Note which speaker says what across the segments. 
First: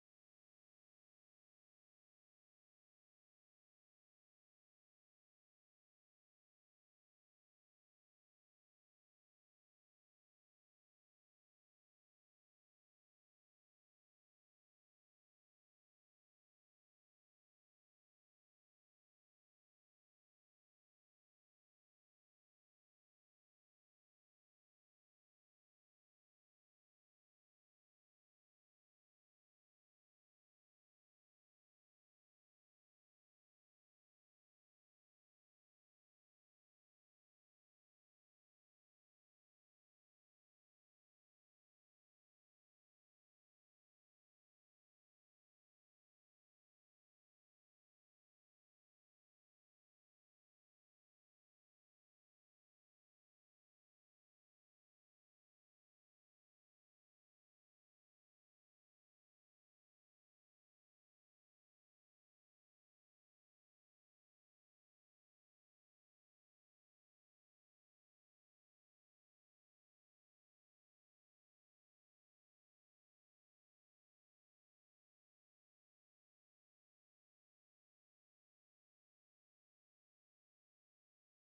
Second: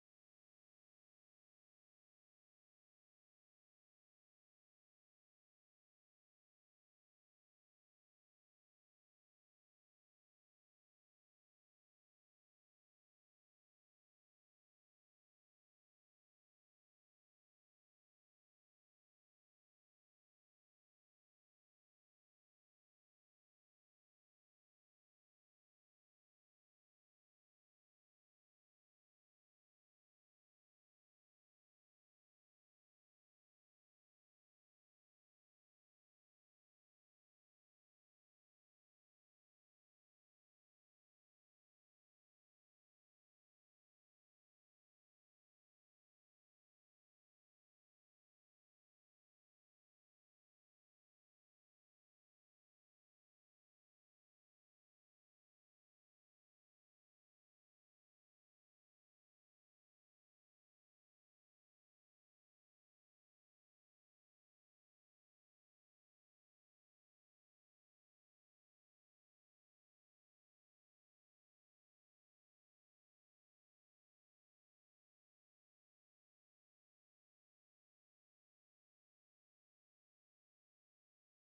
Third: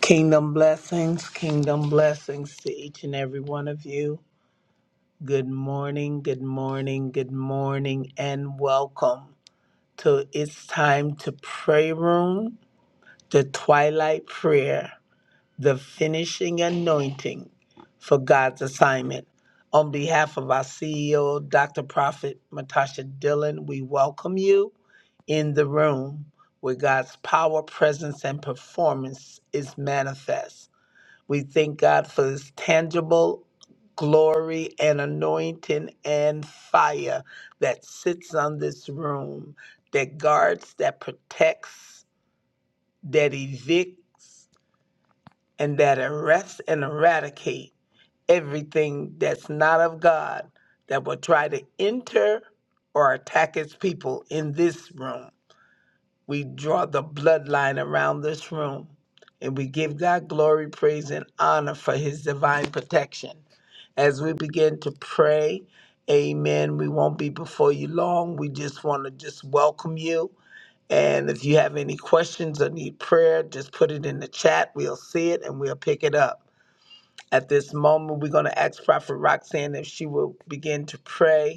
Speaker 1: Kingdom blessings, kingdom blessings to each and every one of you. Good morning, good morning, good morning, and welcome to It's Time to Pray Room, the Twilight Prayer, the finishing anointing for God's assignment. On behalf of our CEO, Dr. Prophet Matasha Dillon, we welcome you in the room where God's power, presence, and performance is manifest. We thank God for this tangible glory and anointing and fire that sits on this room, that guards, that protects, that evicts, and that arrests and eradicate everything that's not of God that will try to enter or attack his people in this room. We draw the bloodline around this room and we give God glory, praise, and honor for his divine protection. As we begin to pray, amen, we won't be before you long. We just want to just welcome you. And if you have any questions or need prayer, just put it in the chat. We'll see it and we'll pick it up. At this moment, we're going to ask Prophet Roxanne if she will begin to pray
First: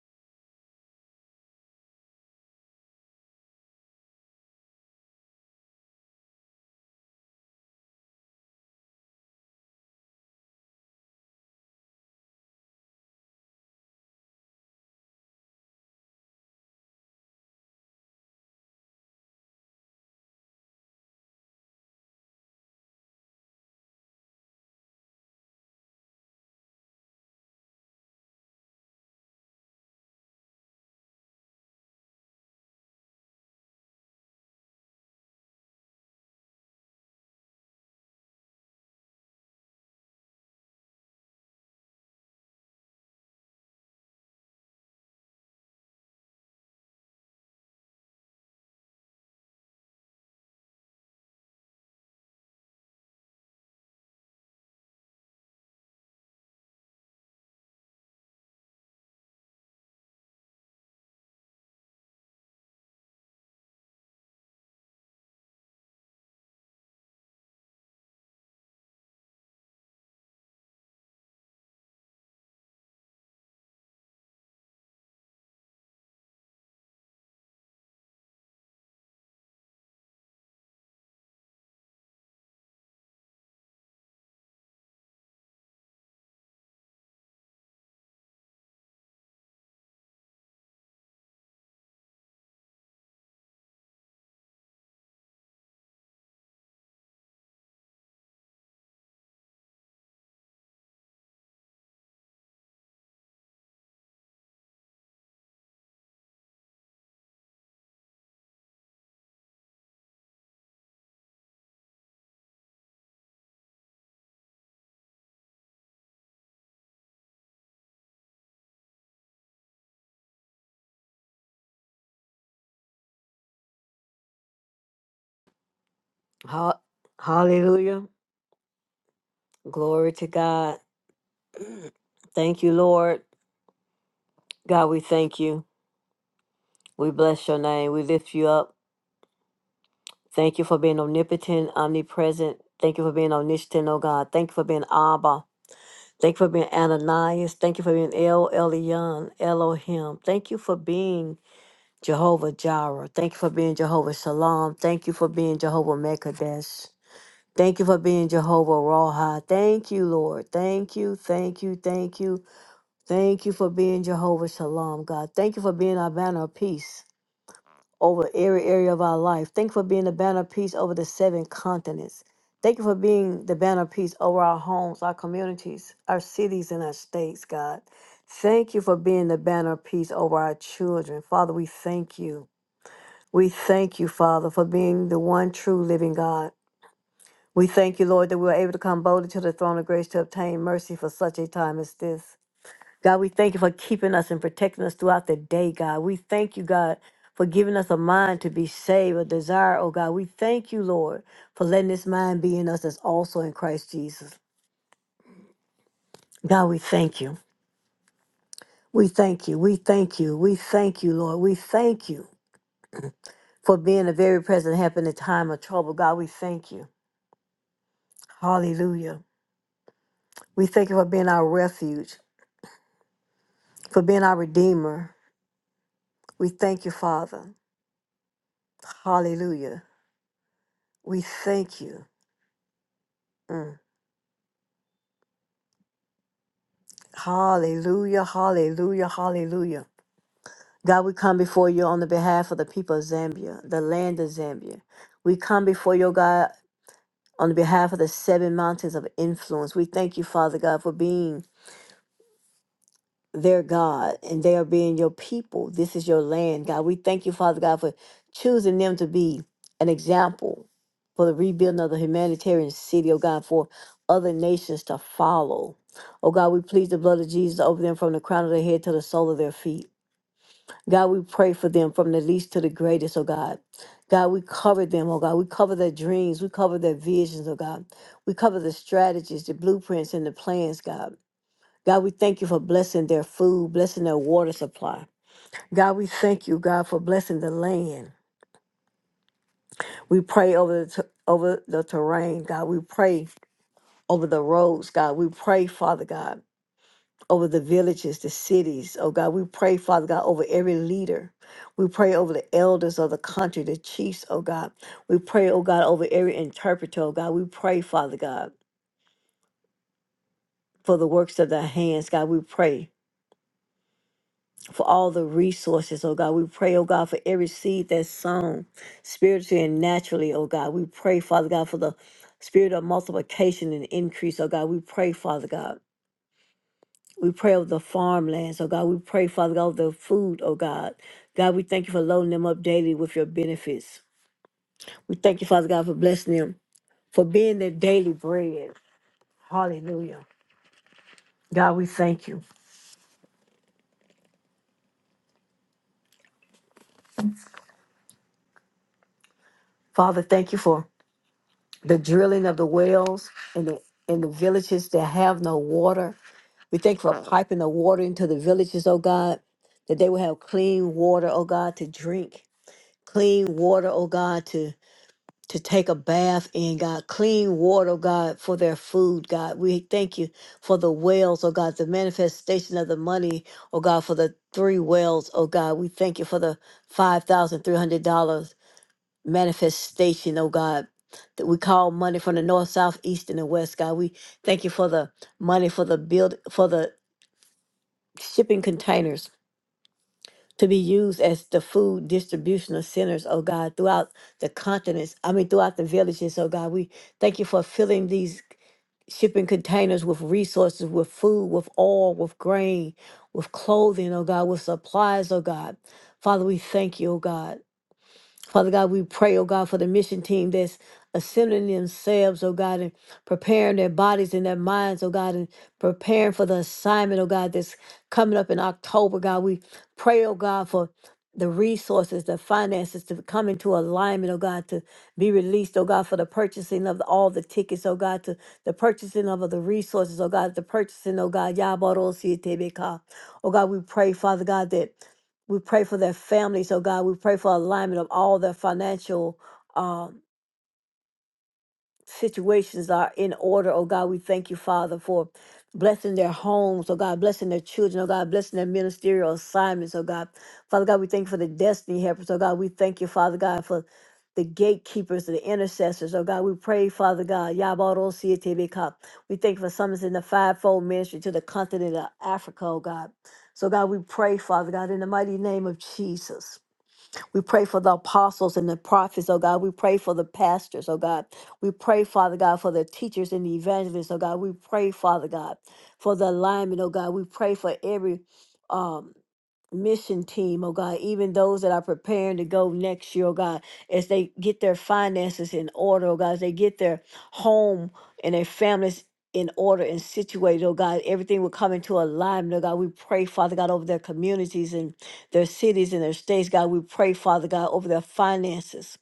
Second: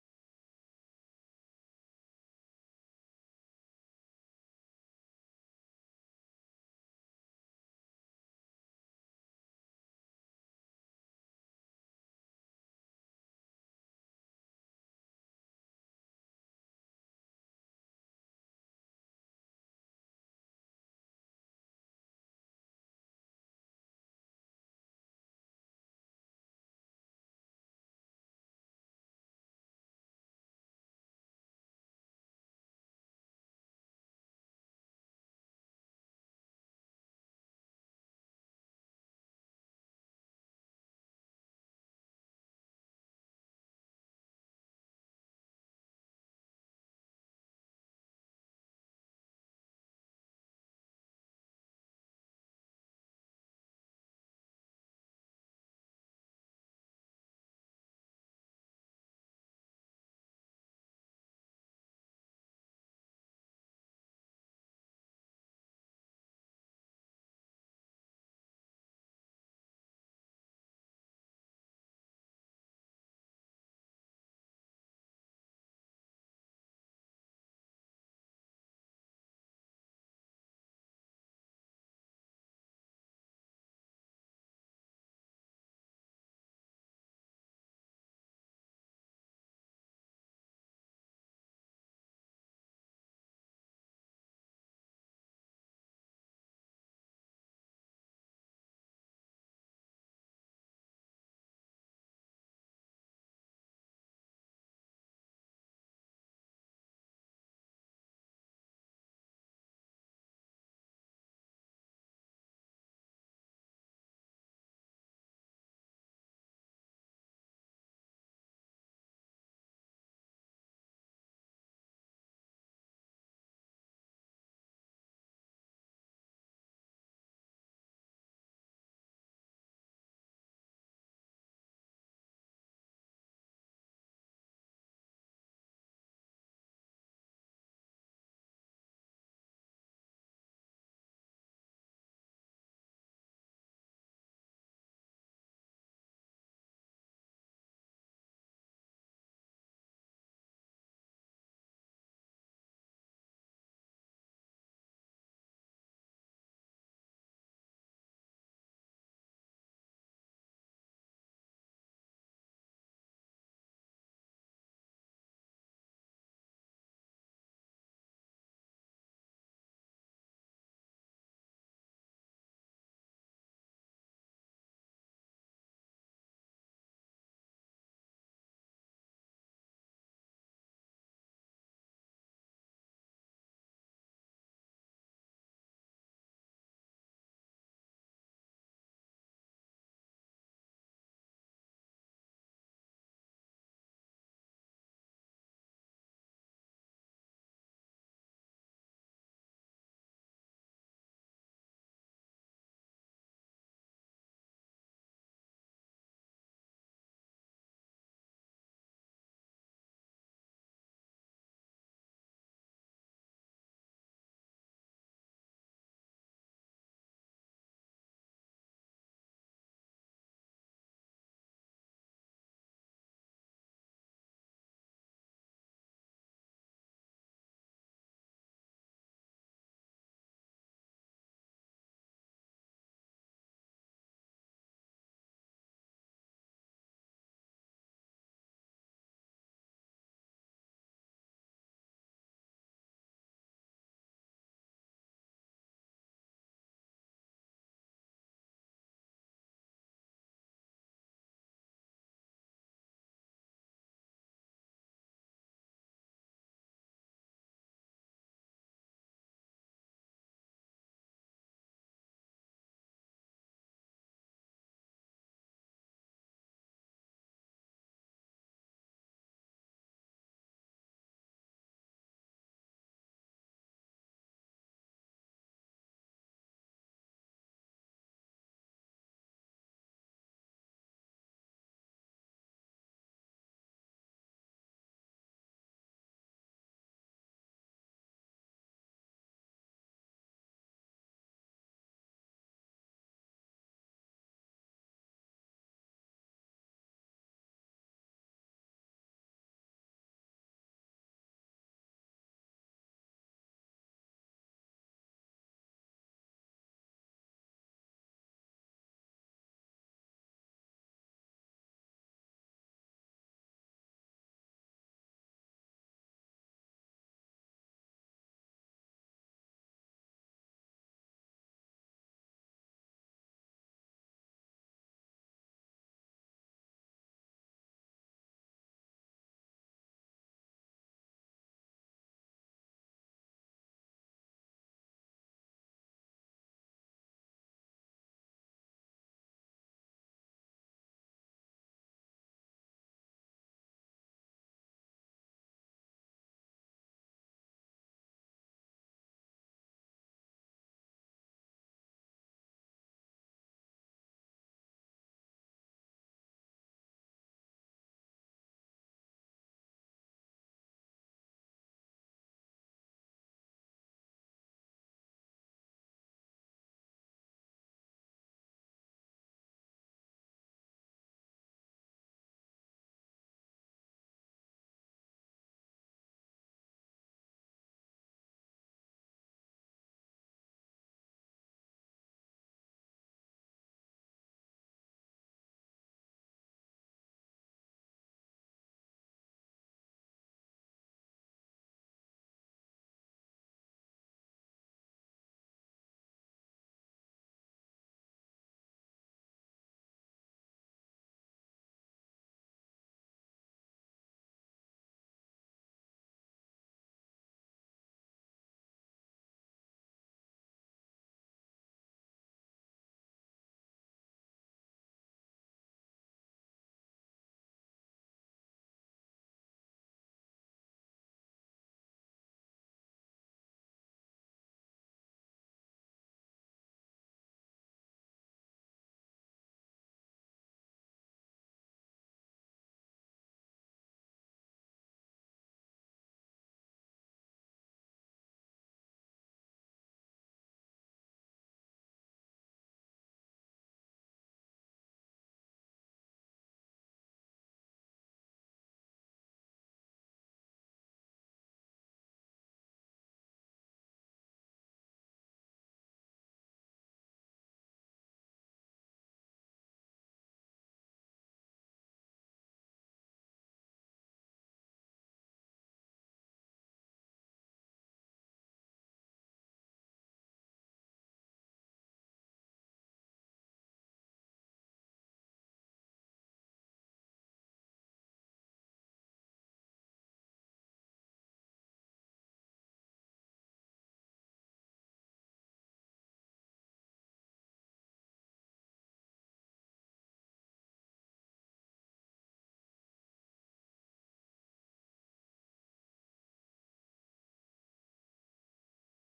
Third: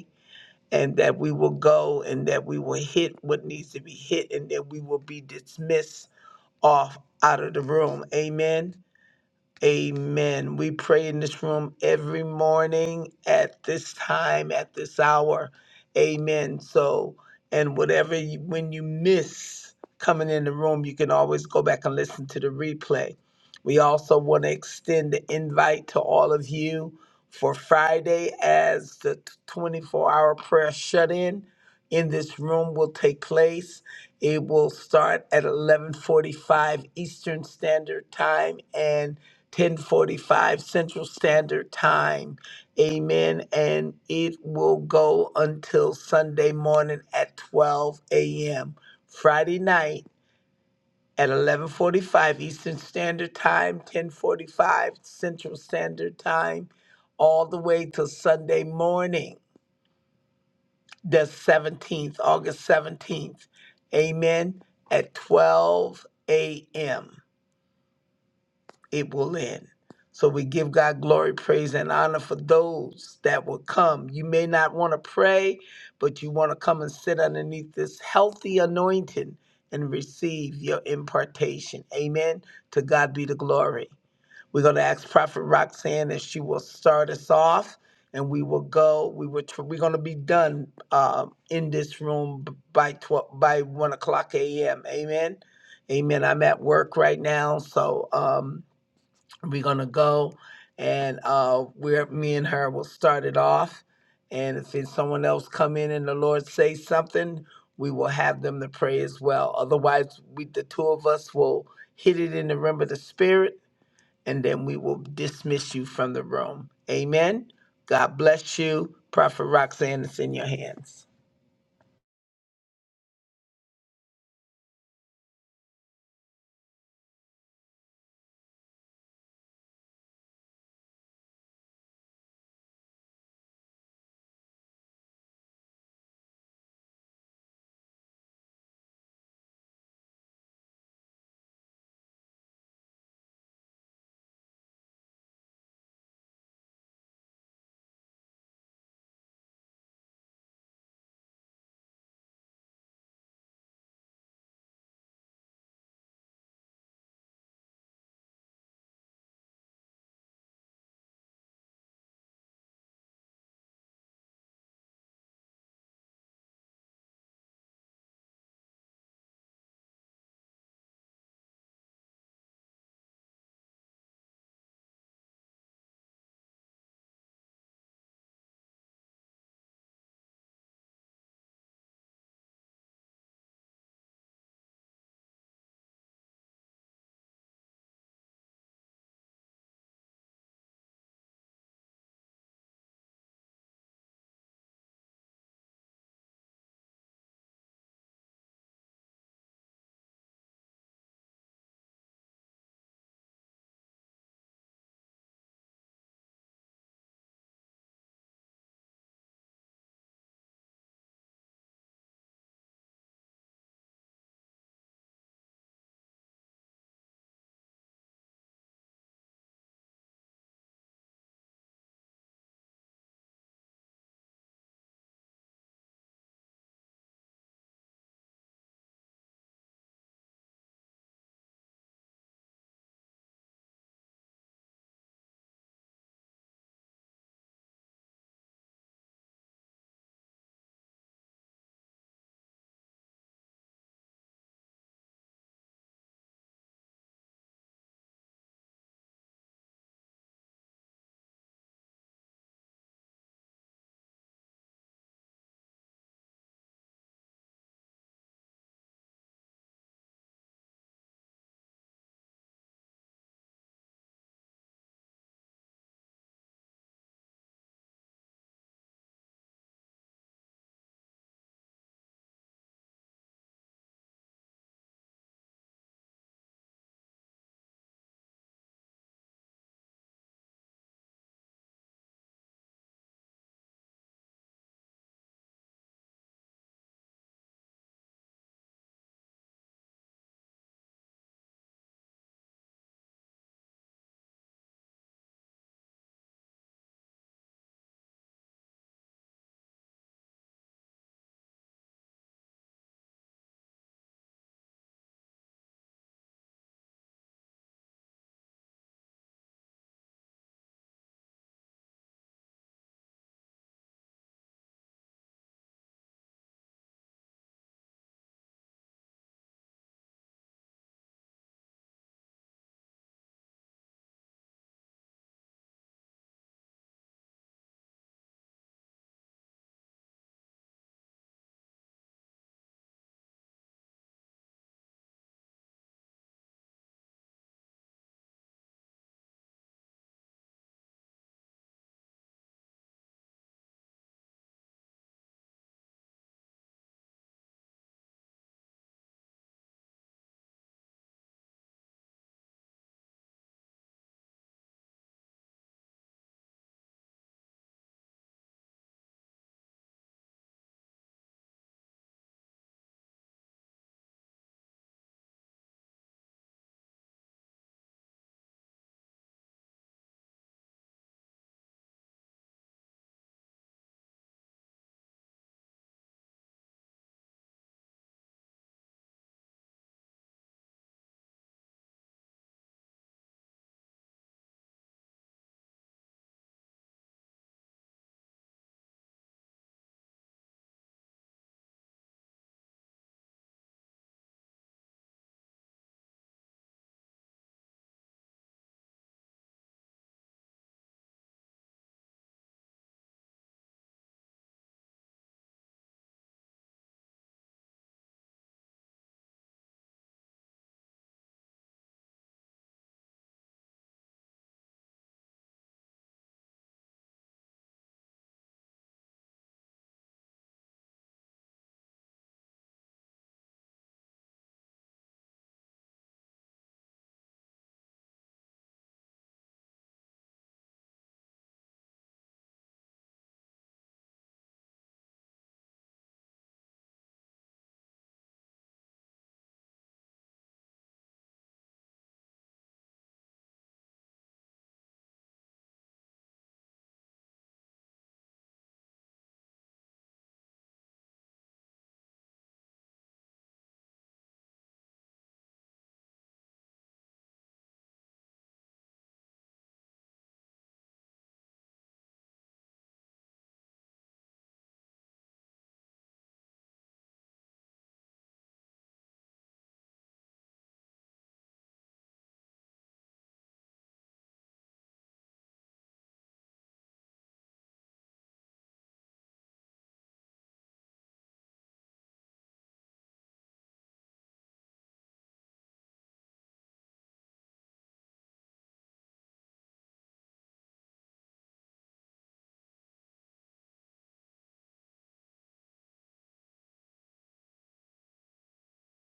Speaker 1: and that we will go and that we will hit what needs to be hit and that we will be dismissed off out of the room. Amen. Amen. We pray in this room every morning at this time, at this hour. Amen. So, and whatever, you, when you miss coming in the room, you can always go back and listen to the replay. We also want to extend the invite to all of you for Friday as the 24 hour prayer shut in in this room will take place. It will start at 11:45 Eastern Standard Time and 1045 Central Standard Time. Amen. And it will go until Sunday morning at 12 a.m. Friday night at 1145 Eastern Standard Time, 1045 Central Standard Time, all the way till Sunday morning, the 17th, August 17th. Amen. At 12 a.m. it will end. So we give God glory, praise, and honor for those that will come. You may not want to pray, but you want to come and sit underneath this healthy anointing and receive your impartation. Amen. To God be the glory. We're going to ask Prophet Roxanne if she will start us off, and we will go. We will. tr- We're going to be done um, in this room b- by twelve by one o'clock a.m. Amen. Amen. I'm at work right now, so. Um, we're gonna go and uh where me and her will start it off and if it's someone else come in and the lord say something we will have them to pray as well otherwise we the two of us will hit it in the realm of the spirit and then we will dismiss you from the room amen god bless you prophet roxanne It's in your hands
Speaker 2: Ha- Hallelujah. Glory to God. Thank you, Lord. God, we thank you. We bless your name. We lift you up. Thank you for being omnipotent, omnipresent. Thank you for being omniscient, oh God. Thank you for being Abba. Thank you for being Ananias. Thank you for being El Elyon, Elohim. Thank you for being Jehovah Jireh. Thank you for being Jehovah Shalom. Thank you for being Jehovah Mekadesh. Thank you for being Jehovah Raha. Thank you, Lord. Thank you, thank you, thank you. Thank you for being Jehovah Shalom, God. Thank you for being our banner of peace over every area of our life. Thank you for being the banner of peace over the seven continents. Thank you for being the banner of peace over our homes, our communities, our cities, and our states, God. Thank you for being the banner of peace over our children. Father, we thank you. We thank you, Father, for being the one true living God. We thank you, Lord, that we are able to come boldly to the throne of grace to obtain mercy for such a time as this. God, we thank you for keeping us and protecting us throughout the day, God. We thank you, God, for giving us a mind to be saved, a desire, oh God. We thank you, Lord, for letting this mind be in us that's also in Christ Jesus. God, we thank you. We thank you. We thank you. We thank you, Lord. We thank you for being a very present help in the time of trouble. God, we thank you. Hallelujah. We thank you for being our refuge, for being our redeemer. We thank you, Father. Hallelujah. We thank you. Mm. Hallelujah, hallelujah, hallelujah. God, we come before you on the behalf of the people of Zambia, the land of Zambia. We come before you, God, on the behalf of the seven mountains of influence. We thank you, Father God, for being their God and they are being your people. This is your land, God. We thank you, Father God, for choosing them to be an example for the rebuilding of the humanitarian city, oh God, for other nations to follow. Oh God, we plead the blood of Jesus over them from the crown of their head to the sole of their feet. God, we pray for them from the least to the greatest, oh God. God, we cover them, oh God. We cover their dreams. We cover their visions, oh God. We cover the strategies, the blueprints, and the plans, God. God, we thank you for blessing their food, blessing their water supply. God, we thank you, God, for blessing the land. We pray over the, ter- over the terrain, God. We pray over the roads, God. We pray, Father God. over the villages, the cities. Oh God, we pray, Father God, over every leader. We pray over the elders of the country, the chiefs, oh God. We pray, oh God, over every interpreter, oh God. We pray, Father God, for the works of thy hands, God. We pray for all the resources, oh God. We pray, oh God, for every seed that's sown spiritually and naturally, oh God. We pray, Father God, for the spirit of multiplication and increase, oh God. We pray, Father God. We pray over the farmlands, oh God. We pray, Father God, over the food, oh God. God, we thank you for loading them up daily with your benefits. We thank you, Father God, for blessing them, for being their daily bread. Hallelujah. God, we thank you. Father, thank you for the drilling of the wells and the in the villages that have no water. We thank you for piping the water into the villages, oh God, that they will have clean water, oh God, to drink. Clean water, oh God, to. to take a bath in, God, clean water, God, for their food, God. We thank you for the wells, oh God, the manifestation of the money, oh God, for the three wells, oh God. We thank you for the $5,300 manifestation, oh God. That we call money from the north, south, east, and the west, God. We thank you for the money for the build for the shipping containers to be used as the food distributional centers, oh God, throughout the continents, I mean, throughout the villages, oh God. We thank you for filling these shipping containers with resources, with food, with oil, with grain, with clothing, oh God, with supplies, oh God. Father, we thank you, oh God. Father God, we pray, oh God, for the mission team that's assembling themselves, oh God, and preparing their bodies and their minds, oh God, and preparing for the assignment, oh God, that's coming up in October, God. We pray, oh God, for the resources, the finances to come into alignment, oh God, to be released, oh God, for the purchasing of all the tickets, oh God, to the purchasing of the resources, oh God, the purchasing, oh God, Yabaro Sietebeka. Oh God, we pray, Father God, that we pray for their families, oh God. We pray for alignment of all their financial um, situations are in order, oh God. We thank you, Father, for blessing their homes, oh God, blessing their children, oh God, blessing their ministerial assignments, oh God. Father God, we thank you for the destiny helpers, oh God. We thank you, Father God, for the gatekeepers, the intercessors, oh God. We pray, Father God, Yabaro Sietebeka. We thank you for summons in the fivefold ministry to the continent of Africa, oh God. So God, we pray, Father God, in the mighty name of Jesus. We pray for the apostles and the prophets, oh God. We pray for the pastors, oh God. We pray, Father God, for the teachers and the evangelists, oh God. We pray, Father God, for the alignment, oh God. We pray for every um mission team, oh God, even those that are preparing to go next year, oh God, as they get their finances in order, oh God, as they get their home and their families in order and situated, oh God, everything will come into alignment, oh God. We pray, Father God, over their communities and their cities and their states, God. We pray, Father God, over their finances.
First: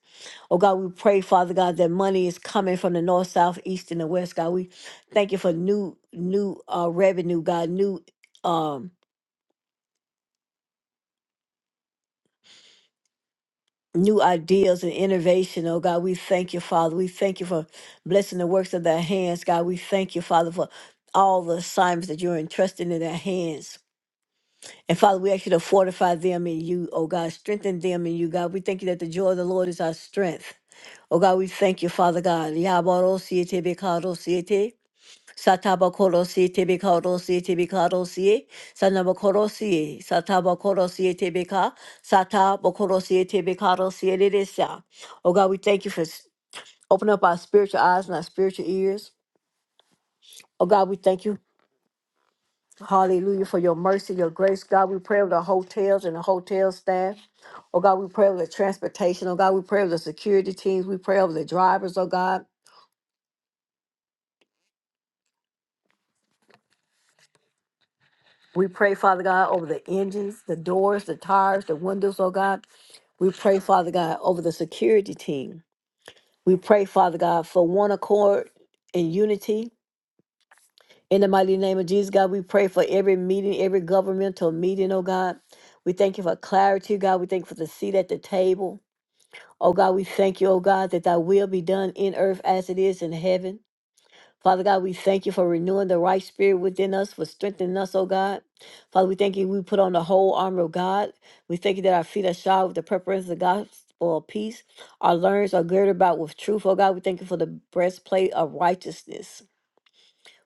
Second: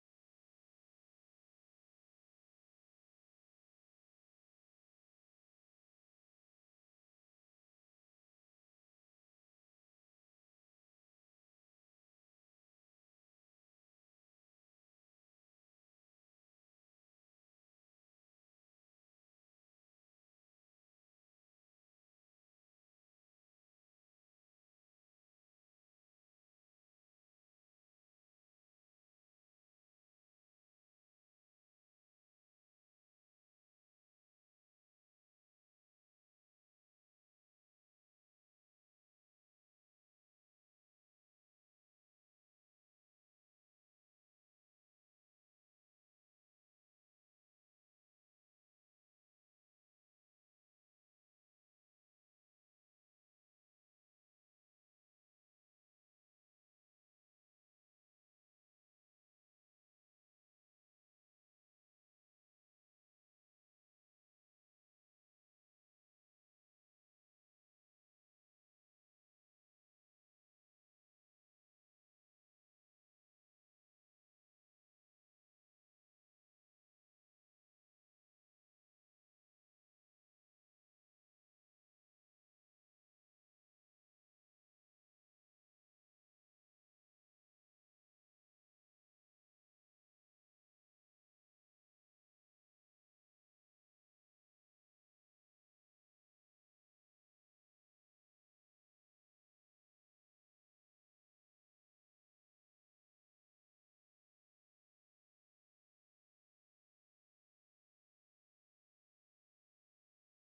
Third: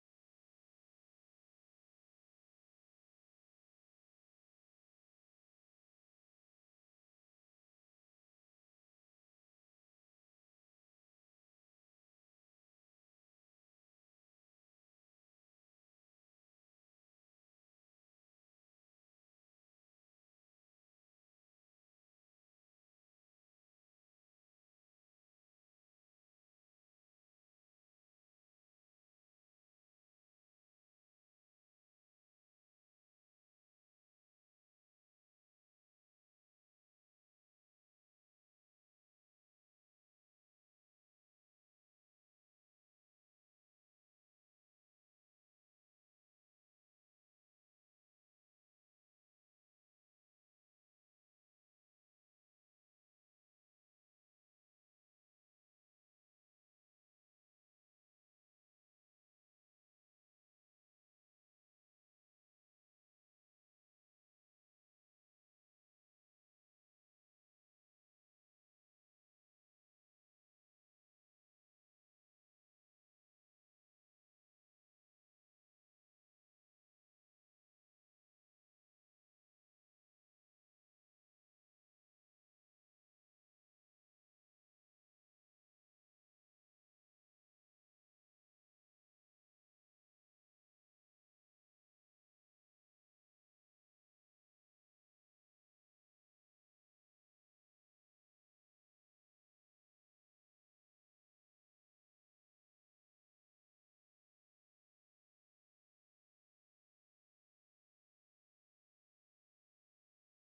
Speaker 2: Oh God, we pray, Father God, that money is coming from the north, south, east, and the west, God. We thank you for new new uh revenue, God, new um new ideas and innovation, oh God. We thank you, Father. We thank you for blessing the works of their hands, God. We thank you, Father, for all the assignments that you're entrusting in their hands. And Father, we ask you to fortify them in you, oh God. Strengthen them in you, God. We thank you that the joy of the Lord is our strength. Oh God, we thank you, Father God. Yabaro siete Satabakorosi tebikorosi tebikarosi sanabakorosi satabakorosi tebika satabakorosi tebikarosi elidisa. Oh God, we thank you for s- opening up our spiritual eyes and our spiritual ears. Oh God, we thank you, hallelujah, for your mercy, your grace. God, we pray with the hotels and the hotel staff. Oh God, we pray over the transportation. Oh God, we pray over the security teams. We pray over the drivers, oh God. We pray, Father God, over the engines, the doors, the tires, the windows, oh God. We pray, Father God, over the security team. We pray, Father God, for one accord and unity. In the mighty name of Jesus, God, we pray for every meeting, every governmental meeting, oh God. We thank you for clarity, God. We thank you for the seat at the table. Oh God, we thank you, oh God, that thy will be done in earth as it is in heaven. Father God, we thank you for renewing the right spirit within us, for strengthening us, oh God. Father, we thank you. We put on the whole armor of God. We thank you that our feet are shod with the preparation of the gospel of peace. Our loins are girded about with truth, oh God. We thank you for the breastplate of righteousness.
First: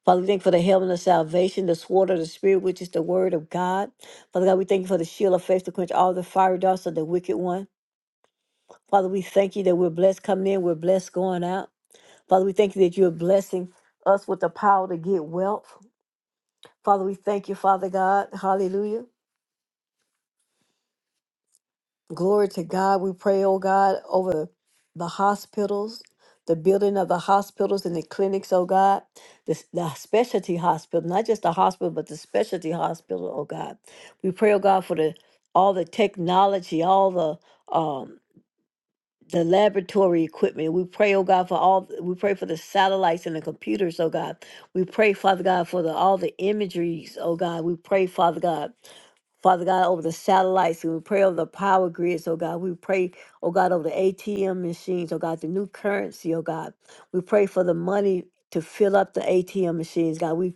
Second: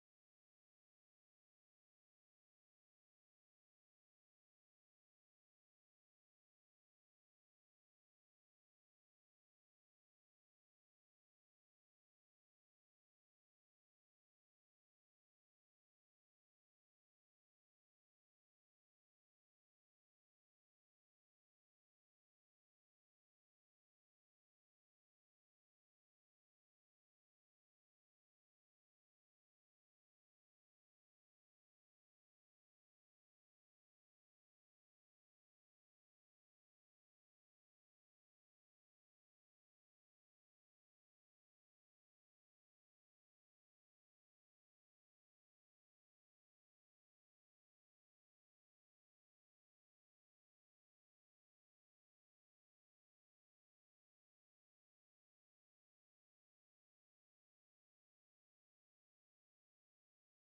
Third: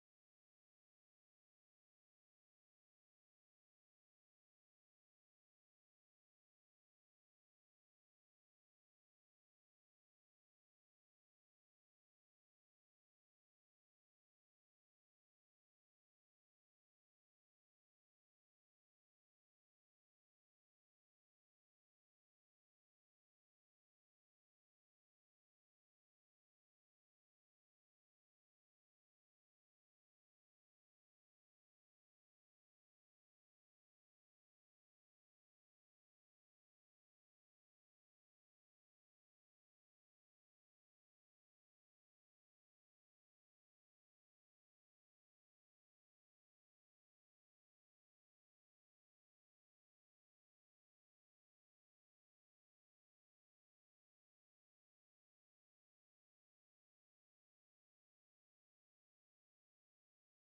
Speaker 2: Father, we thank you for the helmet of salvation, the sword of the Spirit, which is the word of God. Father God, we thank you for the shield of faith to quench all the fiery darts of the wicked one. Father, we thank you that we're blessed coming in, we're blessed going out. Father, we thank you that you're blessing us with the power to get wealth. Father, we thank you, Father God. Hallelujah. Glory to God. We pray, oh God, over the hospitals, the building of the hospitals and the clinics, oh God, the, s- the specialty hospital, not just the hospital, but the specialty hospital, oh God. We pray, oh God, for the all the technology, all the um the laboratory equipment. We pray, oh God, for all we pray for the satellites and the computers, oh God. We pray, Father God, for the all the imageries, oh God. We pray, Father God. Father God, over the satellites, and we pray over the power grids, oh God. We pray, oh God, over the ATM machines, oh God, the new currency, oh God. We pray for the money to fill up the ATM machines, God. We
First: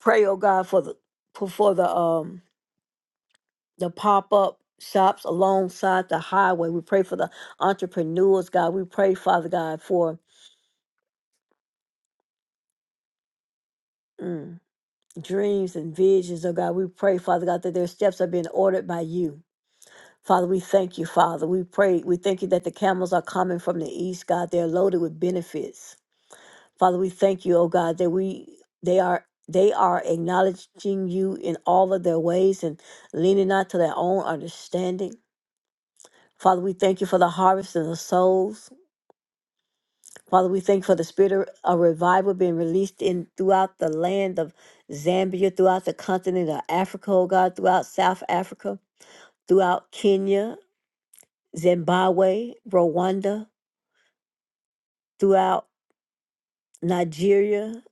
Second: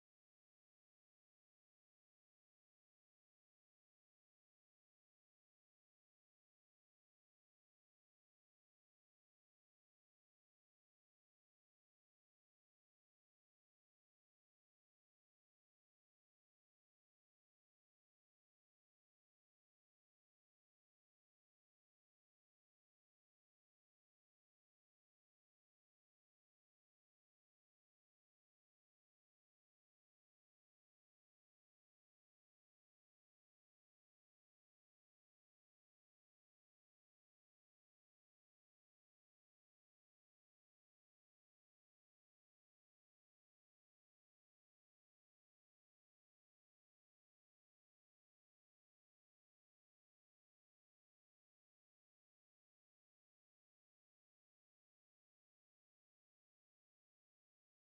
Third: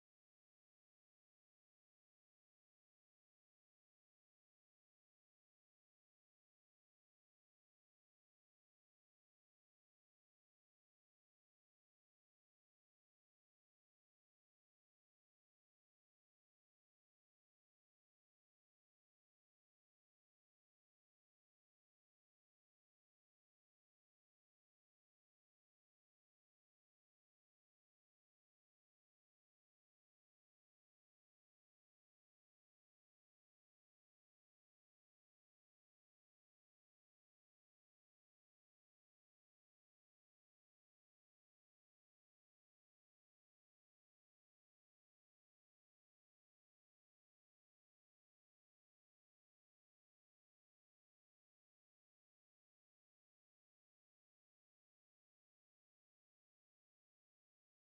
Speaker 2: pray, oh God, for the for for the um the pop-up shops alongside the highway. We pray for the entrepreneurs, God. We pray, Father God, for mm, dreams and visions, oh God. We pray, Father God, that their steps are being ordered by you. Father, we thank you, Father. We pray, we thank you that the camels are coming from the east, God. They're loaded with benefits. Father, we thank you, oh God, that we they are they are acknowledging you in all of their ways and leaning not to their own understanding. Father, we thank you for the harvest and the souls. Father, we thank you for the spirit of of revival being released in throughout the land of Zambia, throughout the continent of Africa, oh God, throughout South Africa, throughout Kenya, Zimbabwe, Rwanda, throughout Nigeria,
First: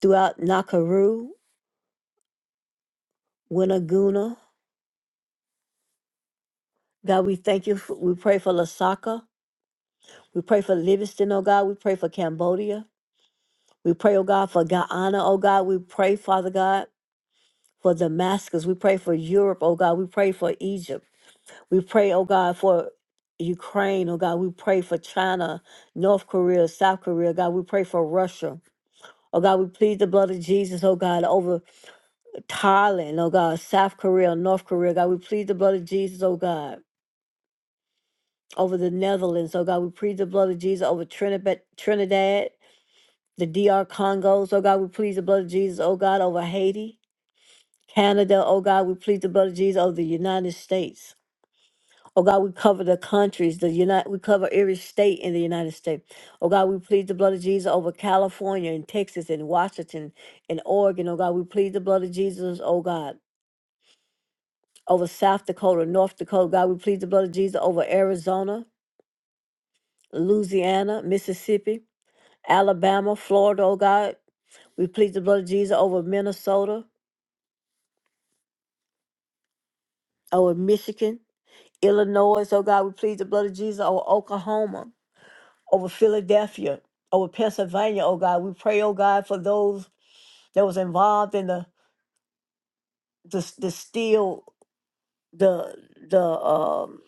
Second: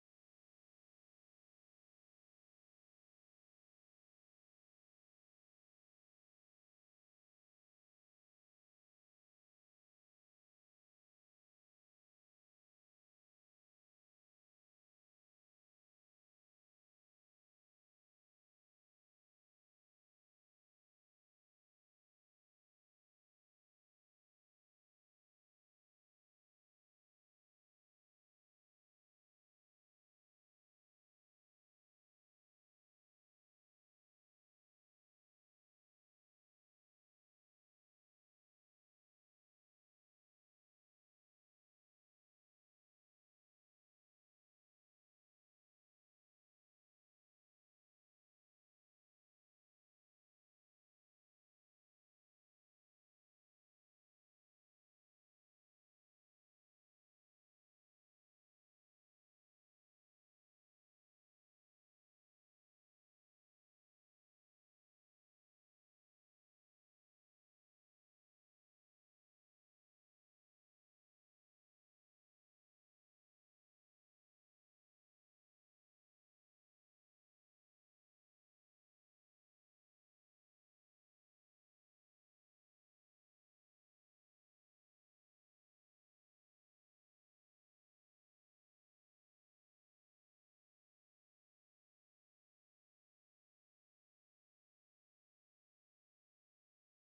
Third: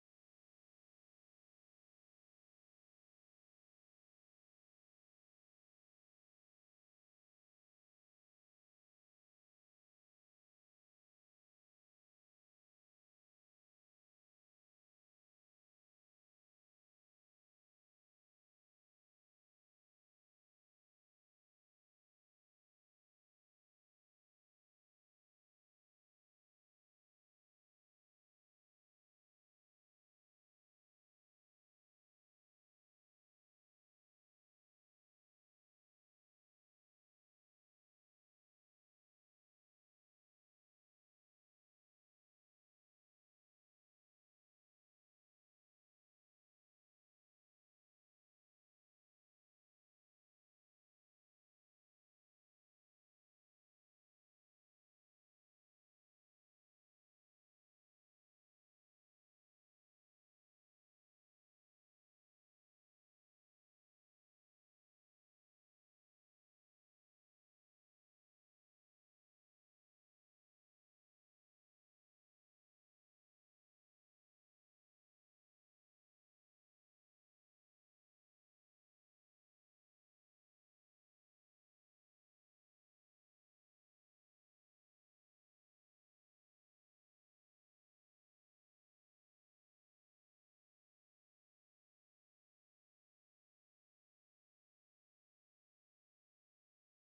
Speaker 2: throughout Nakuru, Winaguna. God, we thank you. For, we pray for Lasaka. We pray for Livingston, oh God. We pray for Cambodia. We pray, oh God, for Guyana, oh God. We pray, Father God, for Damascus. We pray for Europe, oh God. We pray for Egypt. We pray, oh God, for Ukraine, oh God. We pray for China, North Korea, South Korea, God. We pray for Russia. Oh God, we plead the blood of Jesus, oh God, over Thailand, oh God, South Korea, North Korea, God, we plead the blood of Jesus, oh God, over the Netherlands, oh God, we plead the blood of Jesus over Trinidad, Trinidad the DR Congos, oh God, we plead the blood of Jesus, oh God, over Haiti, Canada, oh God, we plead the blood of Jesus over the United States. Oh God, we cover the countries, the United, we cover every state in the United States. Oh God, we plead the blood of Jesus over California and Texas and Washington and Oregon. Oh God, we plead the blood of Jesus, oh God over South Dakota, North Dakota. God, we plead the blood of Jesus over Arizona, Louisiana, Mississippi, Alabama, Florida, oh God. We plead the blood of Jesus over Minnesota, over Michigan, Illinois, oh God. We plead the blood of Jesus over Oklahoma, over Philadelphia, over Pennsylvania, oh God. We pray, oh God, for those that was involved in the the, the steel, the the um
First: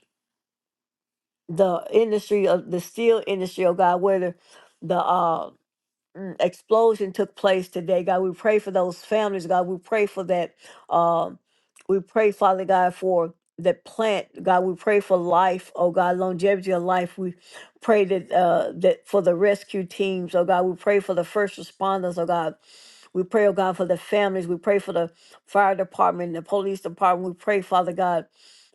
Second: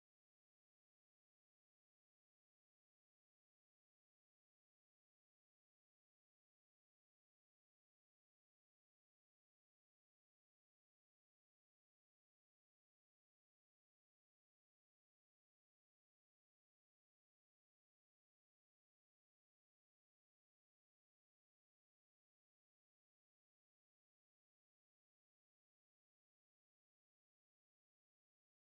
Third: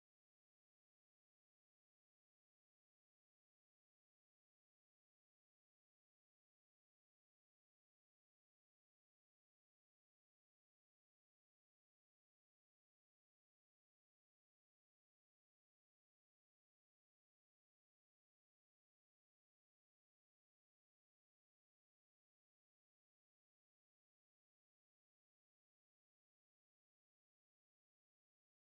Speaker 2: the industry of the steel industry, oh God, whether the the, uh, mm, explosion took place today. God, we pray for those families. God, we pray for that. Um, we pray, Father God, for that plant. God, we pray for life. Oh God, longevity of life. We pray that uh, that for the rescue teams. Oh God, we pray for the first responders. Oh God. We pray, oh God, for the families. We pray for the fire department, the police department. We pray, Father God,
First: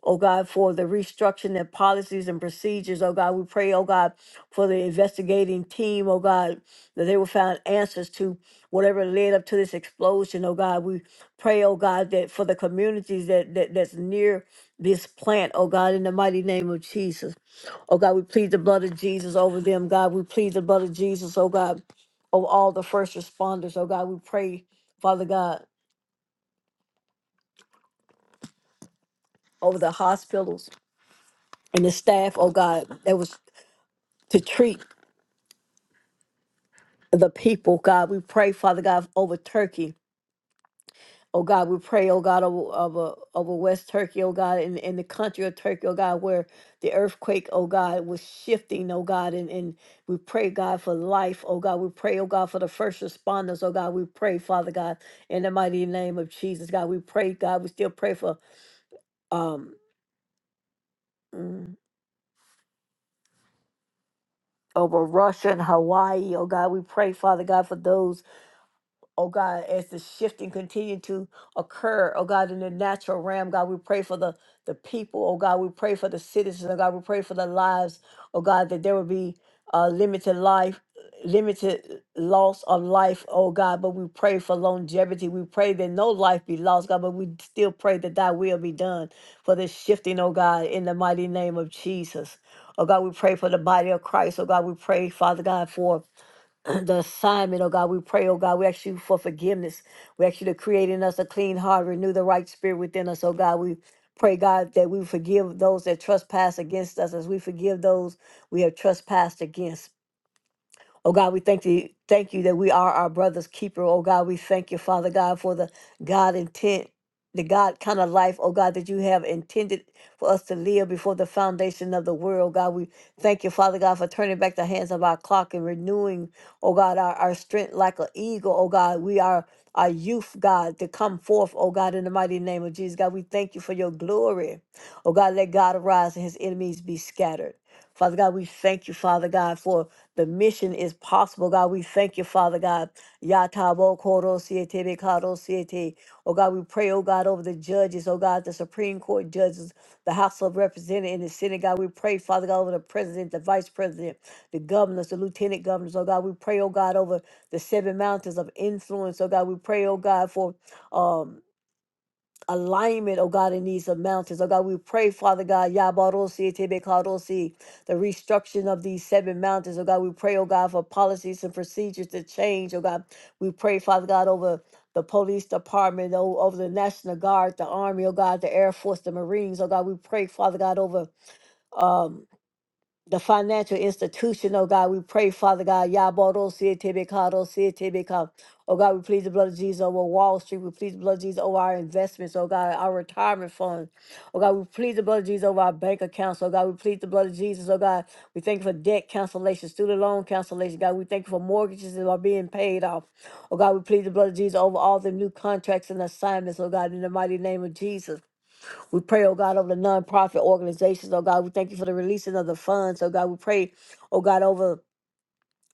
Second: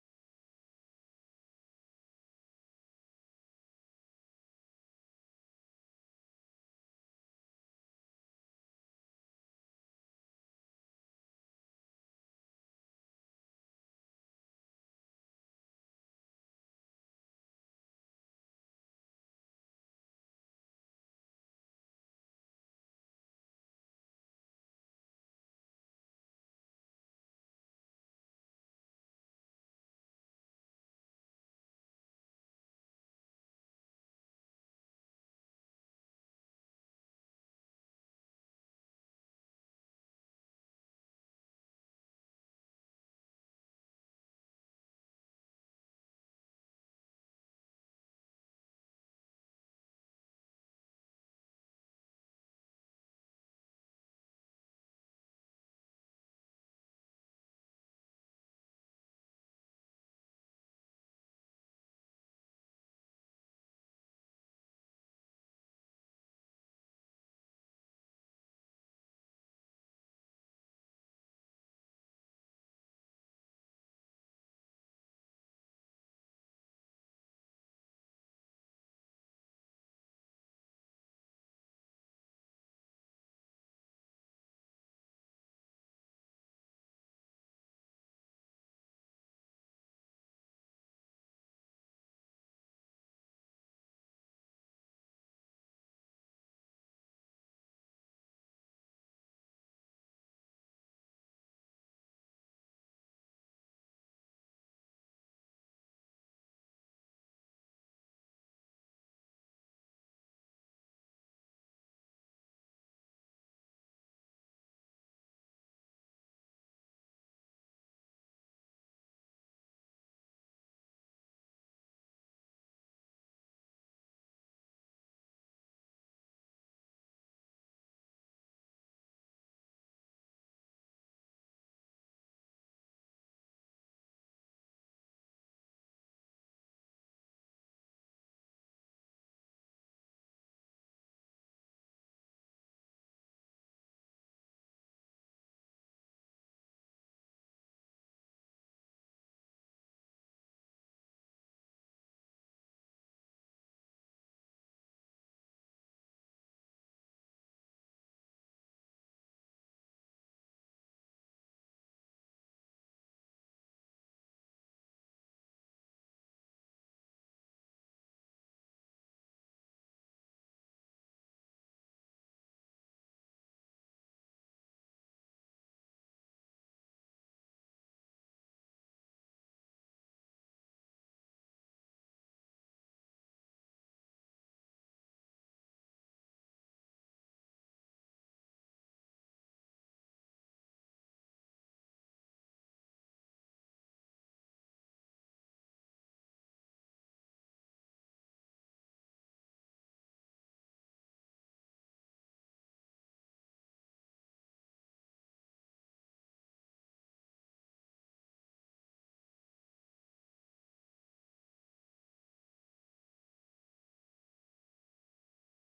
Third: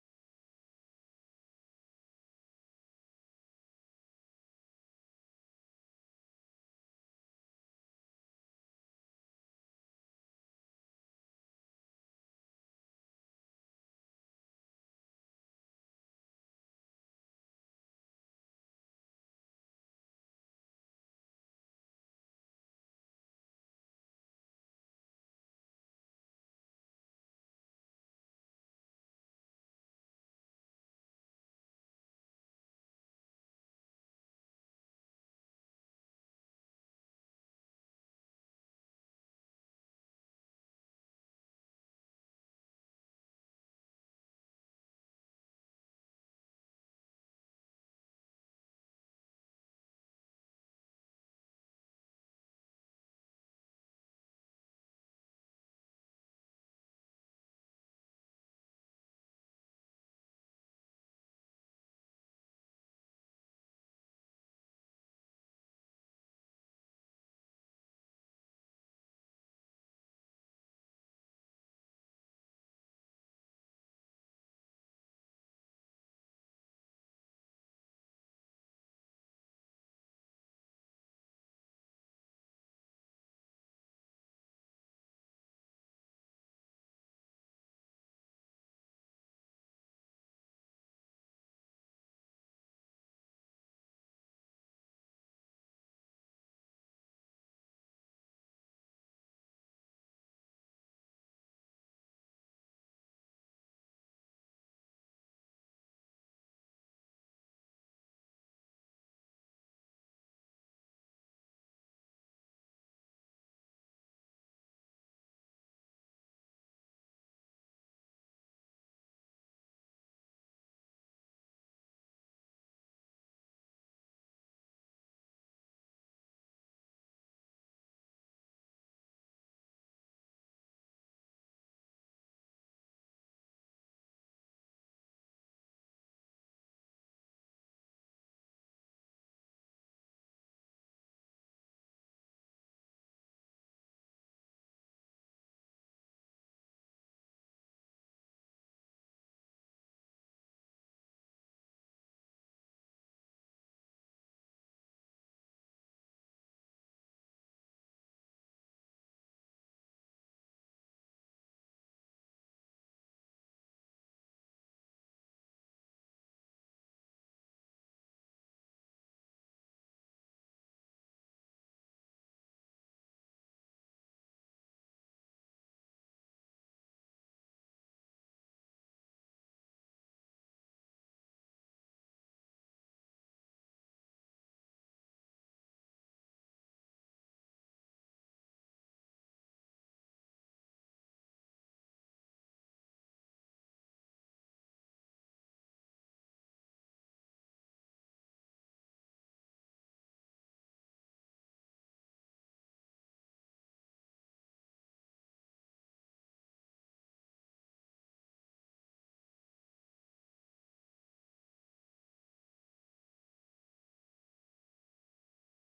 Speaker 2: oh God, for the restructuring of policies and procedures. Oh God, we pray, oh God, for the investigating team. Oh God, that they will find answers to whatever led up to this explosion. Oh God, we pray, oh God, that for the communities that, that that's near this plant, oh God, in the mighty name of Jesus. Oh God, we plead the blood of Jesus over them. God, we plead the blood of Jesus, oh God, over all the first responders. Oh God, we pray, Father God, over the hospitals and the staff, oh God, that was to treat the people, God. We pray, Father God, over Turkey. Oh God, we pray, oh God, over, over, over West Turkey, oh God, in, in the country of Turkey, oh God, where the earthquake, oh God, was shifting, oh God, and, and we pray, God, for life, oh God. We pray, oh God, for the first responders, oh God. We pray, Father God, in the mighty name of Jesus, God. We pray, God, we still pray for um mm, over Russia and Hawaii, oh God. We pray, Father God, for those. oh God, as the shifting continue to occur, oh God, in the natural realm, God, we pray for the, the people, oh God, we pray for the citizens, oh God, we pray for the lives, oh God, that there will be uh, limited life, limited loss of life, oh God, but we pray for longevity. We pray that no life be lost, God, but we still pray that thy will be done for the shifting, oh God, in the mighty name of Jesus. Oh God, we pray for the body of Christ. Oh God, we pray, Father God, for the assignment, oh God. We pray, oh God. We ask you for forgiveness. We ask you to create in us a clean heart, renew the right spirit within us, oh God. We pray, God, that we forgive those that trespass against us as we forgive those we have trespassed against. Oh God, we thank you, thank you that we are our brother's keeper. Oh God, we thank you, Father God, for the God intent, the God kind of life, oh God, that you have intended for us to live before the foundation of the world. Oh, God, we thank you, Father God, for turning back the hands of our clock and renewing, oh God, our, our strength like an eagle. Oh God, we are our youth, God, to come forth, oh God, in the mighty name of Jesus. God, we thank you for your glory. Oh God, let God arise and his enemies be scattered. Father God, we thank you, Father God, for the mission is possible, God. We thank you, Father God. Yatabo koro siete be karo siete. Oh God, we pray, oh God, over the judges, oh God, the Supreme Court judges, the House of Representatives, and the Senate, God. We pray, Father God, over the president, the vice president, the governors, the lieutenant governors, oh God. We pray, oh God, over the seven mountains of influence, oh God. We pray, oh God, for um alignment, oh God, in these uh, mountains. Oh God, we pray, Father God, Yabarosi, Tebekarosi, the restructuring of these seven mountains. Oh God, we pray, oh God, for policies and procedures to change. Oh God, we pray, Father God, over the police department, oh, over the National Guard, the Army, oh God, the Air Force, the Marines. Oh God, we pray, Father God, over. um the financial institution, oh God. We pray, Father God, Yabodo Sietibikado Sietibika. Oh God, we plead the blood of Jesus over Wall Street. We plead the blood of Jesus over our investments, oh God, our retirement funds. Oh God, we plead the blood of Jesus over our bank accounts. Oh God, we plead the blood of Jesus, oh God. We thank you for debt cancellation, student loan cancellation, God. We thank you for mortgages that are being paid off. Oh God, we plead the blood of Jesus over all the new contracts and assignments, oh God, in the mighty name of Jesus. We pray, oh God, over the nonprofit organizations, oh God. We thank you for the releasing of the funds, oh God. We pray, oh God, over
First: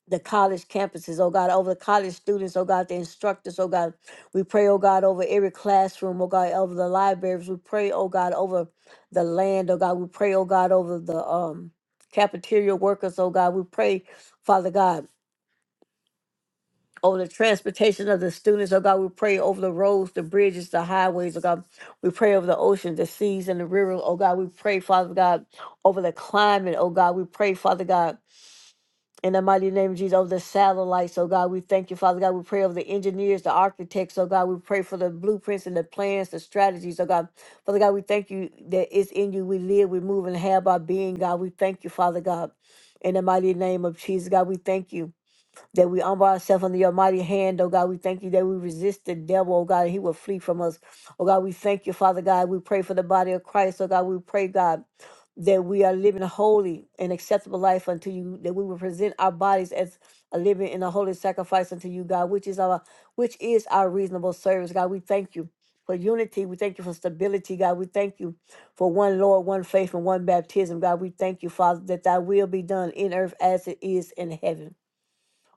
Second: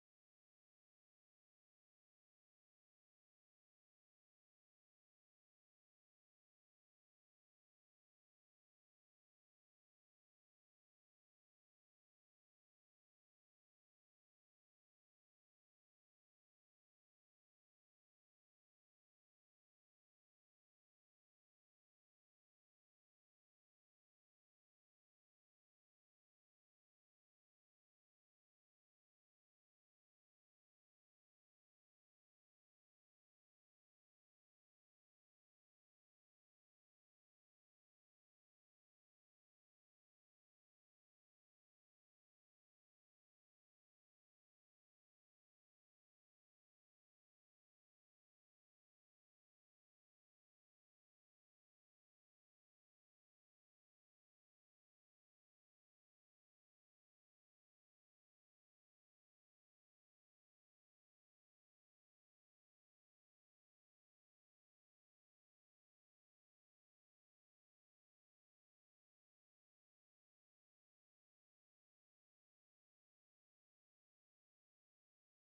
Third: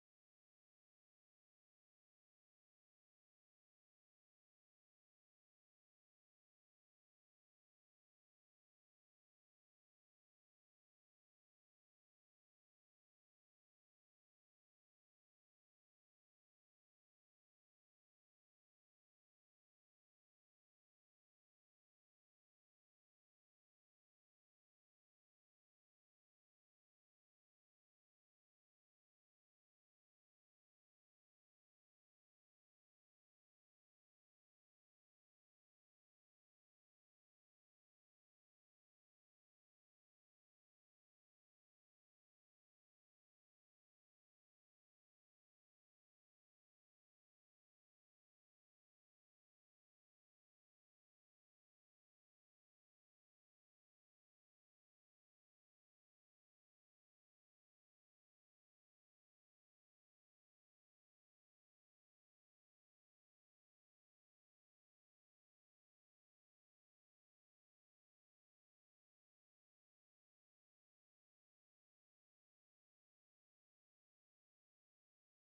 Speaker 2: the college campuses, oh God, over the college students, oh God, the instructors, oh God. We pray, oh God, over every classroom, oh God, over the libraries. We pray, oh God, over the land, oh God. We pray, oh God, over the um cafeteria workers, oh God. We pray, Father God over the transportation of the students. Oh God, we pray over the roads, the bridges, the highways. Oh God, we pray over the oceans, the seas, and the rivers. Oh God, we pray, Father God, over the climate. Oh God, we pray, Father God. In the mighty name of Jesus, over the satellites, oh God, we thank you, Father God. We pray over the engineers, the architects, oh God. We pray for the blueprints and the plans, the strategies, oh God. Father God, we thank you that it's in you. We live, we move, and have our being, God. We thank you, Father God. In the mighty name of Jesus, God, we thank you that we humble ourselves under your mighty hand, oh God. We thank you that we resist the devil, oh God, and he will flee from us. Oh God, we thank you, Father God. We pray for the body of Christ, oh God. We pray, God, that we are living a holy and acceptable life unto you, that we will present our bodies as a living and a holy sacrifice unto you, God, which is our which is our reasonable service. God, we thank you for unity. We thank you for stability, God. We thank you for one Lord, one faith, and one baptism. God, we thank you, Father, that thy will be done in earth as it is in heaven.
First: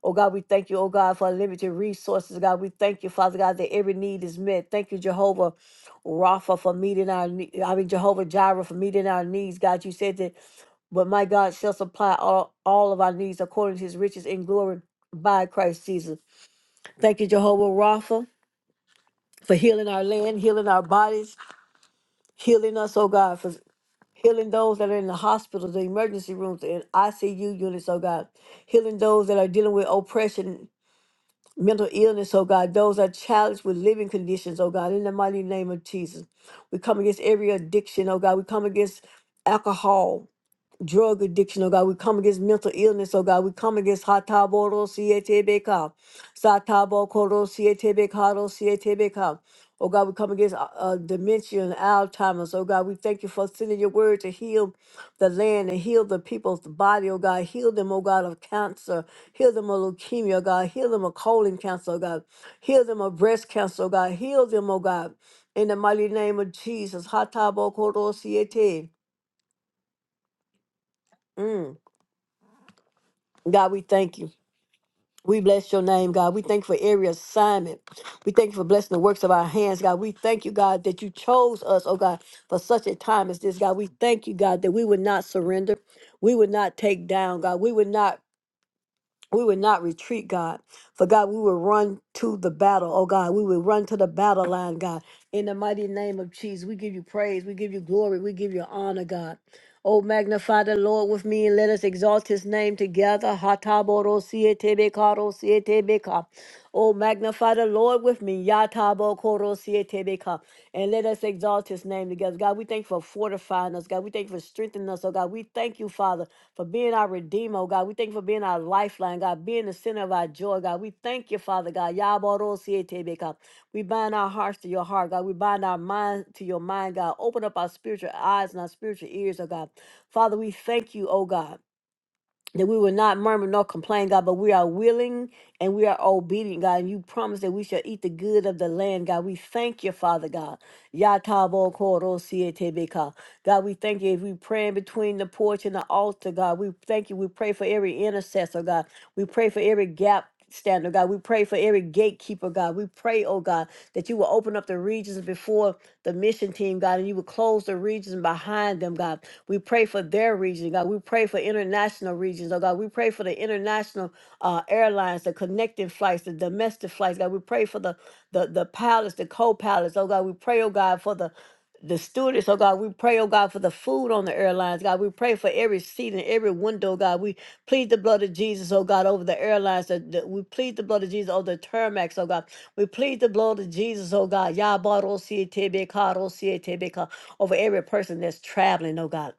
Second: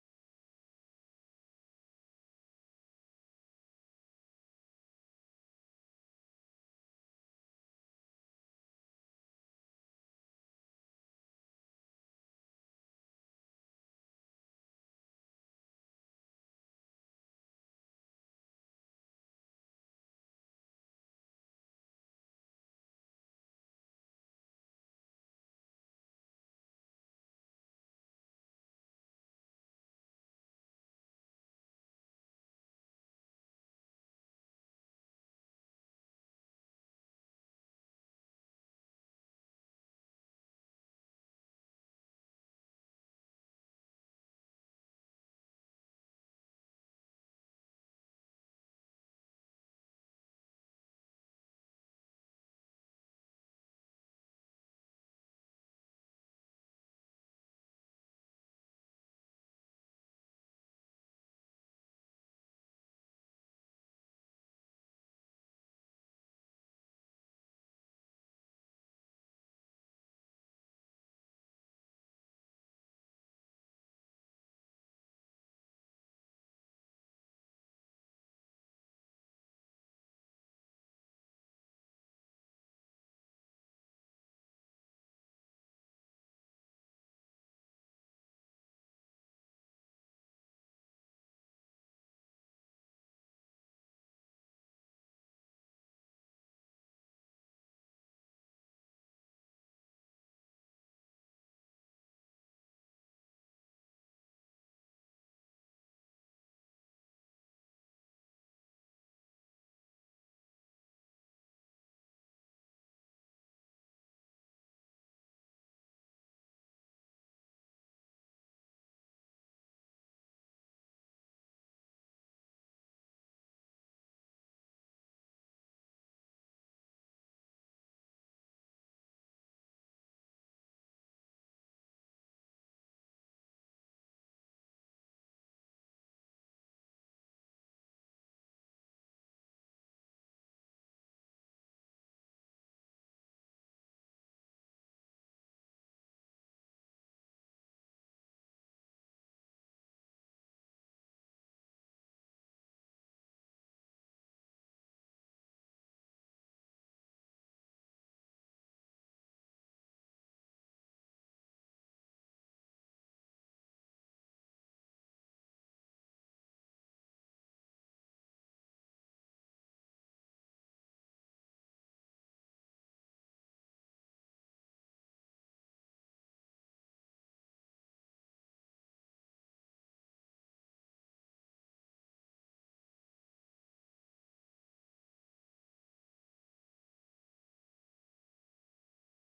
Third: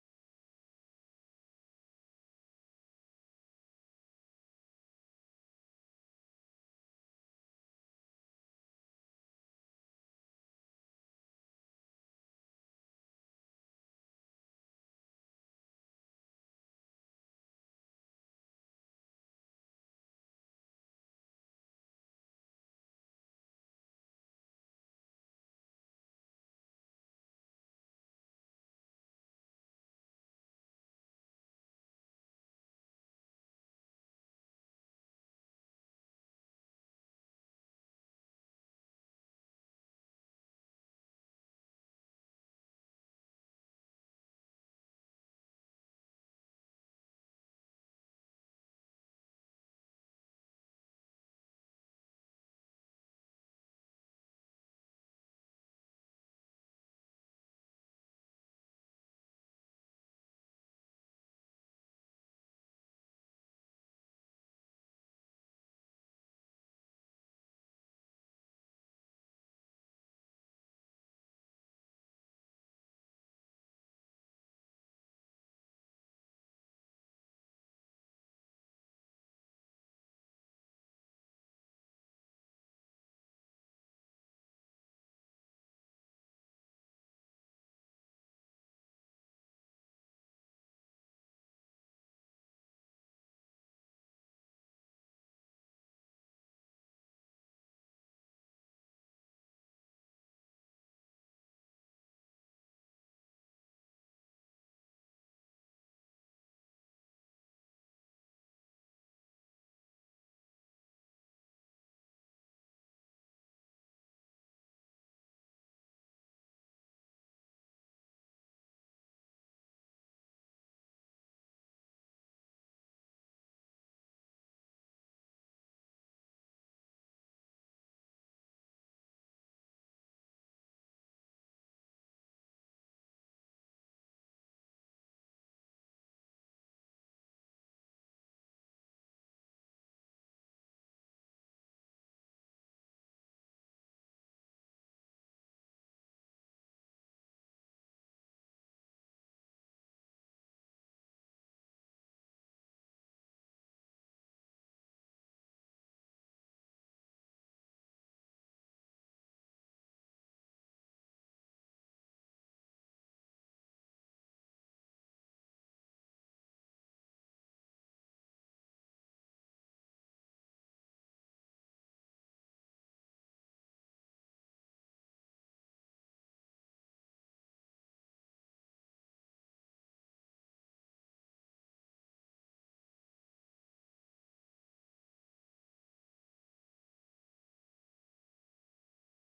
Speaker 2: Oh God, we thank you, oh God, for unlimited resources. God, we thank you, Father God, that every need is met. Thank you, Jehovah Rapha, for meeting our needs. I mean, Jehovah Jireh, for meeting our needs. God, you said that, but my God shall supply all, all of our needs according to his riches in glory by Christ Jesus. Thank you, Jehovah Rapha, for healing our land, healing our bodies, healing us, oh God, for healing those that are in the hospitals, the emergency rooms, and ICU units, oh God, healing those that are dealing with oppression mental illness, oh God, those are challenged with living conditions, oh God, in the mighty name of Jesus. We come against every addiction, oh God. We come against alcohol, drug addiction, oh God. We come against mental illness, oh God. We come against hataboro sietebeka, satabo koro sietebekaro sietebeka. Oh God, we come against uh, uh, dementia and Alzheimer's. Oh God, we thank you for sending your word to heal the land and heal the people's body. Oh God, heal them, oh God, of cancer. Heal them of leukemia, oh God. Heal them of colon cancer, oh God. Heal them of breast cancer, oh God. Heal them, oh God. In the mighty name of Jesus. Hatabo koro siete. Mm. God, we thank you. We bless your name, God. We thank you for every assignment. We thank you for blessing the works of our hands, God. We thank you, God, that you chose us, oh God, for such a time as this, God. We thank you, God, that we would not surrender. We would not take down, God. We would not we would not retreat, God. For God, we would run to the battle. Oh God, we would run to the battle line, God. In the mighty name of Jesus, we give you praise, we give you glory, we give you honor, God. Oh, magnify the Lord with me and let us exalt his name together. Hataboro siete bekaro siete beka. Oh, magnify the Lord with me. Yatabo koro siete beka. And let us exalt his name together. God, we thank you for fortifying us. God, we thank you for strengthening us. Oh, God, we thank you, Father for being our Redeemer, oh God. We thank you for being our lifeline, God, being the center of our joy, God. We thank you, Father God. Yabarosietebeka. We bind our hearts to your heart, God. We bind our mind to your mind, God. Open up our spiritual eyes and our spiritual ears, oh God. Father, we thank you, oh God that we will not murmur nor complain, God, but we are willing and we are obedient, God. And you promise that we shall eat the good of the land, God. We thank you, Father God. Yatabo koro sietebeka. God, we thank you if we praying between the porch and the altar, God. We thank you. We pray for every intercessor, God. We pray for every gap. stander, God. We pray for every gatekeeper, God. We pray, oh God, that you will open up the regions before the mission team, God, and you will close the regions behind them, God. We pray for their region, God. We pray for international regions, oh God. We pray for the international uh, airlines, the connecting flights, the domestic flights, God. We pray for the the the pilots, the co-pilots, oh God. We pray, oh God, for the the stewardess, oh God, we pray, oh God, for the food on the airlines, God. We pray for every seat and every window, God. We plead the blood of Jesus, oh God, over the airlines. The, the- we plead the blood of Jesus over the tarmacs, oh God. We plead the blood of Jesus, oh God. Yabaro siete beka, ro siete beka, over every person that's traveling, oh God.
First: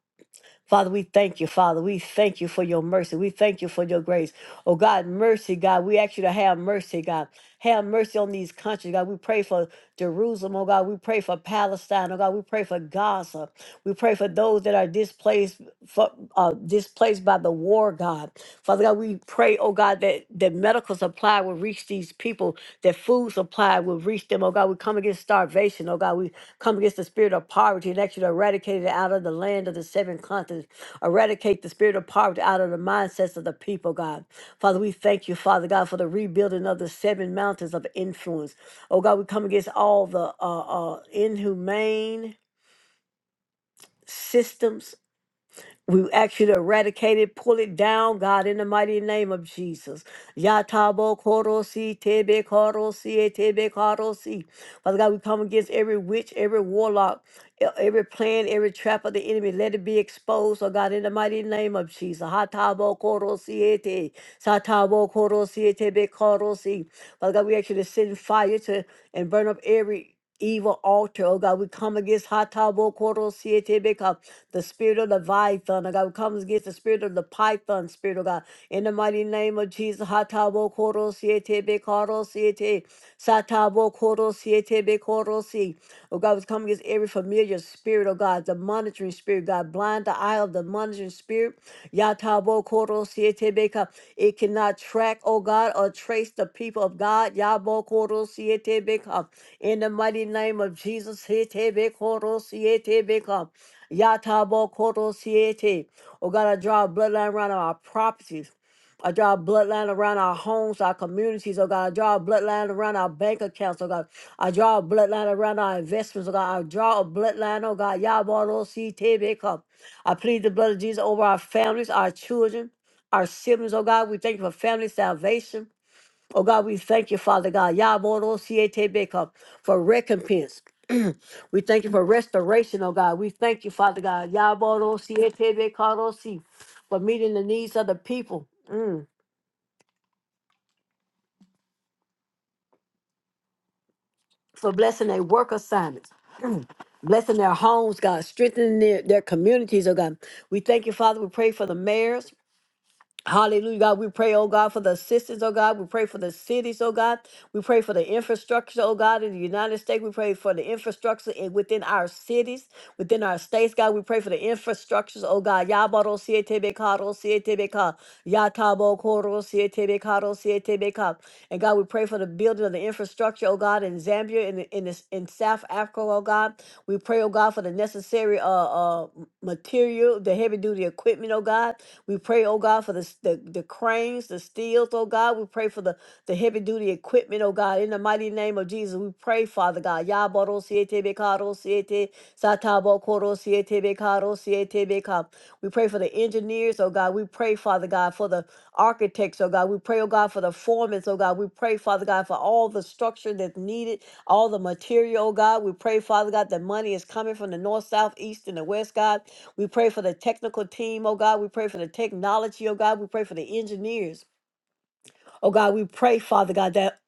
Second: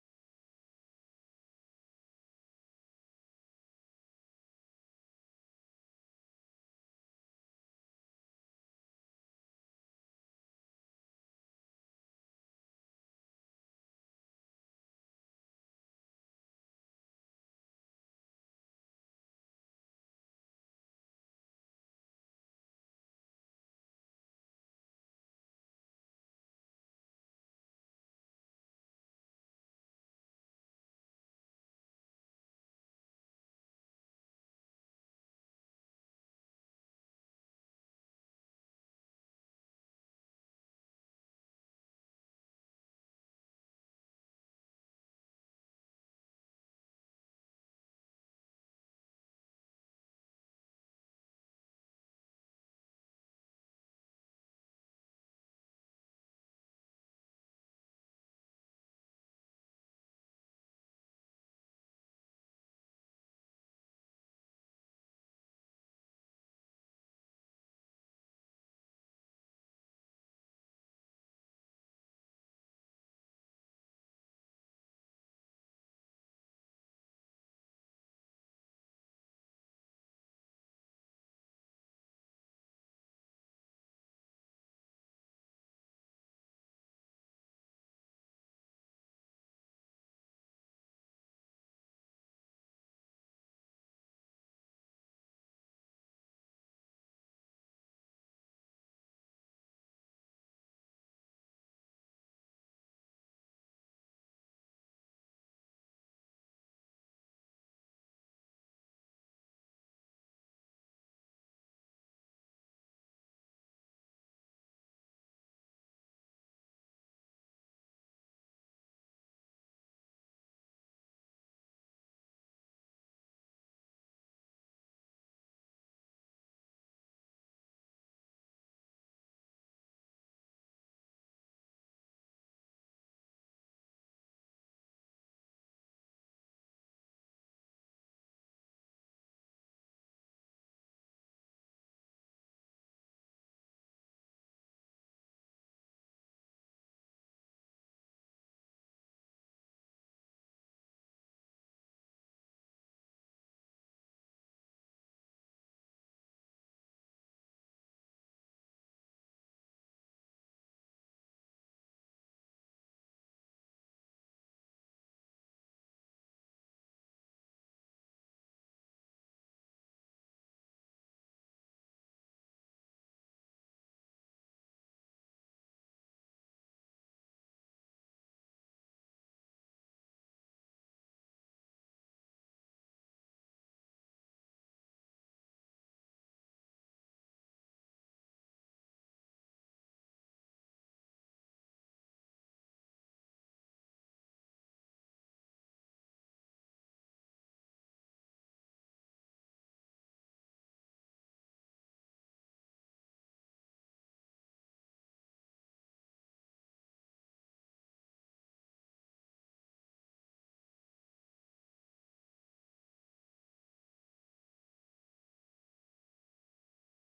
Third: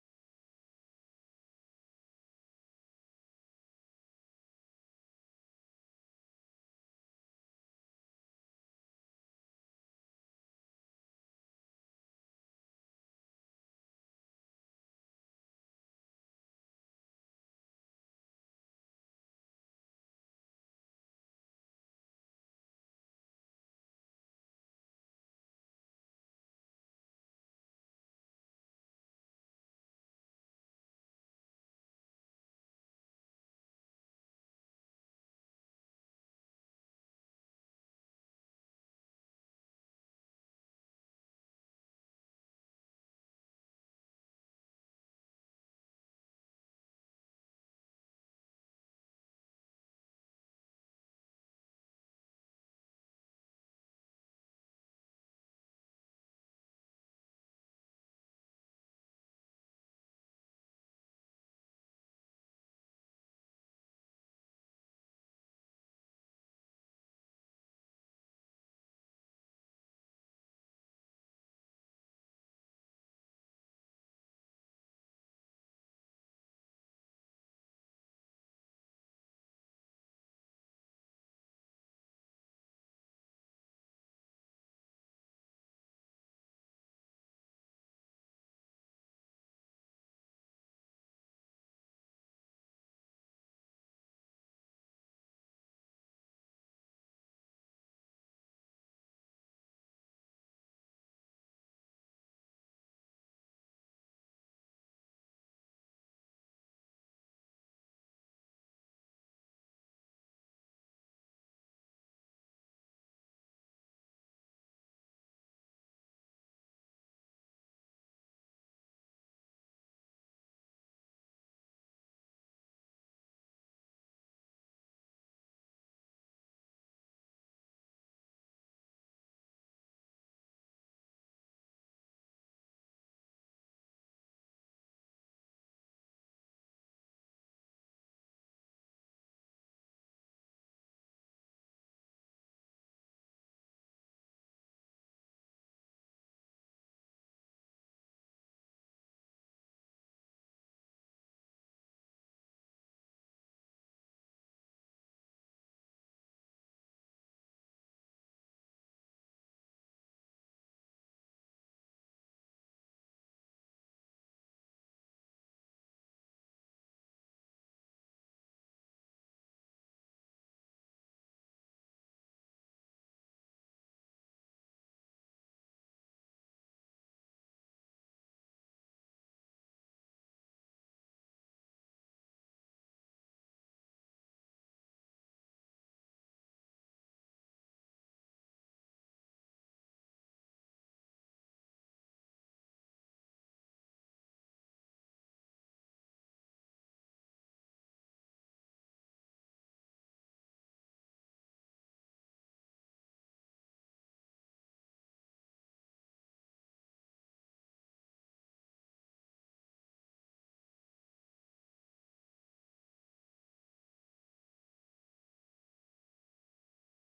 Speaker 2: Father, we thank you, Father. We thank you for your mercy. We thank you for your grace. Oh God, mercy, God. We ask you to have mercy, God. Have mercy on these countries, God. We pray for Jerusalem, oh God. We pray for Palestine, oh God. We pray for Gaza. We pray for those that are displaced, for, uh, displaced by the war, God. Father God, we pray, oh God, that that medical supply will reach these people, that food supply will reach them, oh God. We come against starvation, oh God. We come against the spirit of poverty and actually eradicate it out of the land of the seven continents. Eradicate the spirit of poverty out of the mindsets of the people, God. Father, we thank you, Father God, for the rebuilding of the seven mountains of influence. Oh God, we come against all the uh, uh, inhumane systems. We ask you to eradicate it, pull it down, God, in the mighty name of Jesus. Yatabo korosi tebe korosi e tebe korosi. Father God, we come against every witch, every warlock, e- every plan, every trap of the enemy, let it be exposed, oh God, in the mighty name of Jesus. Hatabo koro siete, satabo koro siete be koro si. Father God, we actually you to send fire to and burn up every evil altar, oh God. We come against hatabo koro siete be ka- the spirit of Leviathan, oh God. We come against the spirit of the python spirit, oh God. In the mighty name of Jesus, hatabo koro siete be koro siete. Satabo korosi etebe si. Oh God, we come against every familiar spirit, oh God, the monitoring spirit, God, blind the eye of the monitoring spirit. Yatabo korosi etebe ka. It cannot track, oh God, or trace the people of God. Yabo korosi etebe ka. In the mighty name of Jesus, etebe korosi etebe ka. Yatabo korosi ete. Oh God, I draw a bloodline around our properties. I draw a bloodline around our homes, our communities, oh God. I draw a bloodline around our bank accounts, oh God. I draw a bloodline around our investments, oh God. I draw a bloodline, oh God. Yabarositebeka. I plead the blood of Jesus over our families, our children, our siblings, oh God. We thank you for family salvation. Oh God, we thank you, Father God. Yabarositebeka, For recompense. we thank you for restoration, oh God. We thank you, Father God. Yabarositebeka, For meeting the needs of the people. Mm. for blessing their work assignments, blessing their homes, God, strengthening their, their communities, oh God. We thank you, Father. We pray for the mayors. Hallelujah, God. We pray, oh God, for the assistance, oh God. We pray for the cities, oh God. We pray for the infrastructure, oh God, in the United States. We pray for the infrastructure in, within our cities, within our states, God. We pray for the infrastructures, oh God. Yabaro sietebekaro sietebeka. Yatabo koro sietebekaro sietebeka. And God, we pray for the building of the infrastructure, oh God, in Zambia, in, in, this- in South Africa. Africa, oh God. We pray, oh God, for the necessary uh, uh, material, the heavy duty equipment, oh God. We pray, oh God, for the, s- the, the cranes, the steels, oh God. We pray for the, the heavy duty equipment, oh God. In the mighty name of Jesus, we pray, Father God. Yaboro siete bekaro siete, satabo koro siete bekaro siete beka. We pray for the engineers, oh God. We pray, Father God, for the architects, oh God. We pray, oh God, for the foremen, oh God. We pray, Father God, for all the structure that's needed all the material, oh God. We pray, Father God, that money is coming from the north, south, east, and the west, God. We pray for the technical team, oh God. We pray for the technology, oh God. We pray for the engineers, oh God. We pray, Father God, that,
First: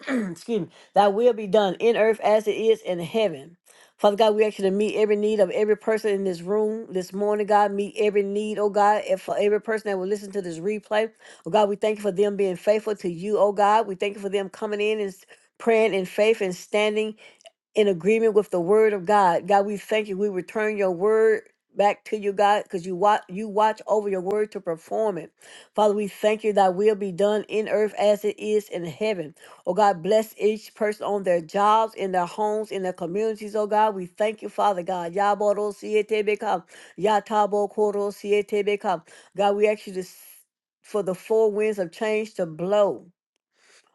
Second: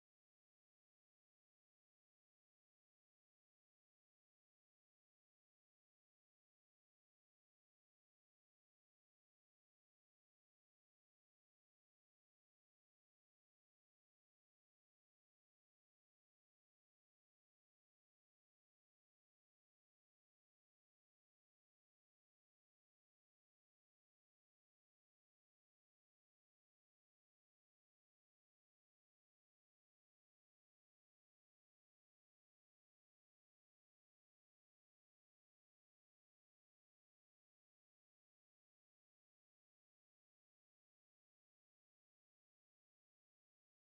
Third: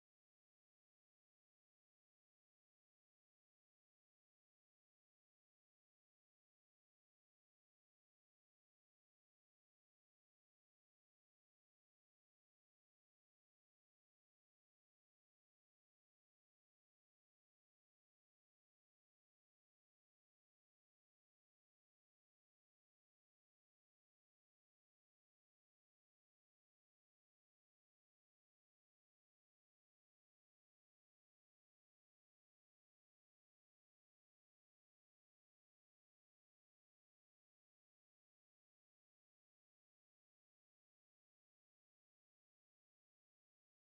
Speaker 2: excuse me, that will be done in earth as it is in heaven. Father God, we ask you to meet every need of every person in this room this morning, God. Meet every need, oh God, and for every person that will listen to this replay. Oh God, we thank you for them being faithful to you, oh God. We thank you for them coming in and s- praying in faith and standing in agreement with the word of God. God, we thank you. We return your word back to you, God, because you watch you watch over your word to perform it. Father, we thank you that will be done in earth as it is in heaven. Oh God, bless each person on their jobs, in their homes, in their communities. Oh God, we thank you, Father God. Yaboro siete beka, yatabo koro siete beka. God, we ask you to s- for the four winds of change to blow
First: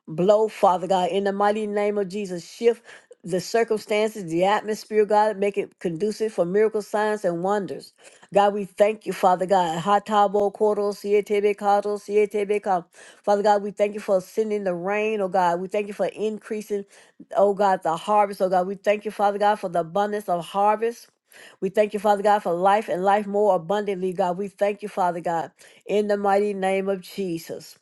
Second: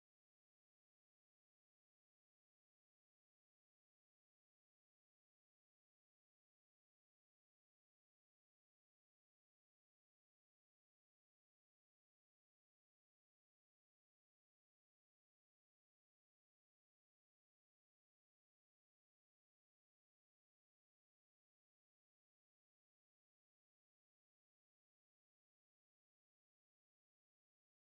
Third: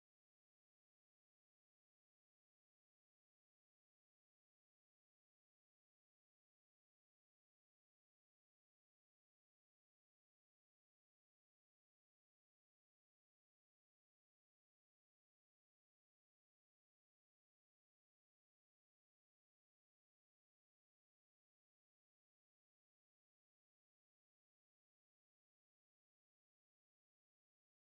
Speaker 2: blow, Father God, in the mighty name of Jesus. Shift the circumstances, the atmosphere, God, make it conducive for miracle signs and wonders. God, we thank you, Father God. Hatabo koro sietebe kato sietebe ka. Father God, we thank you for sending the rain, oh God. We thank you for increasing, oh God, the harvest, oh God. We thank you, Father God, for the abundance of harvest. We thank you, Father God, for life and life more abundantly, God. We thank you, Father God, in the mighty name of Jesus.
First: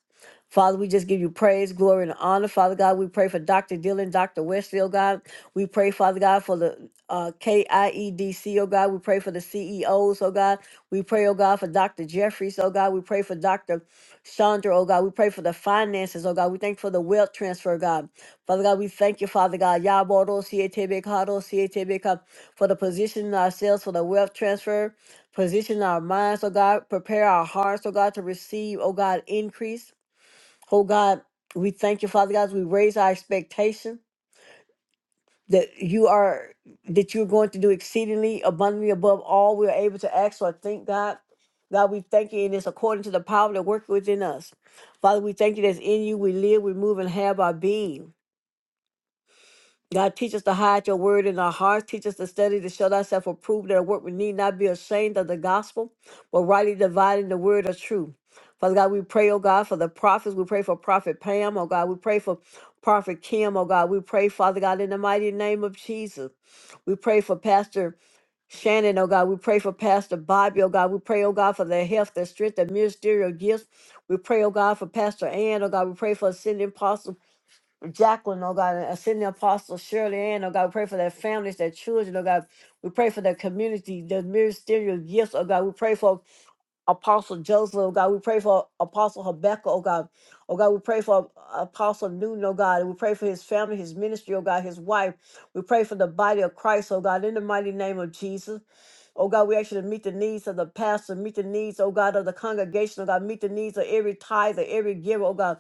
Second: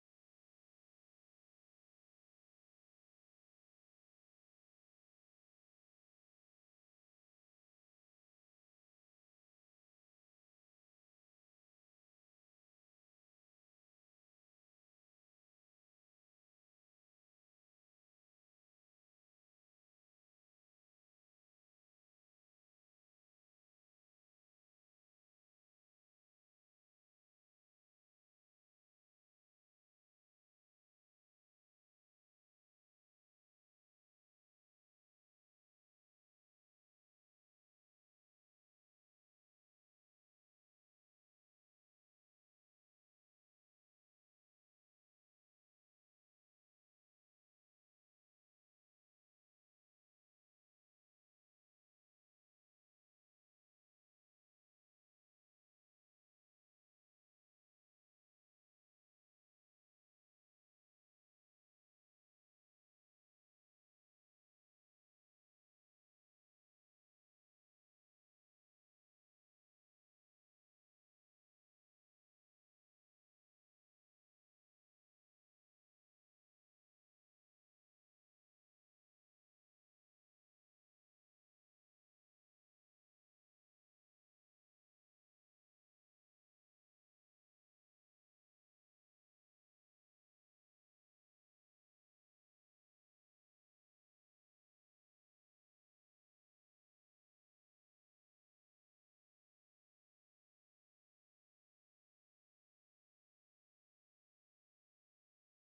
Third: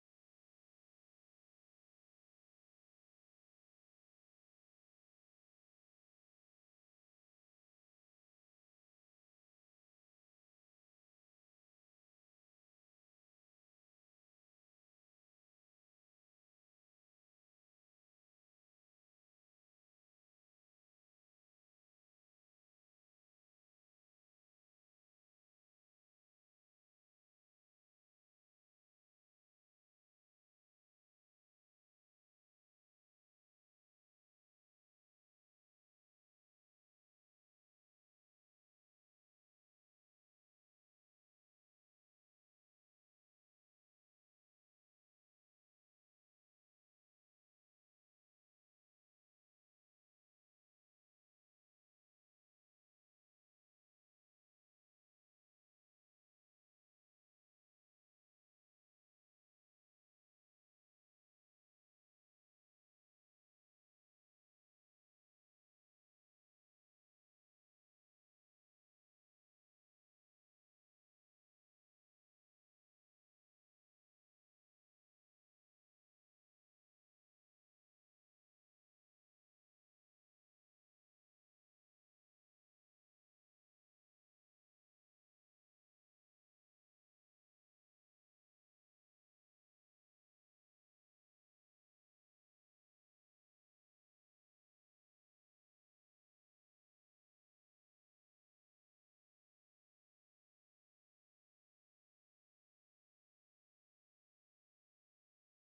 Speaker 2: Father, we just give you praise, glory, and honor. Father God, we pray for Dr. Dillon, Dr. Westfield, God. We pray, Father God, for the uh, KIEDC, oh God. We pray for the CEOs, oh God. We pray, oh God, for Dr. Jeffries, oh God. We pray for Dr. Chandra, oh God. We pray for the finances, oh God. We thank you for the wealth transfer, oh God. Father God, we thank you, Father God. Yaboro, Sietebekado, Sietebeka, for the positioning ourselves for the wealth transfer, position our minds, oh God. Prepare our hearts, oh God, to receive, oh God, increase. Oh God, we thank you, Father God. as We raise our expectation that you are that you're going to do exceedingly abundantly above all we are able to ask or think, God. God, we thank you, and it's according to the power that works within us. Father, we thank you that's in you. We live, we move, and have our being. God, teach us to hide your word in our hearts. Teach us to study to show thyself approved that our work we need not be ashamed of the gospel, but rightly dividing the word of truth. Father God, we pray, oh God, for the prophets. We pray for Prophet Pam, oh God. We pray for Prophet Kim, oh God. We pray, Father God, in the mighty name of Jesus. We pray for Pastor Shannon, oh God. We pray for Pastor Bobby, oh God. We pray, oh God, for their health, their strength, their ministerial gifts. We pray, oh God, for Pastor Ann, oh God. We pray for ascending apostle. Jacqueline, oh God, and send apostle Shirley Ann, oh God, we pray for their families, their children, oh God. We pray for their community, their ministerial gifts, oh God. We pray for Apostle Joseph, oh God. We pray for Apostle Habakkuk, oh God. Oh God, we pray for Apostle Newton, oh God. We pray for his family, his ministry, oh God, his wife. We pray for the body of Christ, oh God, in the mighty name of Jesus. Oh God, we actually meet the needs of the pastor, meet the needs, oh God, of the congregation, oh God, meet the needs of every tither, every giver, oh God,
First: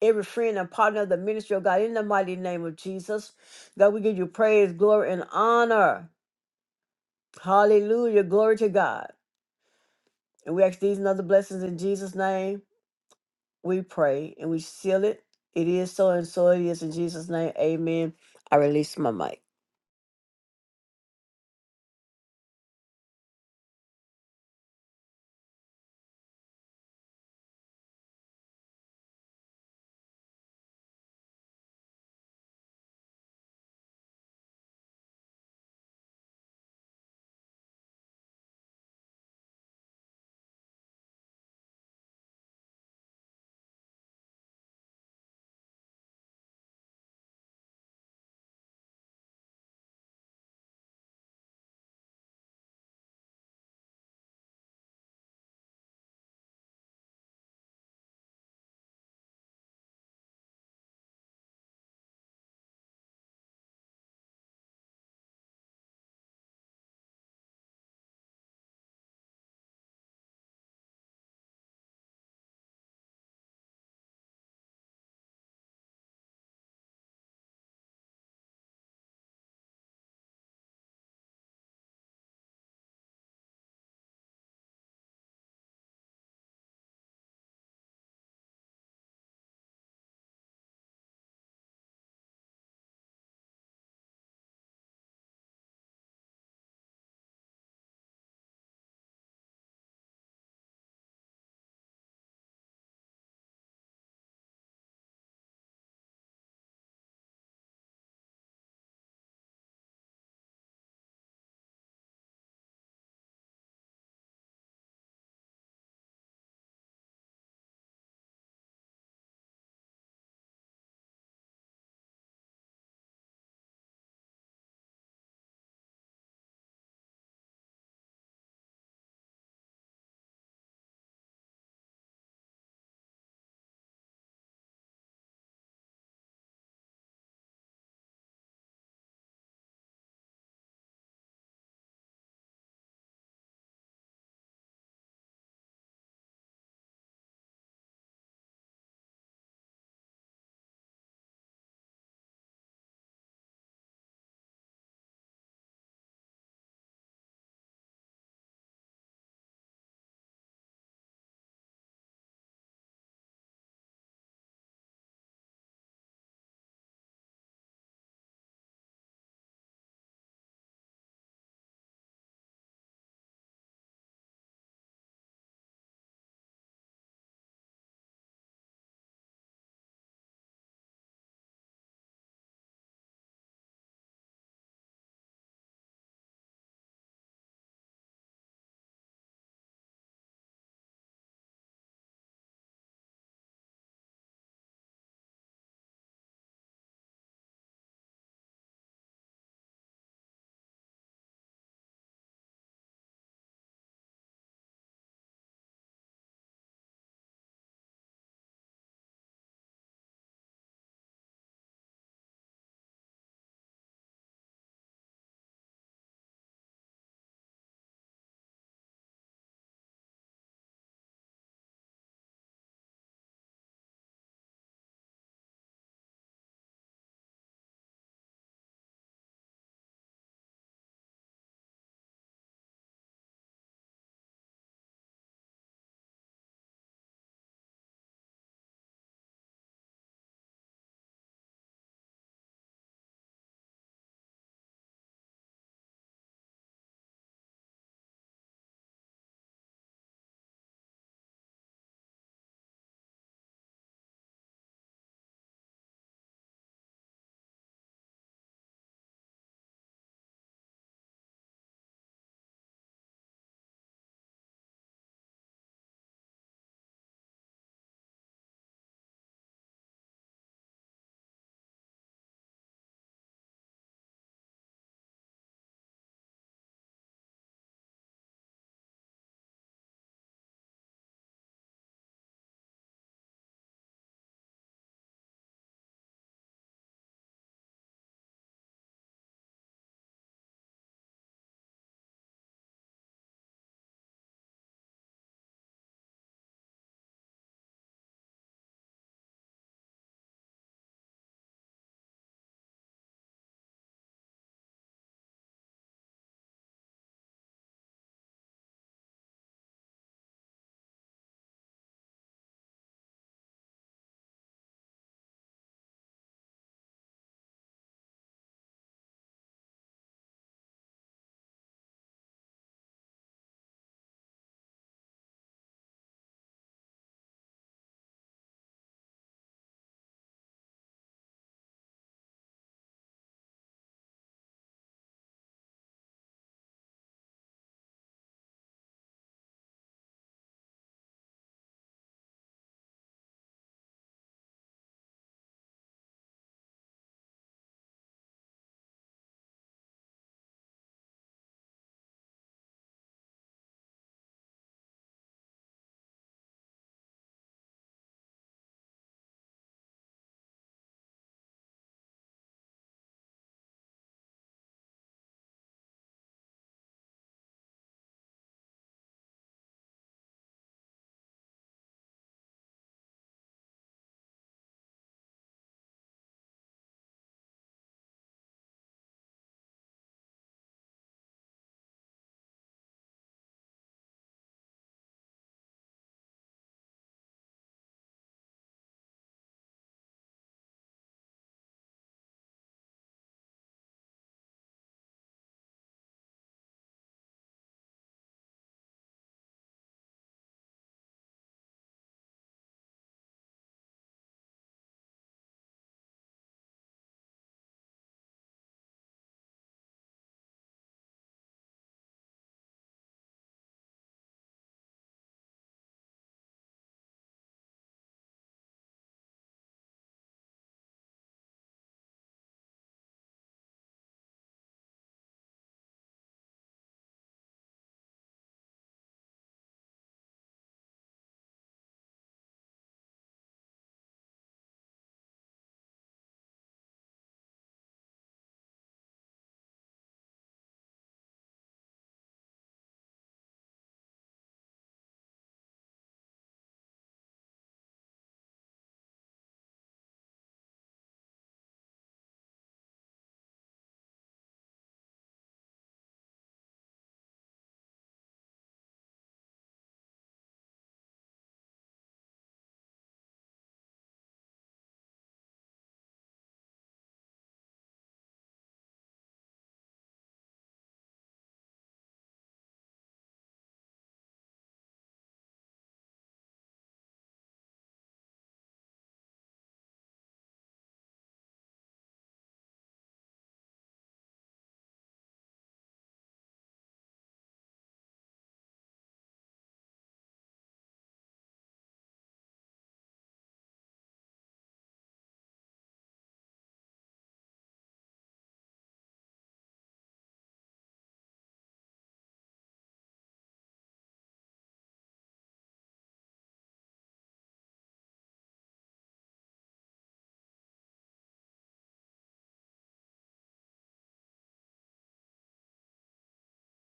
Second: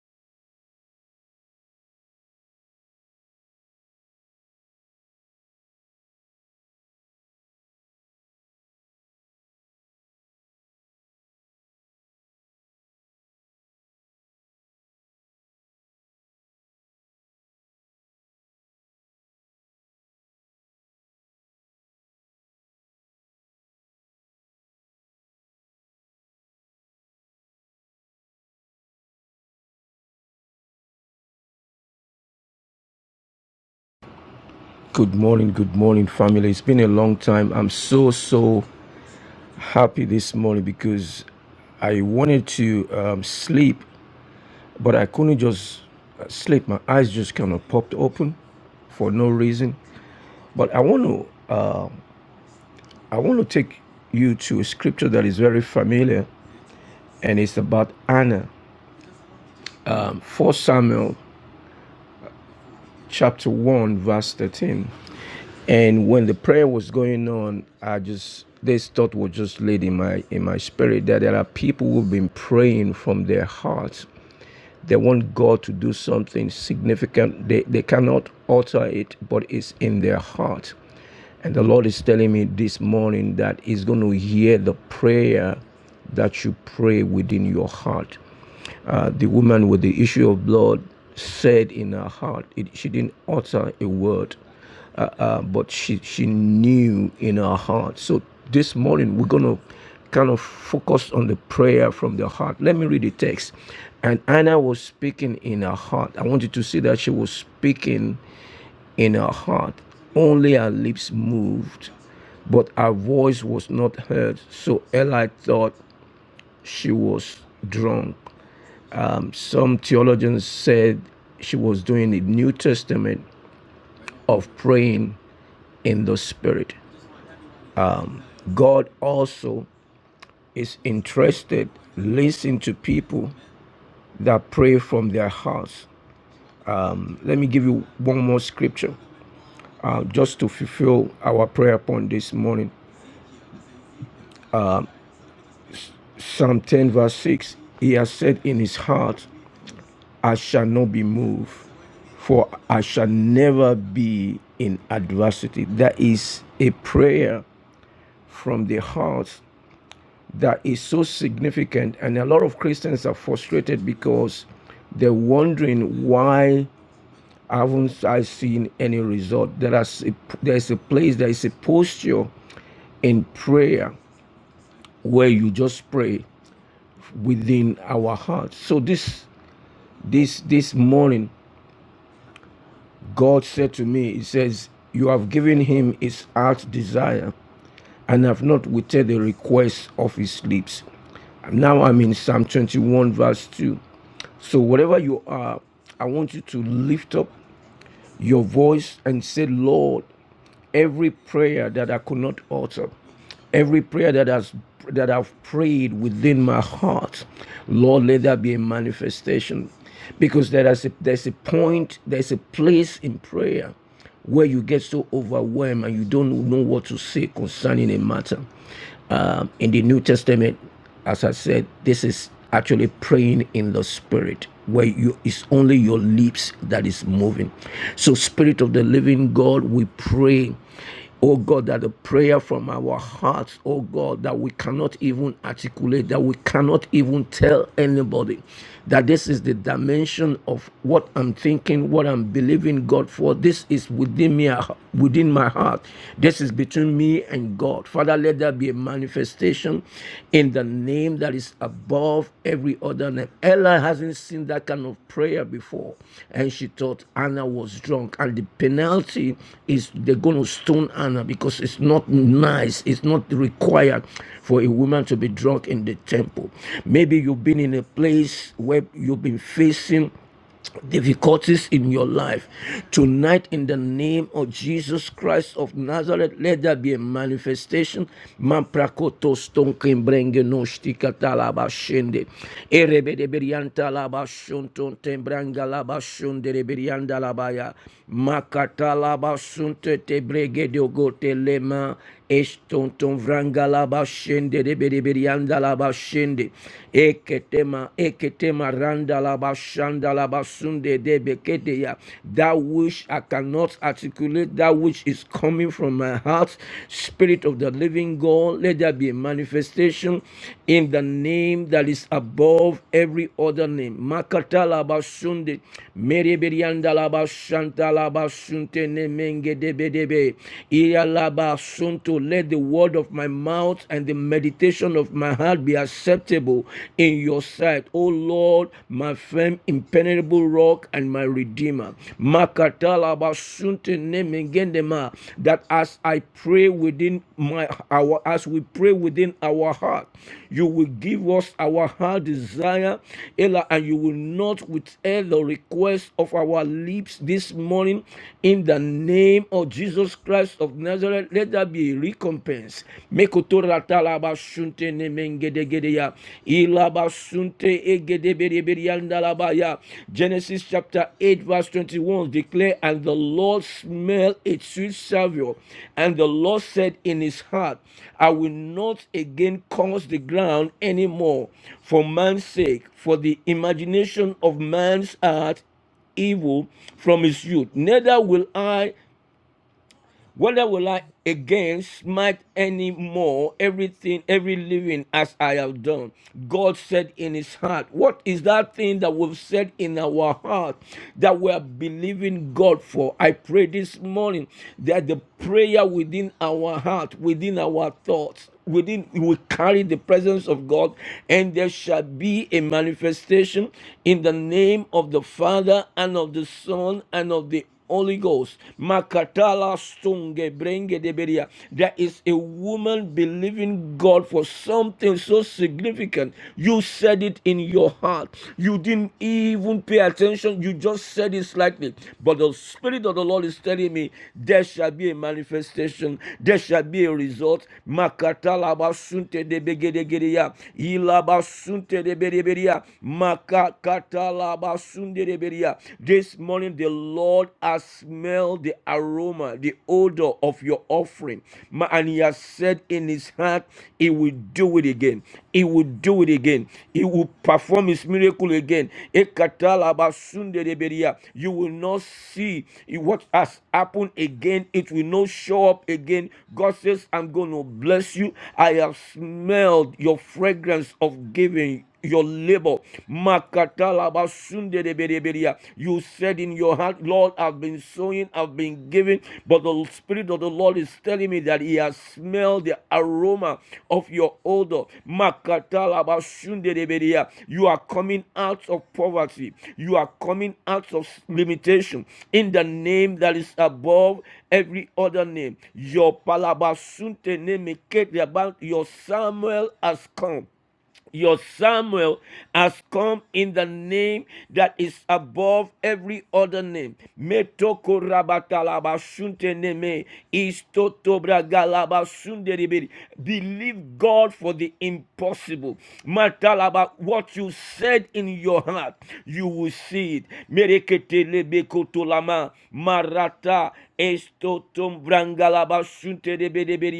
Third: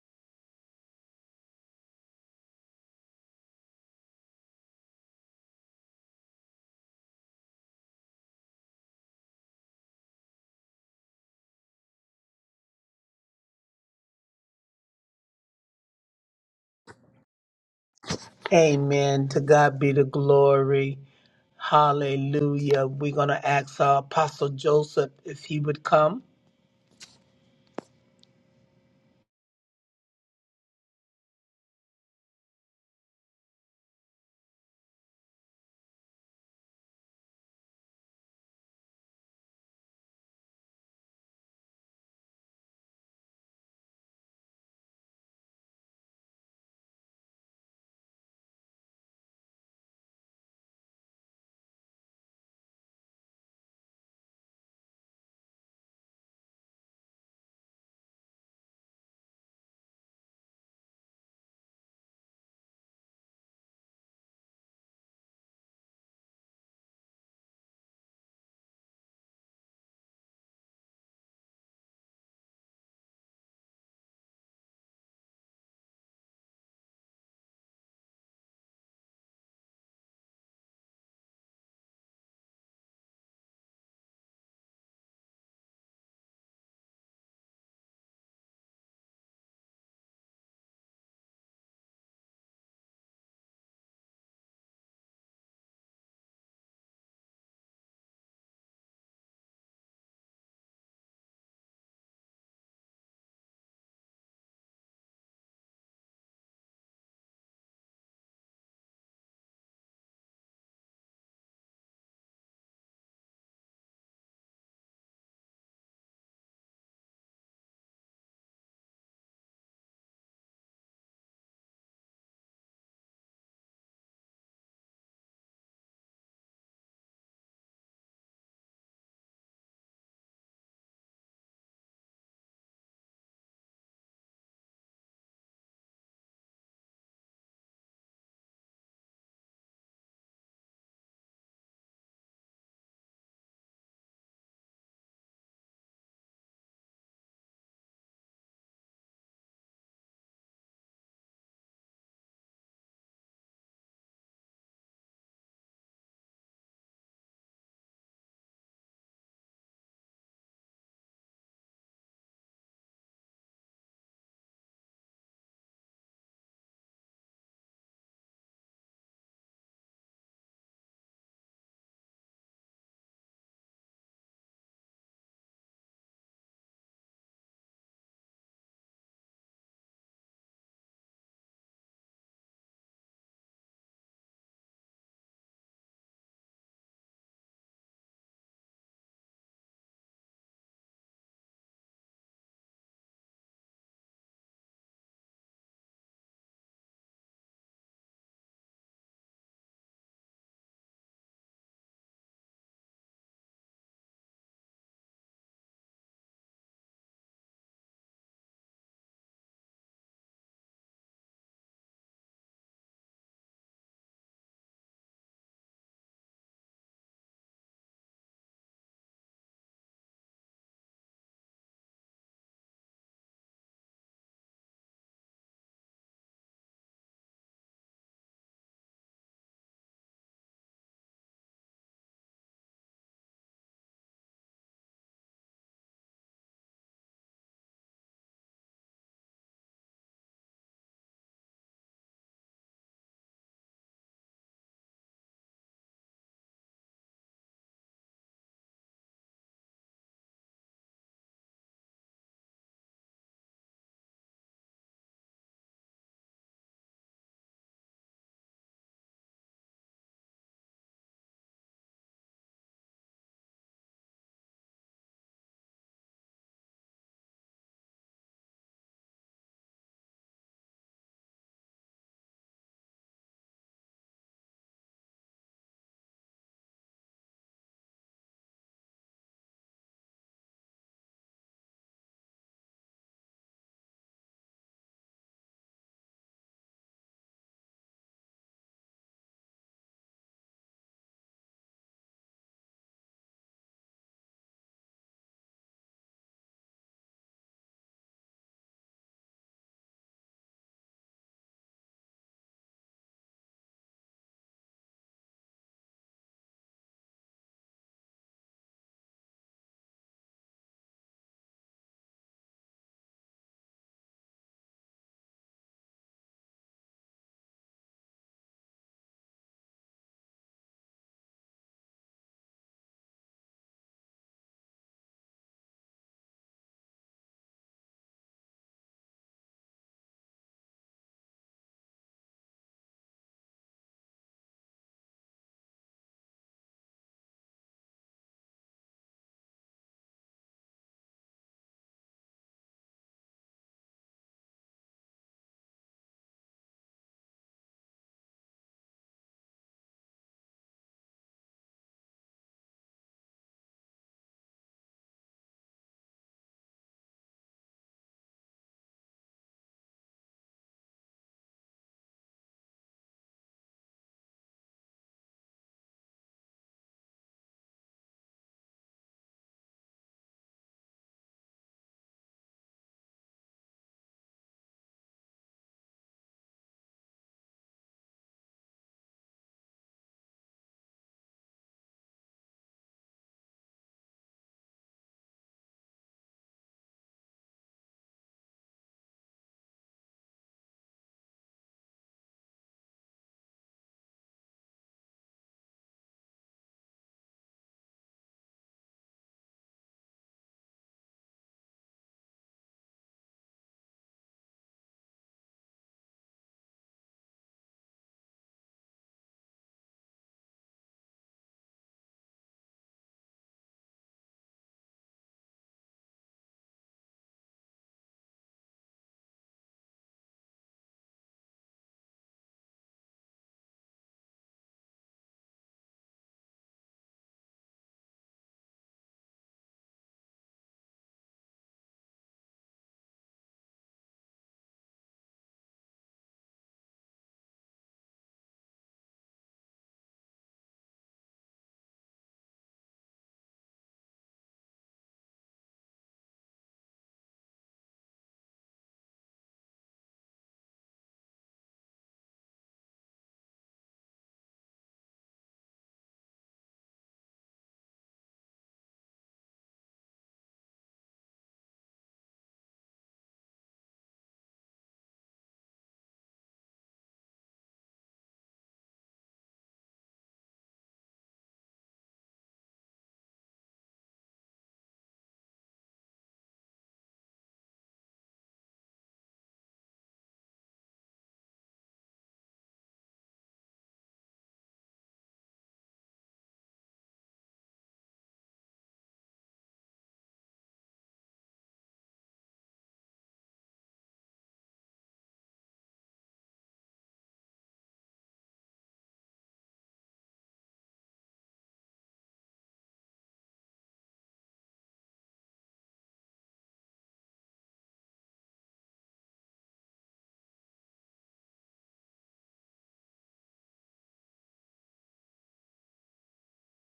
Speaker 2: every friend and partner of the ministry, oh God, in the mighty name of Jesus. God, we give you praise, glory, and honor. Hallelujah. Glory to God. And we ask these and other blessings in Jesus' name. We pray and we seal it. It is so and so it is in Jesus' name. Amen. I release my
Speaker 1: Amen.
Speaker 2: mic.
Speaker 1: To God be the glory. Hallelujah. We're going to ask our Apostle Joseph if he would come.
Speaker 3: Good morning, good morning, family. It's been a long time. I'm so, so happy this morning because I wanted to um, sleep, but I couldn't just uh, sleep. My eyes just kind of popped open for no reason. But I want to, uh, I want to take you to a scripture that is very familiar, and it's about Anna. Um, 4 Samuel chapter 1, verse 13. And when the prayer was going on, I just this thought was just laid in my in my spirit that there are people who've been praying from their hearts. They want God to do something significant. They they cannot alter it, but it's in their heart. And the Lord is telling me this morning that He's going to hear the prayer that you pray within your heart. Uh, the woman with the issue of blood said in her heart, it, she didn't utter a word uh, uh, but she she knew in her heart. So this morning we're gonna kind of focus on the prayer from the heart. Let me read the text. And Anna was speaking in her heart. I want you to see that she was speaking in her heart. Only her lips moved, but her voice was not heard. So Eli thought she was drunk. Um, Some theologians said she was doing the New Testament of praying in the Spirit. God also is interested. Listen to people that pray from their hearts. Let me give you one more scripture uh, just to fulfill our prayer point this morning. Psalm 10, verse 6 He has said in his heart, I shall not be moved, for I shall never be in adversity. That is a prayer from the heart that is so significant, and a lot of Christians are frustrated because they're wondering why haven't I seen any result? There is a, there is a place, there is a posture in prayer where you just pray within our hearts. So this this this morning, God said to me, He says, "You have given him his heart's desire." and have not withheld the request of his lips. Now I'm in Psalm 21, verse 2. So, whatever you are, I want you to lift up your voice and say, Lord, every prayer that I could not utter, every prayer that has that I've prayed within my heart, Lord, let that be a manifestation. Because there is a, there's a point, there's a place in prayer where you get so overwhelmed and you don't know what to say concerning a matter. Um, in the New Testament, as I said, this is actually praying in the spirit, where you it's only your lips that is moving. So, Spirit of the Living God, we pray. Oh God, that the prayer from our hearts, oh God, that we cannot even articulate, that we cannot even tell anybody that this is the dimension of what I'm thinking, what I'm believing God for. This is within me, within my heart. This is between me and God. Father, let there be a manifestation in the name that is above every other name. Ella hasn't seen that kind of prayer before, and she thought Anna was drunk. And the penalty is they're going to stone Anna because it's not nice, it's not required for a woman to be drunk in the temple temple. Maybe you've been in a place where you've been facing difficulties in your life. Tonight, in the name of Jesus Christ of Nazareth, let there be a manifestation. Mamprakoto stonken brenge noshti katalaba Erebe de berianta laba tembranga laba de berianda labaya. Makatalaba sunte te brege de ogote lema. Estonton vrangalaba shende de beribirianda laba shende. Eketema eketema randa laba shanda laba sunde de bekete That which I cannot articulate, that which is coming from my heart, Spirit of the living God, let there be a manifestation in the name that is above every other name. Makata la basunde, sunde, meribirianda laba shanta laba sunte ne menge de bede Telebe. Iyalaba sunto. Let the word of my mouth and the meditation of my heart be acceptable in your sight, O Lord, my firm, impenetrable rock and my redeemer. Makatalaba sunto nemengendema. That as I pray within my our as we pray within our heart. You will give us our heart desire, Ella, and you will not withhold the request of our lips this morning. In the name of Jesus Christ of Nazareth, let there be a recompense. Mekotora talaba shunte nemengede gedeya. Ilaba sunte Genesis chapter 8, verse 21 declare, And the Lord smelled a sweet savour, and the Lord said in his heart, I will not again curse the ground anymore for man's sake, for the imagination of man's heart evil from his youth. Neither will I whether will I again smite any more everything, every living as I have done? God said in his heart, What is that thing that we've said in our heart that we are believing God for? I pray this morning that the prayer within our heart, within our thoughts, within we will carry the presence of God, and there shall be a manifestation in the name of the Father and of the Son and of the Holy Ghost. Makatala stunge brenge deberia. There is a woman believing God for something so significant. You said it in your heart. You didn't even pay attention. You just said it slightly. But the Spirit of the Lord is telling me there shall be a manifestation. There shall be a result. Makatala basunte debegedegeria. Ilaba sunte debedeberia. Makakatala basunde this morning, the Lord has smelled the aroma, the odor of your offering. And He has said in His heart, He will do it again. He will do it again. He will perform His miracle again. Ekatalabasundeleberia. You will not see what has happened again. It will not show up again. God says, I'm going to bless you. I have smelled your fragrance of giving your labor. Makatalabasundedebedebedea. You said in your heart, Lord, I've been sowing, I've been giving, but the Spirit of the Lord is telling me that He has smelled the aroma of your odor. Makatalabasundedebedea. You are coming out of poverty, you are coming out of limitation in the name that is above every other name. Your palabasunte name, about your Samuel has come. Your Samuel has come in the name that is above every other name. Metoko rabatalaba shunte neme, istoto bragalaba shunde Believe God for the impossible. Matalaba, what you said in your heart, you will see it. Merekete lebe marata. Estotom brangalaba shunte de be de be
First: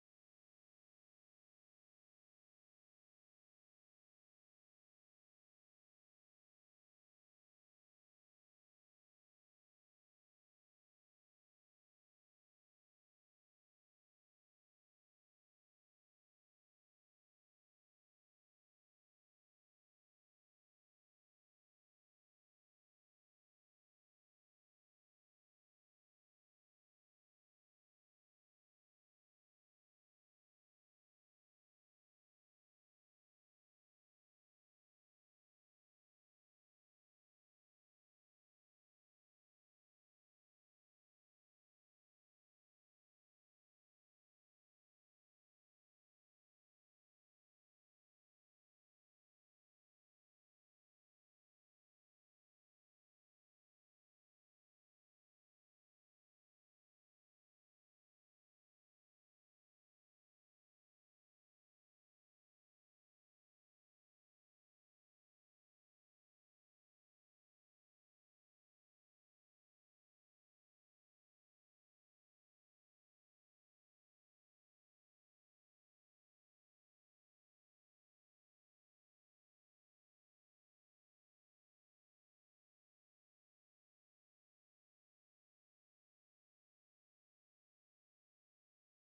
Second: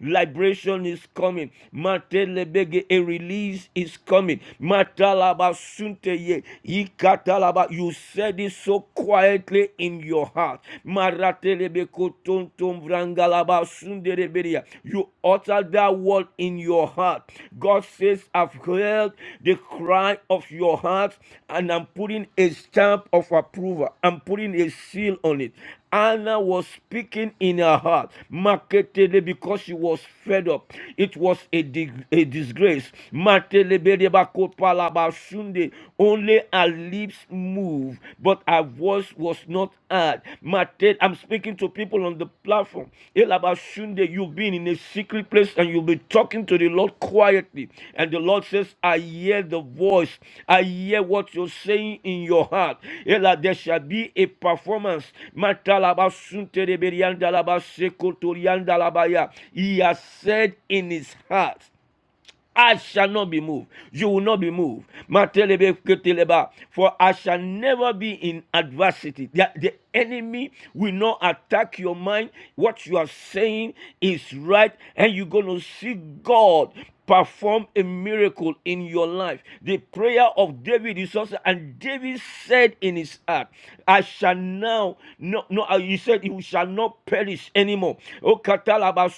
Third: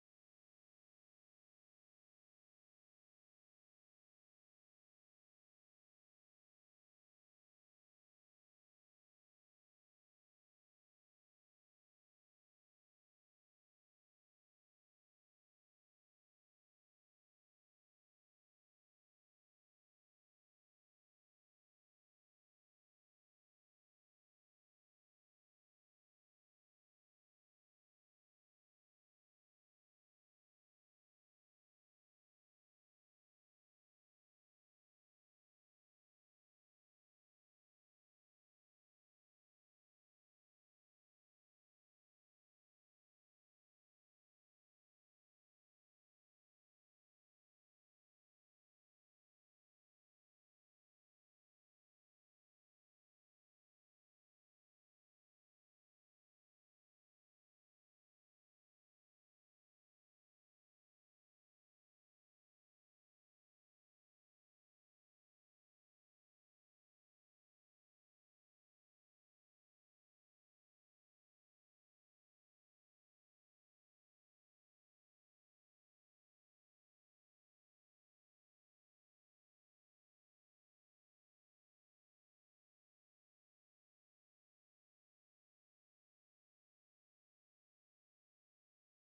Speaker 3: Liberation is coming. Matelebege, a release is coming. Matalaba shunte ye. Ikatalaba. You said it so quietly in your heart. Maratelebe kotontom brangalaba shunde de be You utter that word in your heart. God God says, I've heard the cry of your heart, and I'm putting a stamp of approval. I'm putting a seal on it. Anna was speaking in her heart, marketedly because she was fed up. It was a, dig- a disgrace. Mateleberebakopalabashunde. Only her lips moved, but her voice was not uh, Mate, I'm speaking to people on the platform. Elabashunde, You've been in a secret place and you'll be talking to the Lord quietly. And the Lord says, I hear the voice. I hear what you're saying in your heart. Ela, There shall be a performance. Matalabashunte reberiandalabasekotoriandalabaya. He has said in his heart. I shall not be moved. You will not be moved. For I shall never be in adversity. The, the enemy will not attack your mind. What you are saying is right, and you're going to see God perform a miracle in your life. The prayer of David is also, and David said in his heart, I shall now, no, no, uh, he said, you shall not perish anymore. Oh, katalaba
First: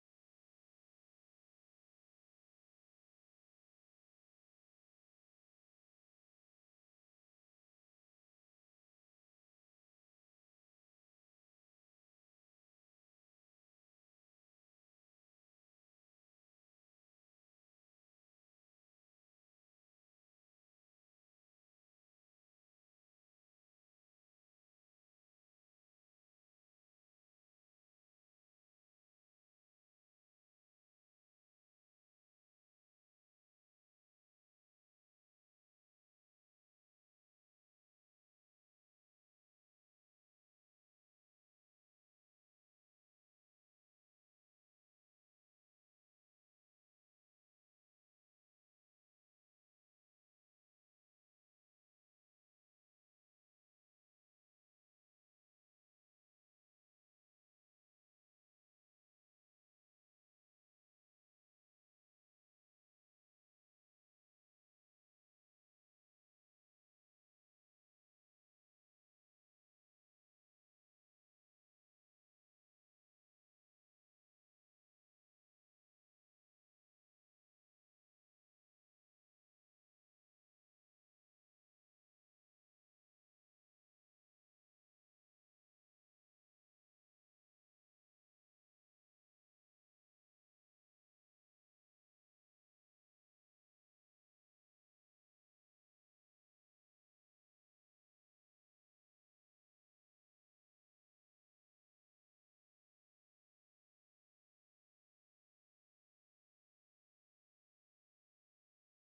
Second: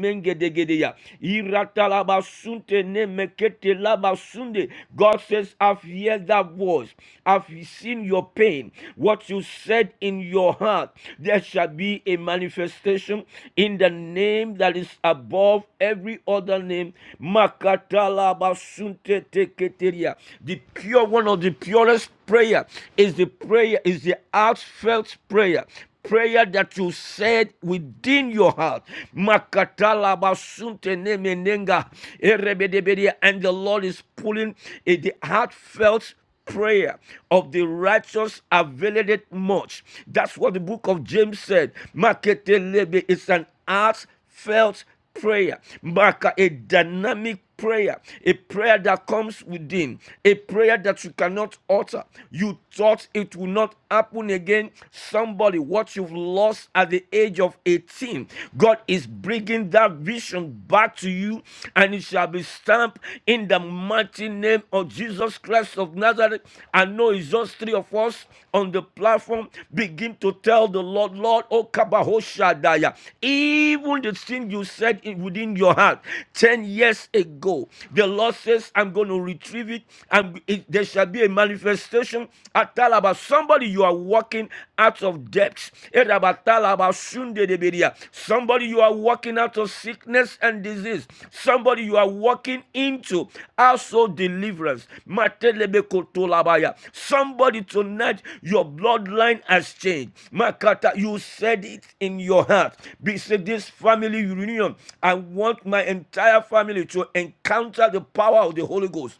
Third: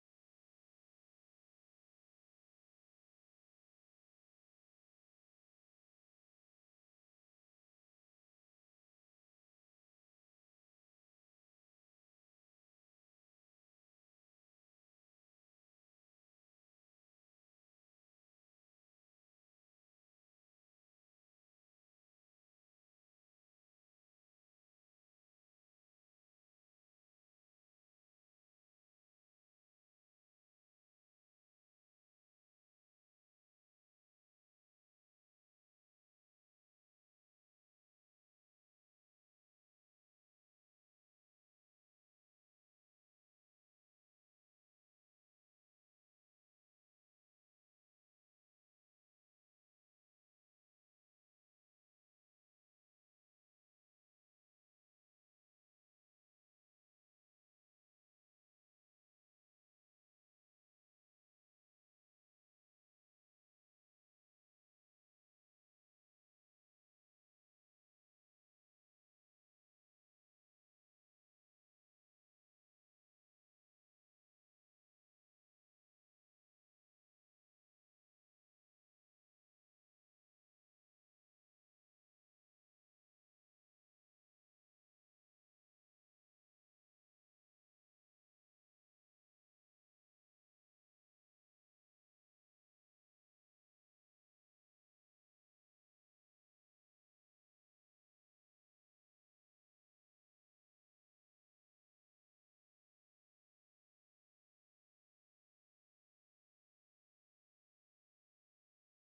Speaker 3: mengedegedeya. Iratalabasunte ne mekete labasunde. God says, I've heard that voice. I've seen your pain. What you said in your heart, there shall be a manifestation in the name that is above every other name. Makatalabasunte teketeria. The pure one of the purest prayer is the prayer, is the heartfelt prayer prayer that you said within your heart. Makatala basunte nemenenga erebedebedia. And the Lord is pulling eh, the heartfelt prayer of the righteous availeth it much. That's what the book of James said. Maketelebe is an heartfelt prayer. Maka, a dynamic prayer, a prayer that comes within, a prayer that you cannot utter. You thought it will not happen again. Somebody, what you've lost at the age of 18, God is bringing that vision back to you, and it shall be stamped in the mighty name of Jesus Christ of Nazareth. God. I know it's just three of us on the platform. Begin to tell the Lord, Lord, oh Kabahoshadaya, even the thing you said in, within your heart 10 years ago, the Lord says, I'm going to retrieve it. And it, there shall be a manifestation. Atalaba, somebody you are walking out of depths. Erabatalaba sunde de area. Somebody, you are walking out of sickness and disease. Somebody, you are walking into also deliverance. Somebody, tonight, your bloodline has changed. Makata, you said it in your heart. Be said this family reunion. I want my entire family to encounter the power of the Holy Ghost.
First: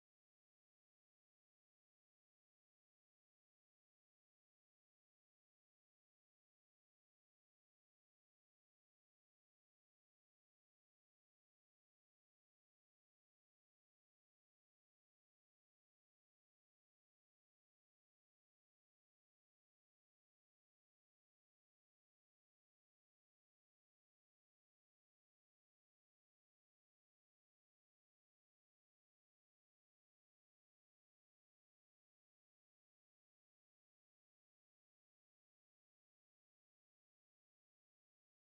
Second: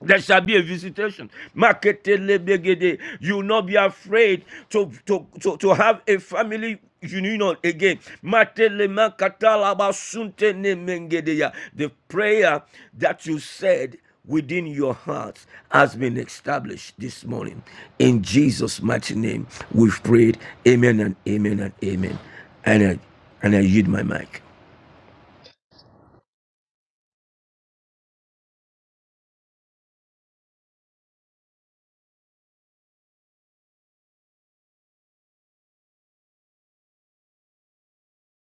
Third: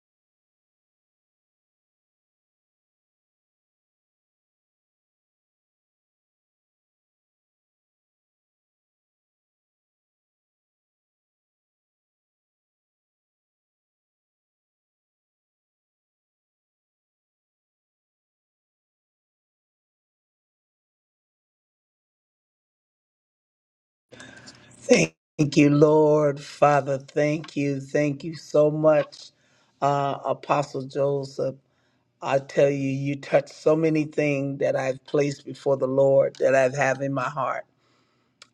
Speaker 3: There shall be a visitation. Maketelebegede. You will not be afraid to, to, to, to have a family union again. Matelemakatalabasuntenemengedeya. The prayer that you said within your heart has been established this morning. In Jesus' mighty name, we've prayed. Amen and amen and amen. And I, and I yield my mic.
Speaker 1: Thank you, Lord. Father, thank you. Thank you so much, uh, Apostle Joseph. I tell you, you touched so many things that I've placed before the Lord that I have in my heart.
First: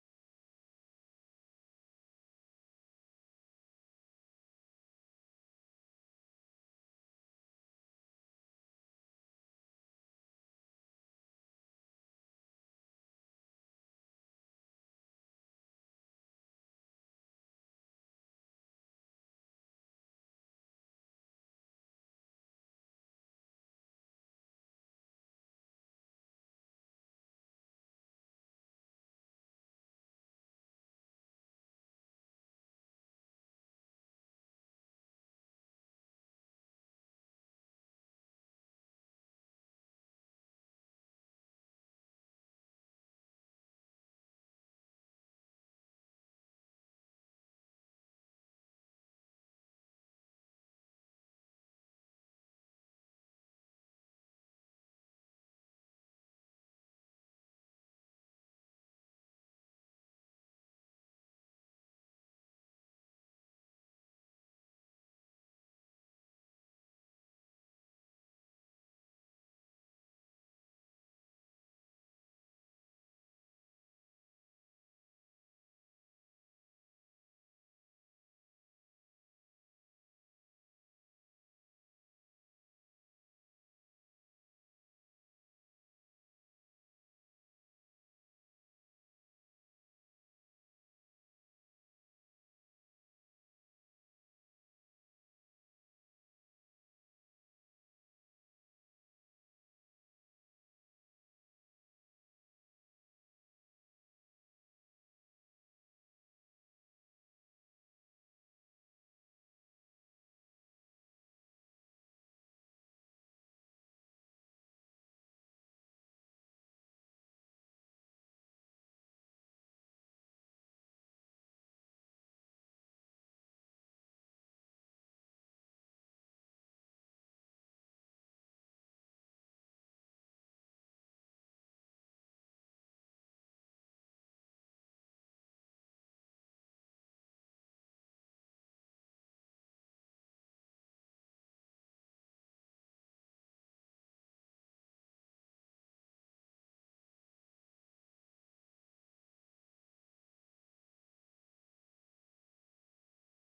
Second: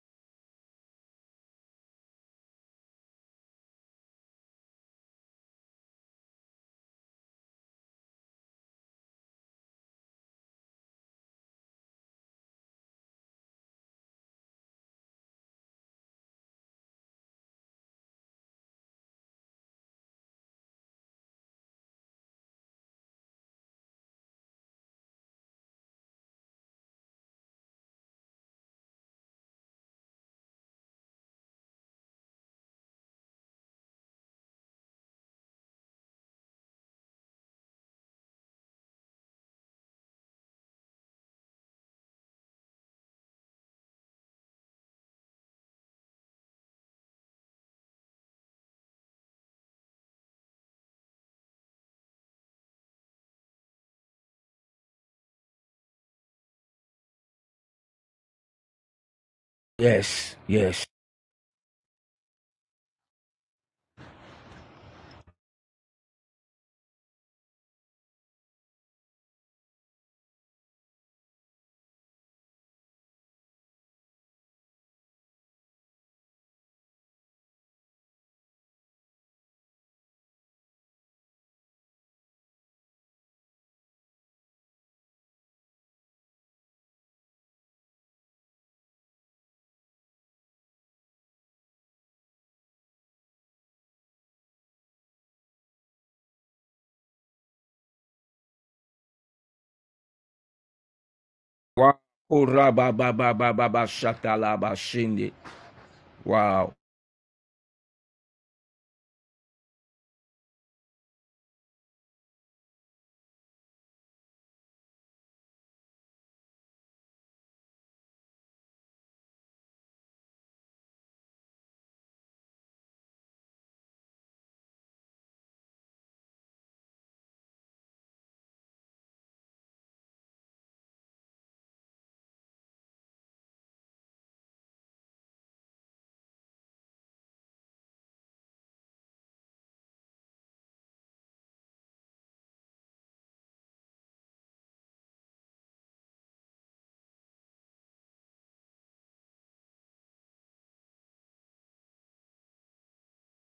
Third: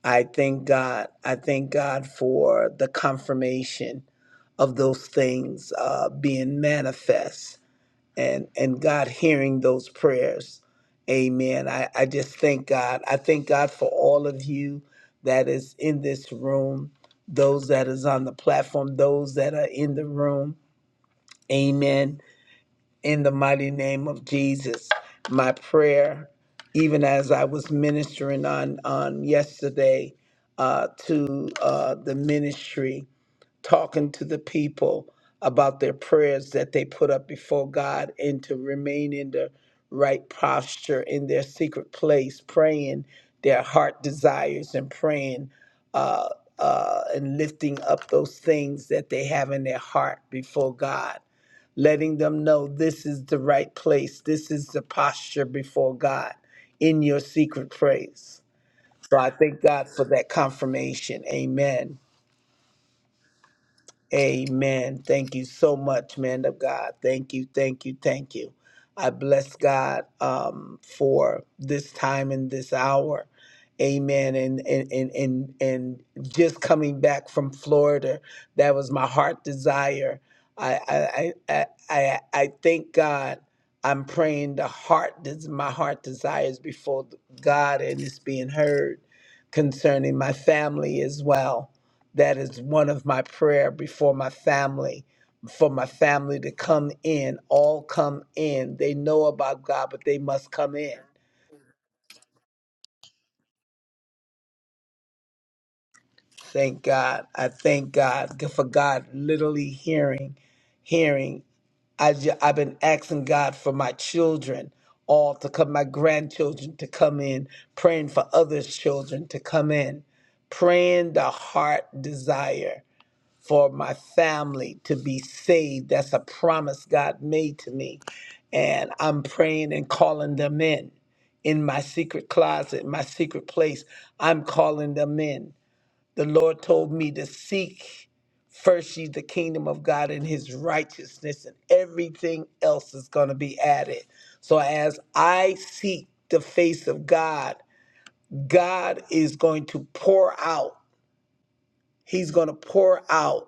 Speaker 1: I thank God. I thank God for the confirmation of those things uh, being manifest and, and God hearing those prayers. Amen. I, I just thank God. I thank God for all of you that is in this room, those that is on the platform, those that are in the room. Amen. In the mighty name of Jesus, my prayer, even as I was ministering on on yesterday uh, to uh, the ministry, talking to the people about their prayers that they put up before God, and to remain in the right posture in their secret place, praying their heart desires and praying uh, uh, and lifting up those things that they have in their heart before God letting them know this is the right place, this is the posture before God in your secret praise. So I thank God for that
Speaker 3: Yes, yes.
Speaker 1: confirmation. Amen. Amen. Thank you so much, man of God. Thank you, thank you, thank you. I bless God um, for this time and this hour. Amen. And, and and and and just coming back from Florida, that was my heart desire. I I I I, I I thank God. I'm praying the heart des- my heart desires before God and it's being heard concerning my family as well that is one of my prayer before my family, for my family to come in, all come in. They know about God, but they must come in.
Speaker 3: Wa- Ora ba ba ba ba ba ba shata la Wow.
Speaker 1: Thank God. I thank God for God literally hearing, hearing. I ju- I've been asking God for my children all to come, my grandchildren to come in, praying for others' children to come in, praying the heart desire. for my family to be saved. That's a promise God made to me. And I'm praying and calling them in. In my secret closet, my secret place, I'm calling them in. The Lord told me to seek first ye the kingdom of God and his righteousness, and everything else is going to be added. So as I seek the face of God, God is going to pour out. He's going to pour out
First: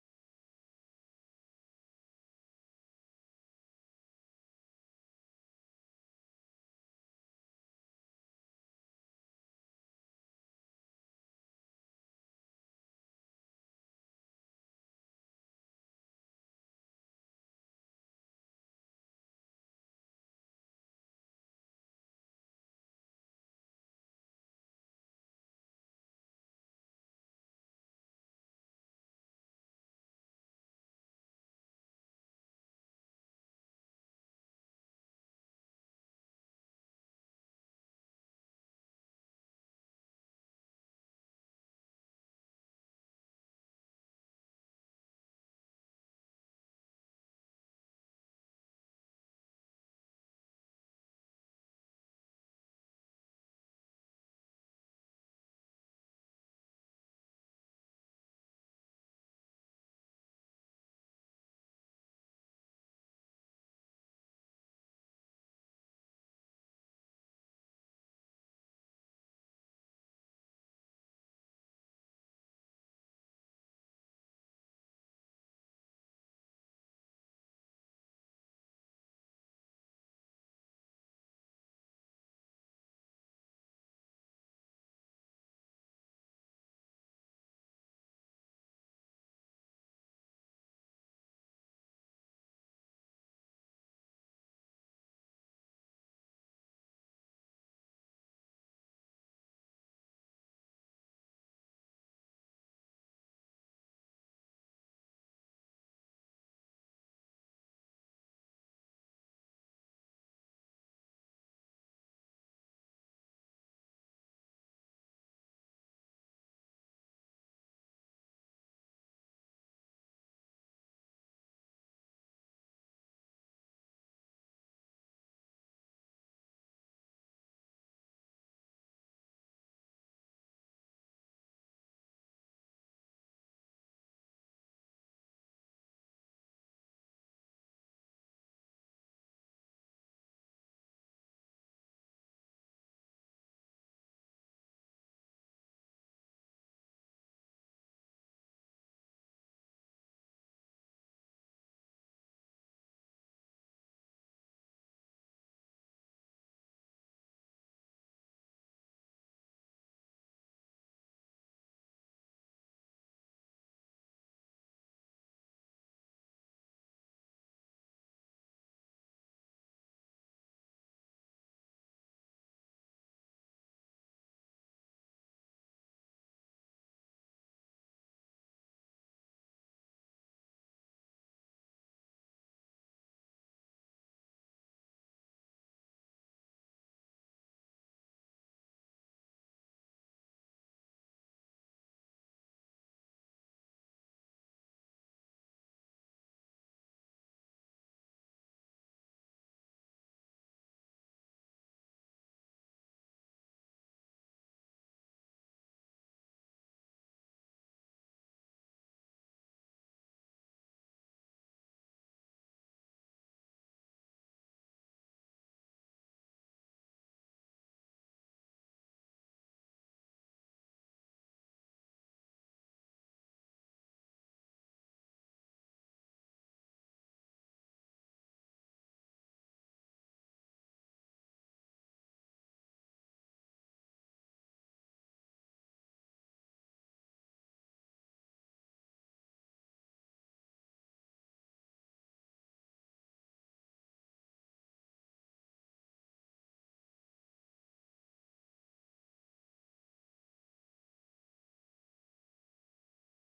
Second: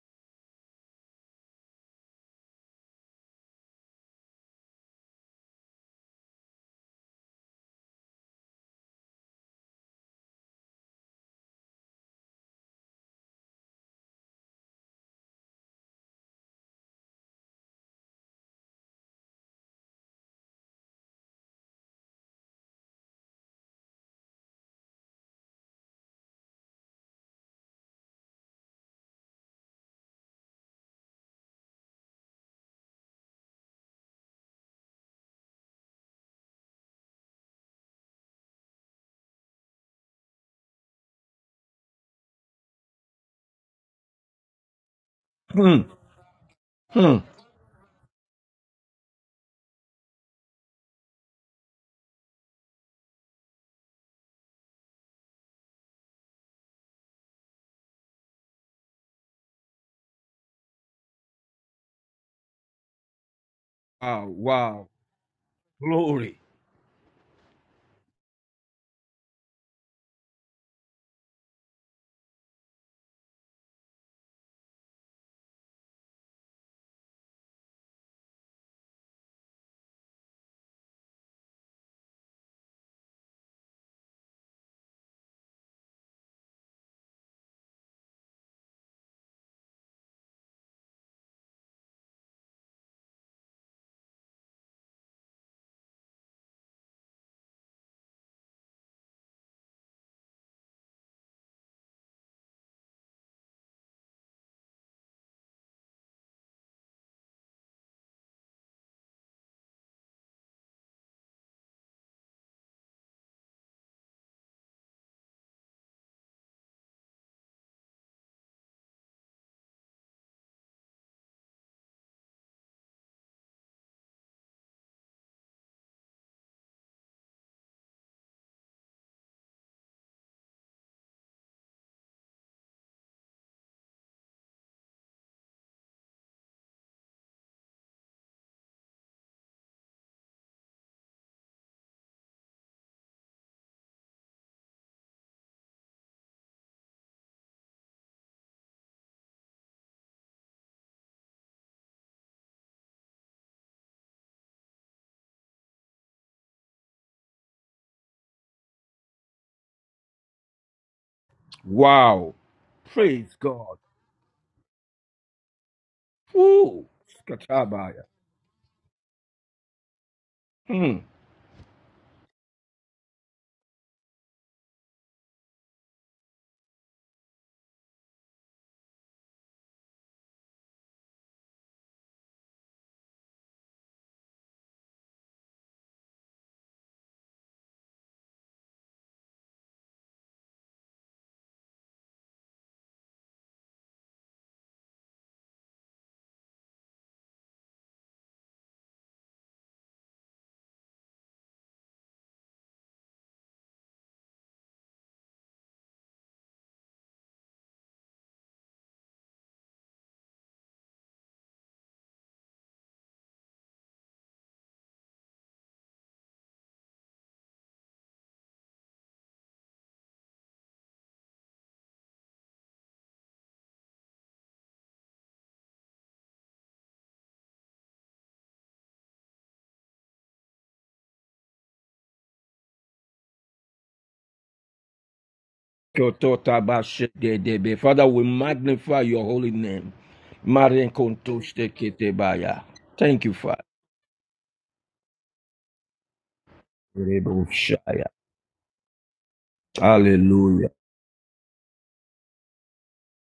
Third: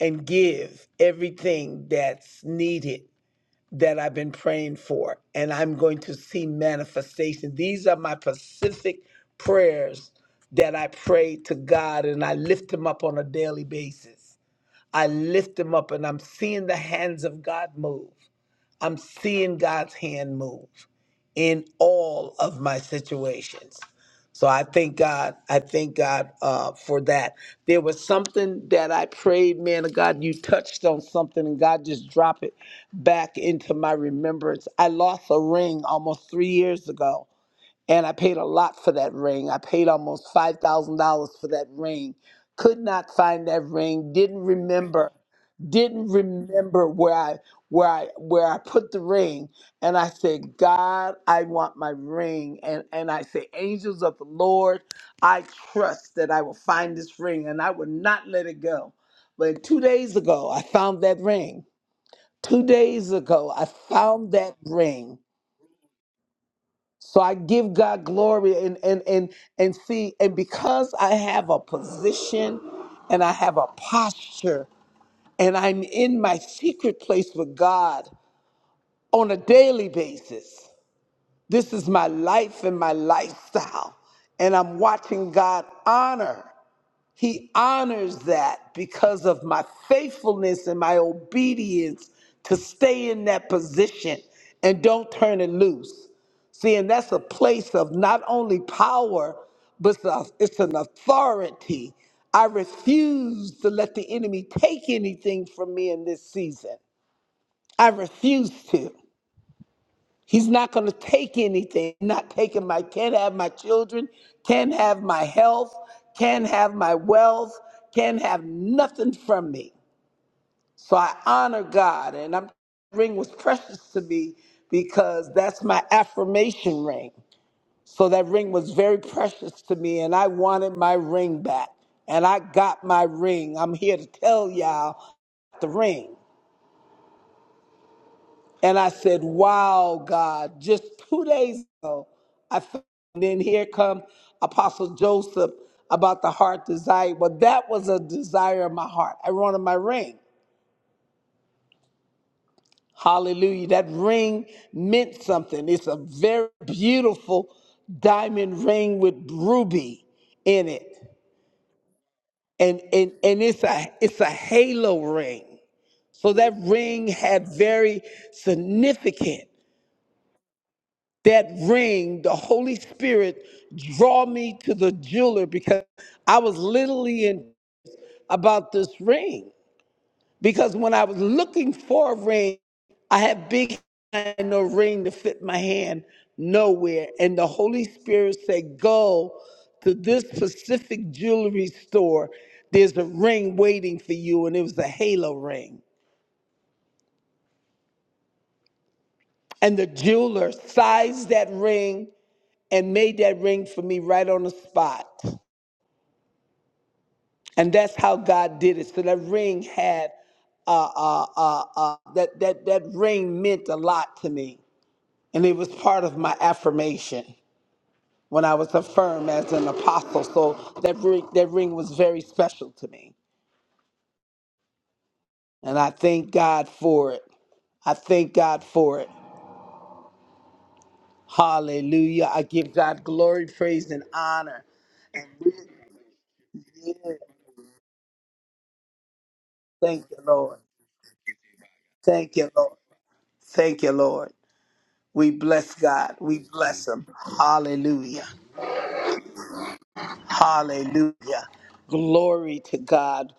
Speaker 1: and give everything that's needed that I've been praying for, and I'm going to see manifestation. These are my Pacific prayers that I pray to God, and I lift them up on a daily basis. I lift them up, and I'm seeing the hands of God move. I'm seeing God's hand move in all of my situations. So I thank God. I thank God uh, for that. There was something that I prayed, man of God, you touched on something and God just dropped it back into my remembrance. I lost a ring almost three years ago and I paid a lot for that ring. I paid almost five thousand dollars for that ring. Could not find that ring. Didn't remember.
Speaker 3: Hmm.
Speaker 1: Didn't remember where
Speaker 3: Hmm.
Speaker 1: I where I where I put the ring. And I said, God, I want my ring. And and I say, angels of the Lord, I trust that I will find this ring, and I will not let it go. But two days ago, I found that ring. Two days ago, I
Speaker 3: Wow.
Speaker 1: found that
Speaker 3: Wow.
Speaker 1: ring
Speaker 3: Glory.
Speaker 1: so I give God glory and and and and see and because I have a position and I have a posture and I'm in my secret place with God on a daily basis. This is my life and my lifestyle and I'm watching God honor. He honors that because of my faithfulness and my obedience to stay in that position and don't turn it loose. See, and that's a place of not only power, but it's a- it's an authority. I refuse to let the enemy take anything from me in this season. I refuse to. He's not going to take anything. Not taking my can't have my children, can't have my health, can't have my wealth, can't have nothing from me. So I honor God, and I'm ring was precious to me because that's my affirmation ring. So that ring was very precious to me, and I wanted my ring back, and I got my ring. I'm here to tell y'all the ring. And I said, Wow, God, just two days ago, I felt, and then here come Apostle Joseph about the heart desire. Well, that was a desire of my heart. I wanted my ring. Hallelujah. That ring meant something. It's a very beautiful diamond ring with ruby in it.
Speaker 3: Wow.
Speaker 1: And and
Speaker 3: Praise
Speaker 1: and it's
Speaker 3: God.
Speaker 1: a it's a halo ring. So that
Speaker 3: Woo.
Speaker 1: ring had very
Speaker 3: Skatabaya.
Speaker 1: significant.
Speaker 3: Hmm.
Speaker 1: that ring, the Holy Spirit draw me to the jeweler because I was literally in about this ring. Because when I was looking for a ring, I had big hand, no ring to fit my hand nowhere. And the Holy Spirit said, Go to this specific jewelry store. There's a ring waiting for you, and it was a halo ring. And the jeweler sized that ring and made that ring for me right on the spot. and that's how God did it. So that ring had uh, uh, uh, uh, that that that ring meant a lot to me, and it was part of my affirmation when I was affirmed as an apostle. So that ring, that ring was very special to me, and I thank God for it. I thank God for it. Hallelujah! I give God glory, praise, and honor.
Speaker 3: Kototabashedebe. Father, we magnify your holy name.
Speaker 1: Thank you, Lord. Thank you,
Speaker 3: Marinkontosteketebaya.
Speaker 1: Lord.
Speaker 3: Thank you, Father.
Speaker 1: Thank you, Lord. We bless God. We bless Him.
Speaker 3: Reboshaya.
Speaker 1: Hallelujah.
Speaker 3: Hallelujah.
Speaker 1: Hallelujah. Glory to God.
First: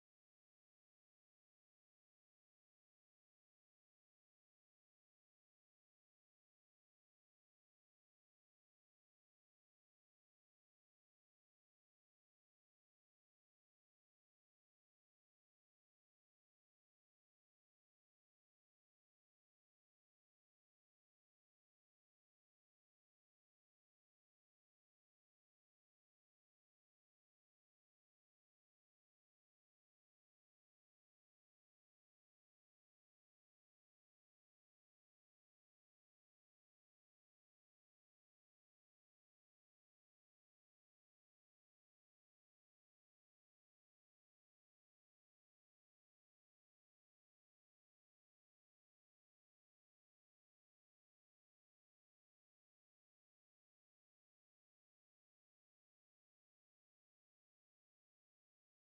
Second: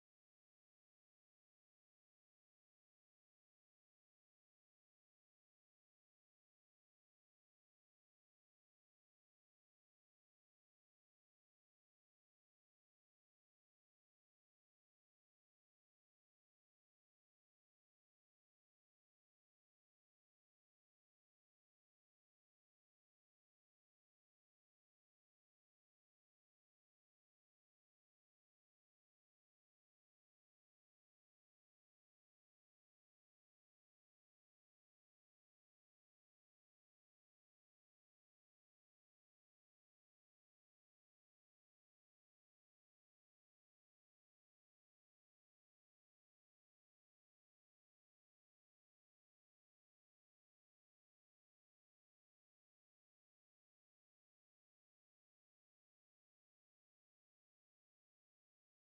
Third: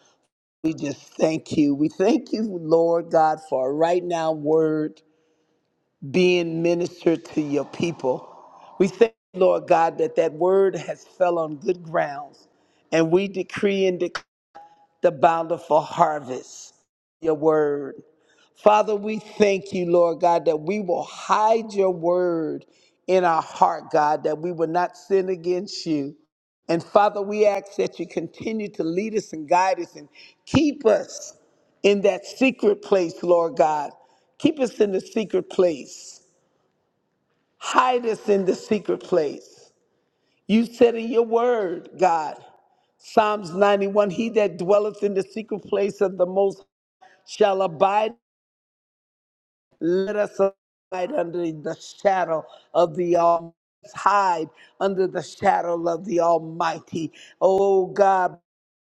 Speaker 1: We just thank you. We thank you, Lord God, for a right now word being ministered to your people. We thank you, Lord God, that that word has fell on good grounds. And we decree and declare the bountiful harvest, your word. Father, we thank you, Lord God, that we will hide your word in our heart, God, that we will not sin against you. And Father, we ask that you continue to lead us and guide us and keep us in that secret place, Lord God. Keep us in the secret place. Hide us in the secret place. You said in your word, God, Psalms 91, he that dwelleth in the secret place of the most shall abide. Let us hide under the shadow of the Almighty. Hide under the shadow of the Almighty. Oh God,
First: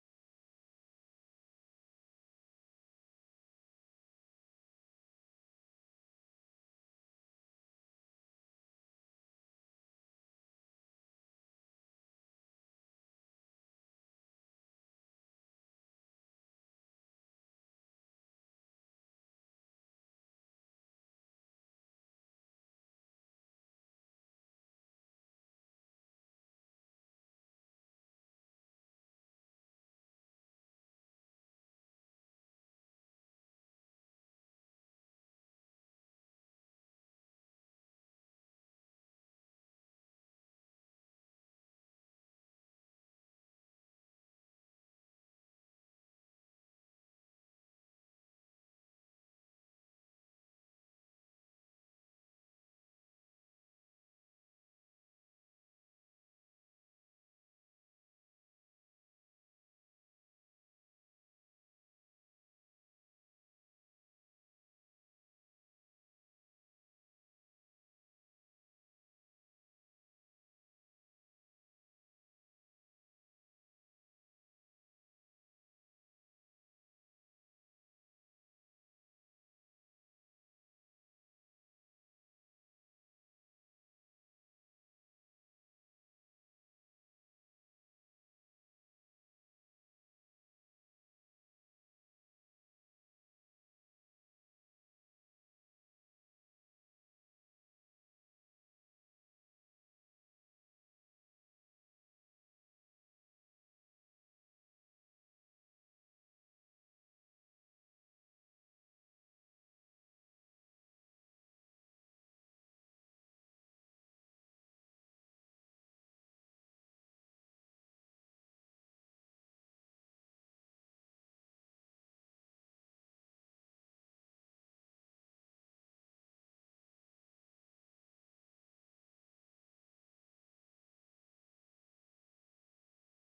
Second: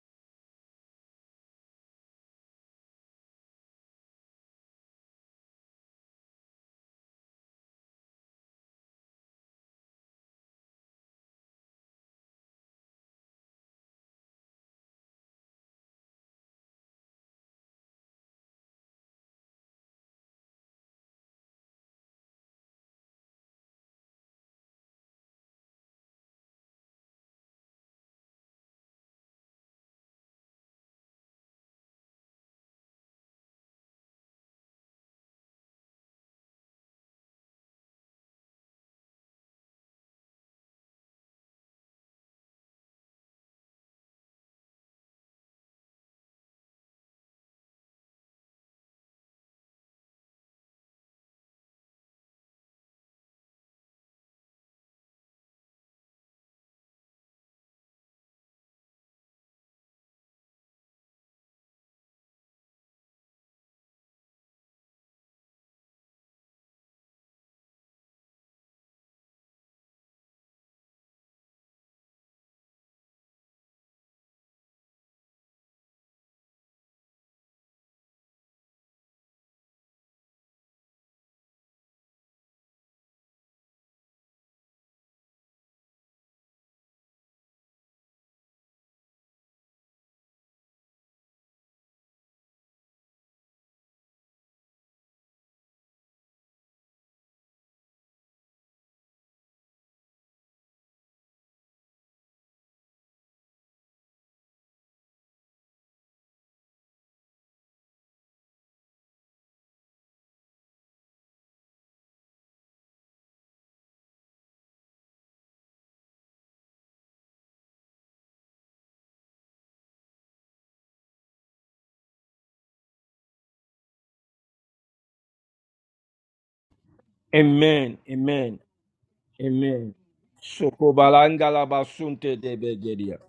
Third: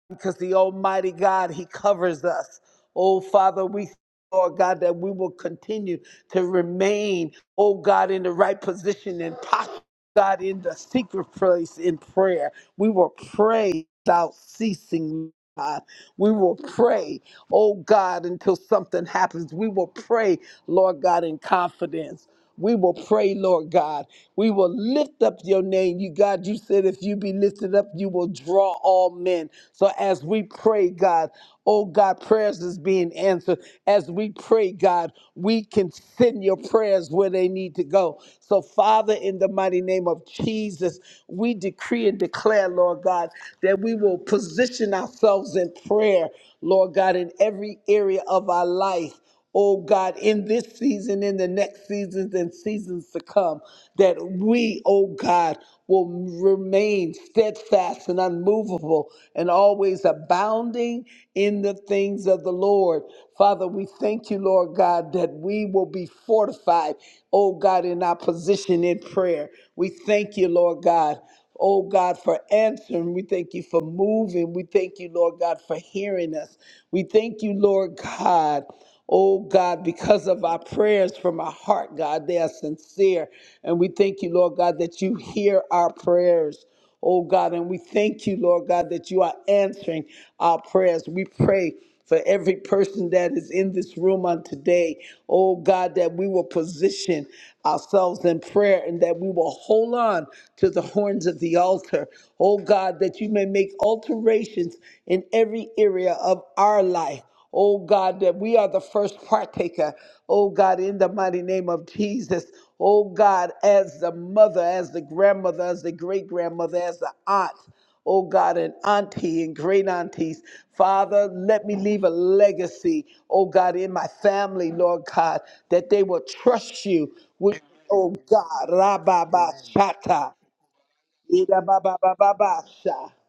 Speaker 1: because the Almighty God, He covers us. Oh Father, we thank you, Lord God, that we will continue to remain, oh God, in the right position and posture, God, in the secret place in prayer. We will pray without ceasing, God. We will pray oh God, until something happens. We will pray, Lord God, in confidence. We will pray, Lord God. We will lift up your name. You, God, you said if you be lifted up, you will draw all men. So as we pray, God, oh God, prayers is being answered. As we pray, God, we can send your prayers where they need to go. So, Father, in the mighty name of Jesus, we decree and declare, Lord God, that we will position ourselves in and prayer, Lord God, in every area of our life. Oh God, in this season, in the next seasons and seasons to come, that we, oh God, will remain steadfast and unmovable and always abounding in the things of the Lord. Father, we thank you, Lord God, that we will be fortified, oh God, in our position in prayer. We thank you, Lord God. Oh God, for answering. We thank you for moving. We thank you, Lord God, for hearing us. We thank you, Lord God. Oh God, because of our prayers from our heart, God, they are sincere. And we thank you, Lord God, that you hear our prayers oh God. And we thank you, Lord God, that you are answering our prayers. We pray. For every person that is in this room on today, oh God, that we will position ourselves in prayer and that we will hold on to the horns of the altar, oh God, that you may make alterations in every area of our life. Oh God, that we are the first partaker. Oh God, in the mighty name of Jesus. Oh God, as the mother, as the grandmother, as the great grandmother, as the aunt. Oh God, and auntie and great aunties. Father, let me leave a legacy, oh God, in my family, Lord God, that they will trust you with,
Speaker 3: Amen.
Speaker 1: oh
Speaker 3: Amen.
Speaker 1: God, Rabba
Speaker 3: Amen.
Speaker 1: Shata.
Speaker 3: Sokobalangalabasunte debegedia.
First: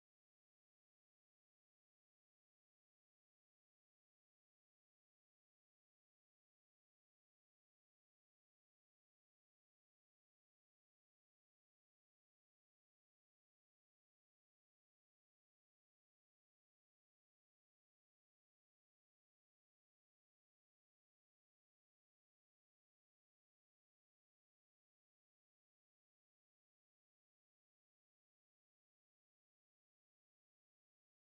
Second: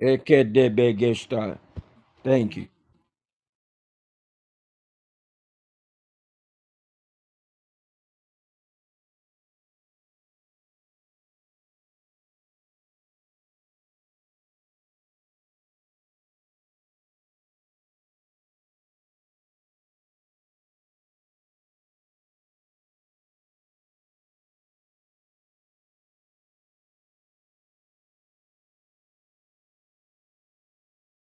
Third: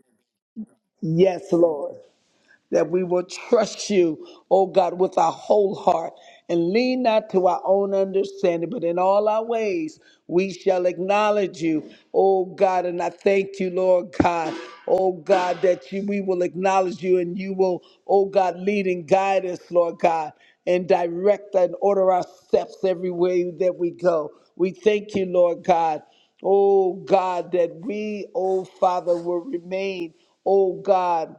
Speaker 3: Eke
Speaker 1: Yes,
Speaker 3: debegesta.
Speaker 1: Lord
Speaker 3: Thank you.
Speaker 1: that we will trust you, oh God, with our whole heart and lean not to our own understanding, but in all our ways we shall acknowledge you, oh God. And I thank you, Lord God, oh God, that you, we will acknowledge you and you will, oh God, lead and guide us, Lord God, and direct and order our steps every way that we go. We thank you, Lord God. Oh God, that we, oh Father, will remain, oh God,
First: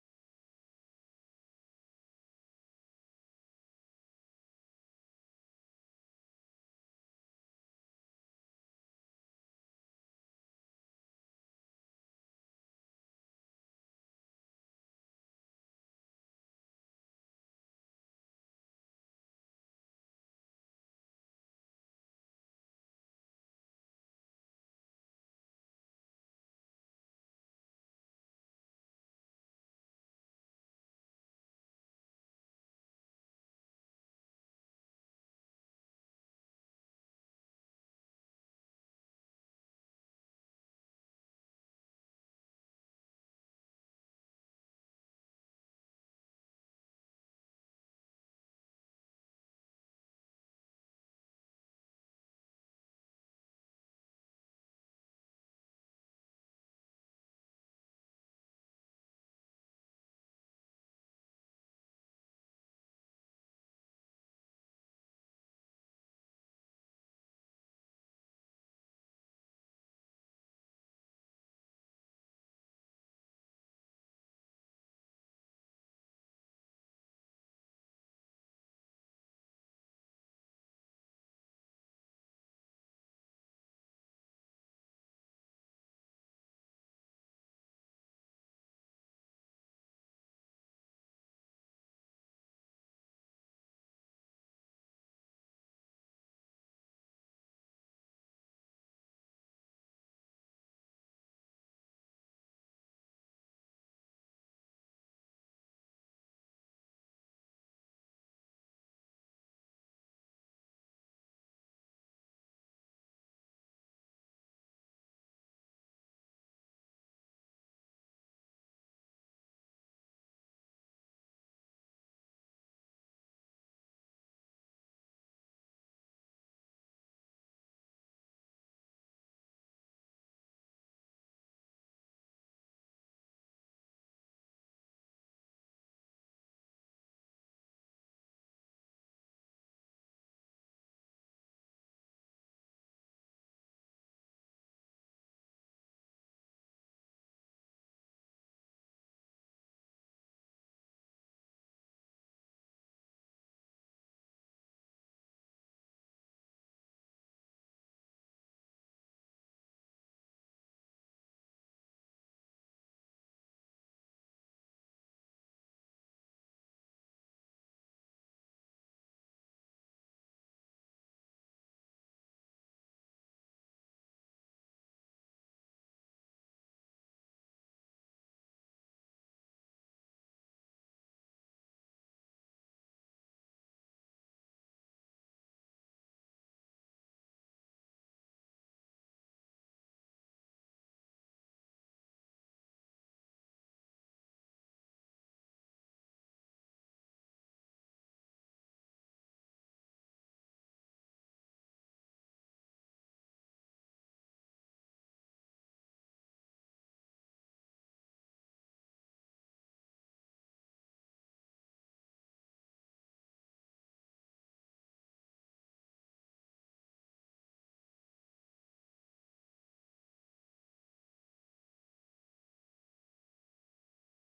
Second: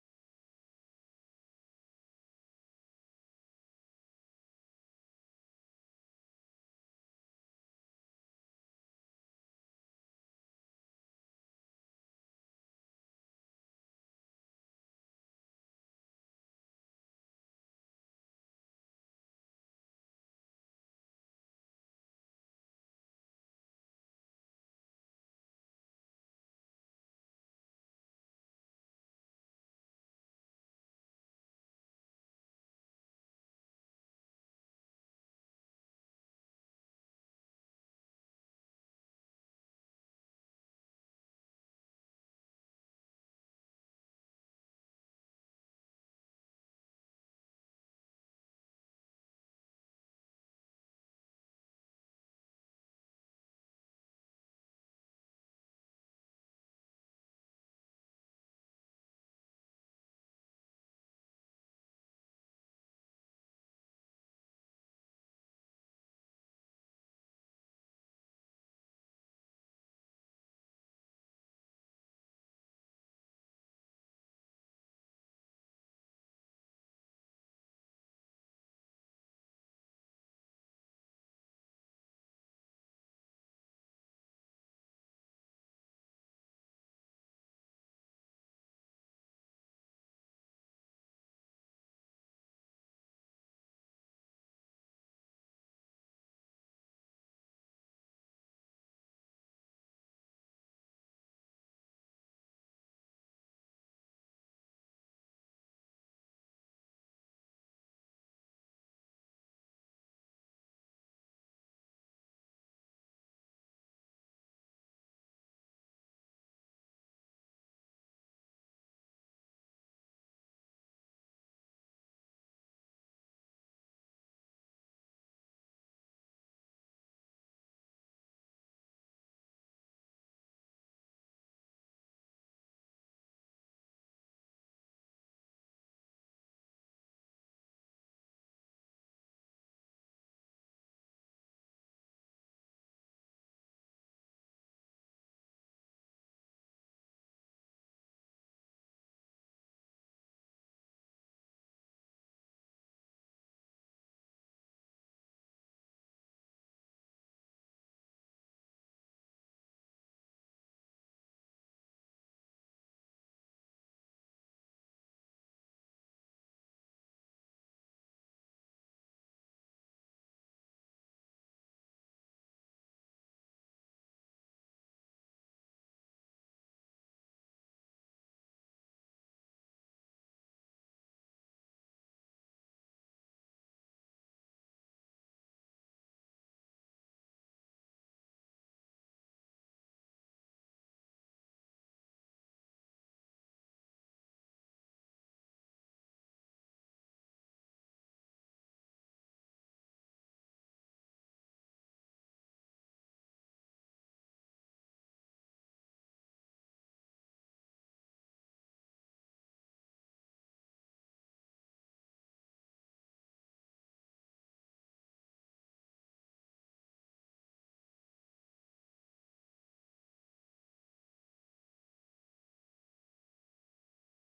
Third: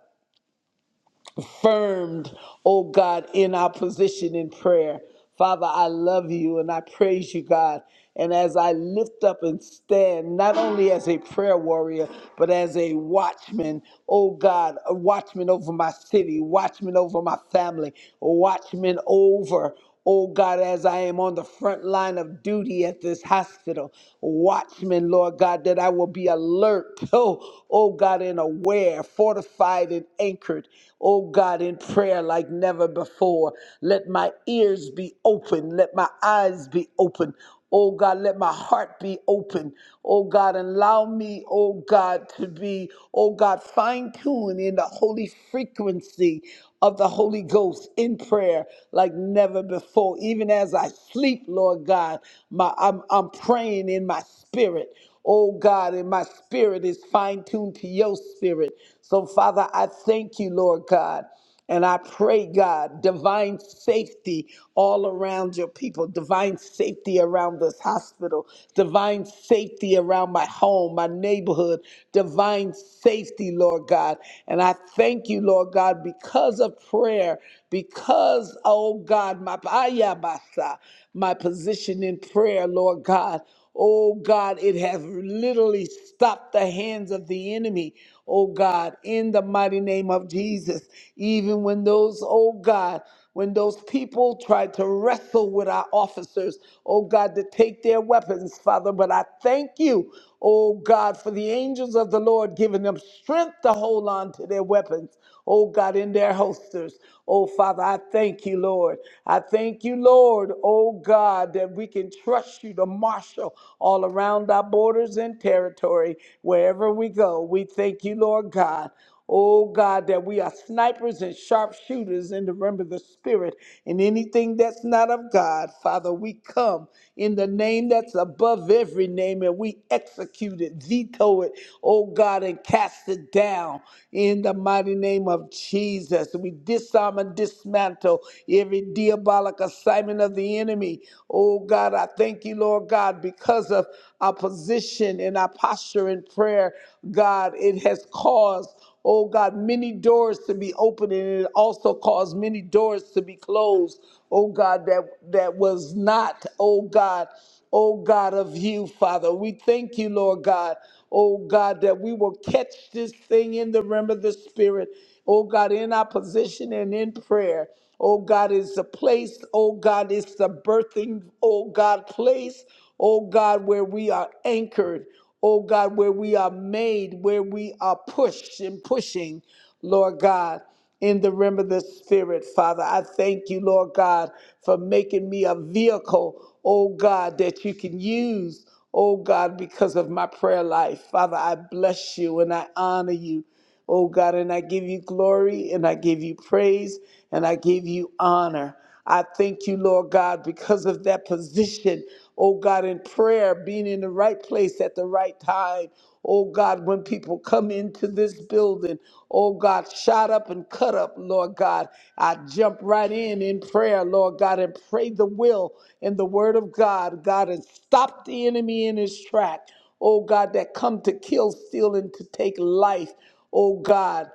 Speaker 1: confirmed, oh God, in our position in prayer. Father, I love you and I praise you, God. And as I lift up and stand, not only as a prayer warrior, but as a watchman, oh God, a watchman over my city, watchman over my family, a watchman over, Oh God, as I am on the front line of duty at this hospital, watchman, Lord God, that I will be alert, oh, oh God, and aware, fortified and anchored, oh God, in prayer like never before. Let my ears be open, let my eyes be open. Oh God, let my heart be open. Oh God, allow me, oh God, to be, oh God, fine tuned in the holy frequency of the Holy Ghost in prayer like never before. Even as I sleep, Lord God, my, I'm, I'm praying in my spirit. Oh God, and my spirit is fine tuned to your spirit. So, Father, I thank you, Lord God. And I pray, God, divine safety all around your people, divine safety around this hospital, divine safety around my home, my neighborhood, divine safety, Lord God. And I thank you, Lord God, because because of prayer, because, oh God, my, ayabasa, my position in prayer, Lord God. Oh God, it has literally stopped the hands of the enemy. Oh God, in the mighty name of Jesus, even when those, oh God, when those people tried to wrestle with our officers, oh God, to take their weapons, Father, but I thank you, oh God, for the angels of the Lord giving them strength to hold on to their weapons, oh God, in their holsters. Oh Father, I thank you, Lord. I thank you, Lord, oh God, that we can trust you to marshal all around our borders and territory wherever we go. We thank you, Lord God. Oh God, that we are snipers and sharpshooters in the realm of the spirit and anything that's not of God, Father, we come in the name that's above every name and we execute it, veto it, oh God, and cast it down in the mighty name of Jesus. We disarm and dismantle every diabolic assignment of the enemy. Oh God, I thank you, Lord God, because of our position and our posture in prayer, God, it has caused oh God, many doors to be opened, and it also caused many doors to be closed, oh God, that, that was not, oh God, oh God of you, Father. We thank you, Lord God, oh God, that we will catch this thing in the realm of the Spirit Oh God, in our position and in prayer. Oh God, is the place, oh God, is the birthing, oh God, place, oh God, where we are anchored, oh God, where we are made, where we are pushed and pushing, Lord God in the realm of the spirit, Father. I thank you, Lord God, for making me a vehicle, oh God, that you can use, oh God, because of my prayer life. Father, I bless you and I honor you. Oh God, and I give you glory and I give you praise and I give you honor. I thank you, Lord God, because of that position, oh God, in prayer, being in the right place at the right time. Oh God, when people come into this building, oh God, shot up and cut up, Lord God. I jump right in in prayer, Lord God, and pray the will and the word of God, God, and stop the enemy in his track oh God, that come to kill, steal, and to take life, oh God,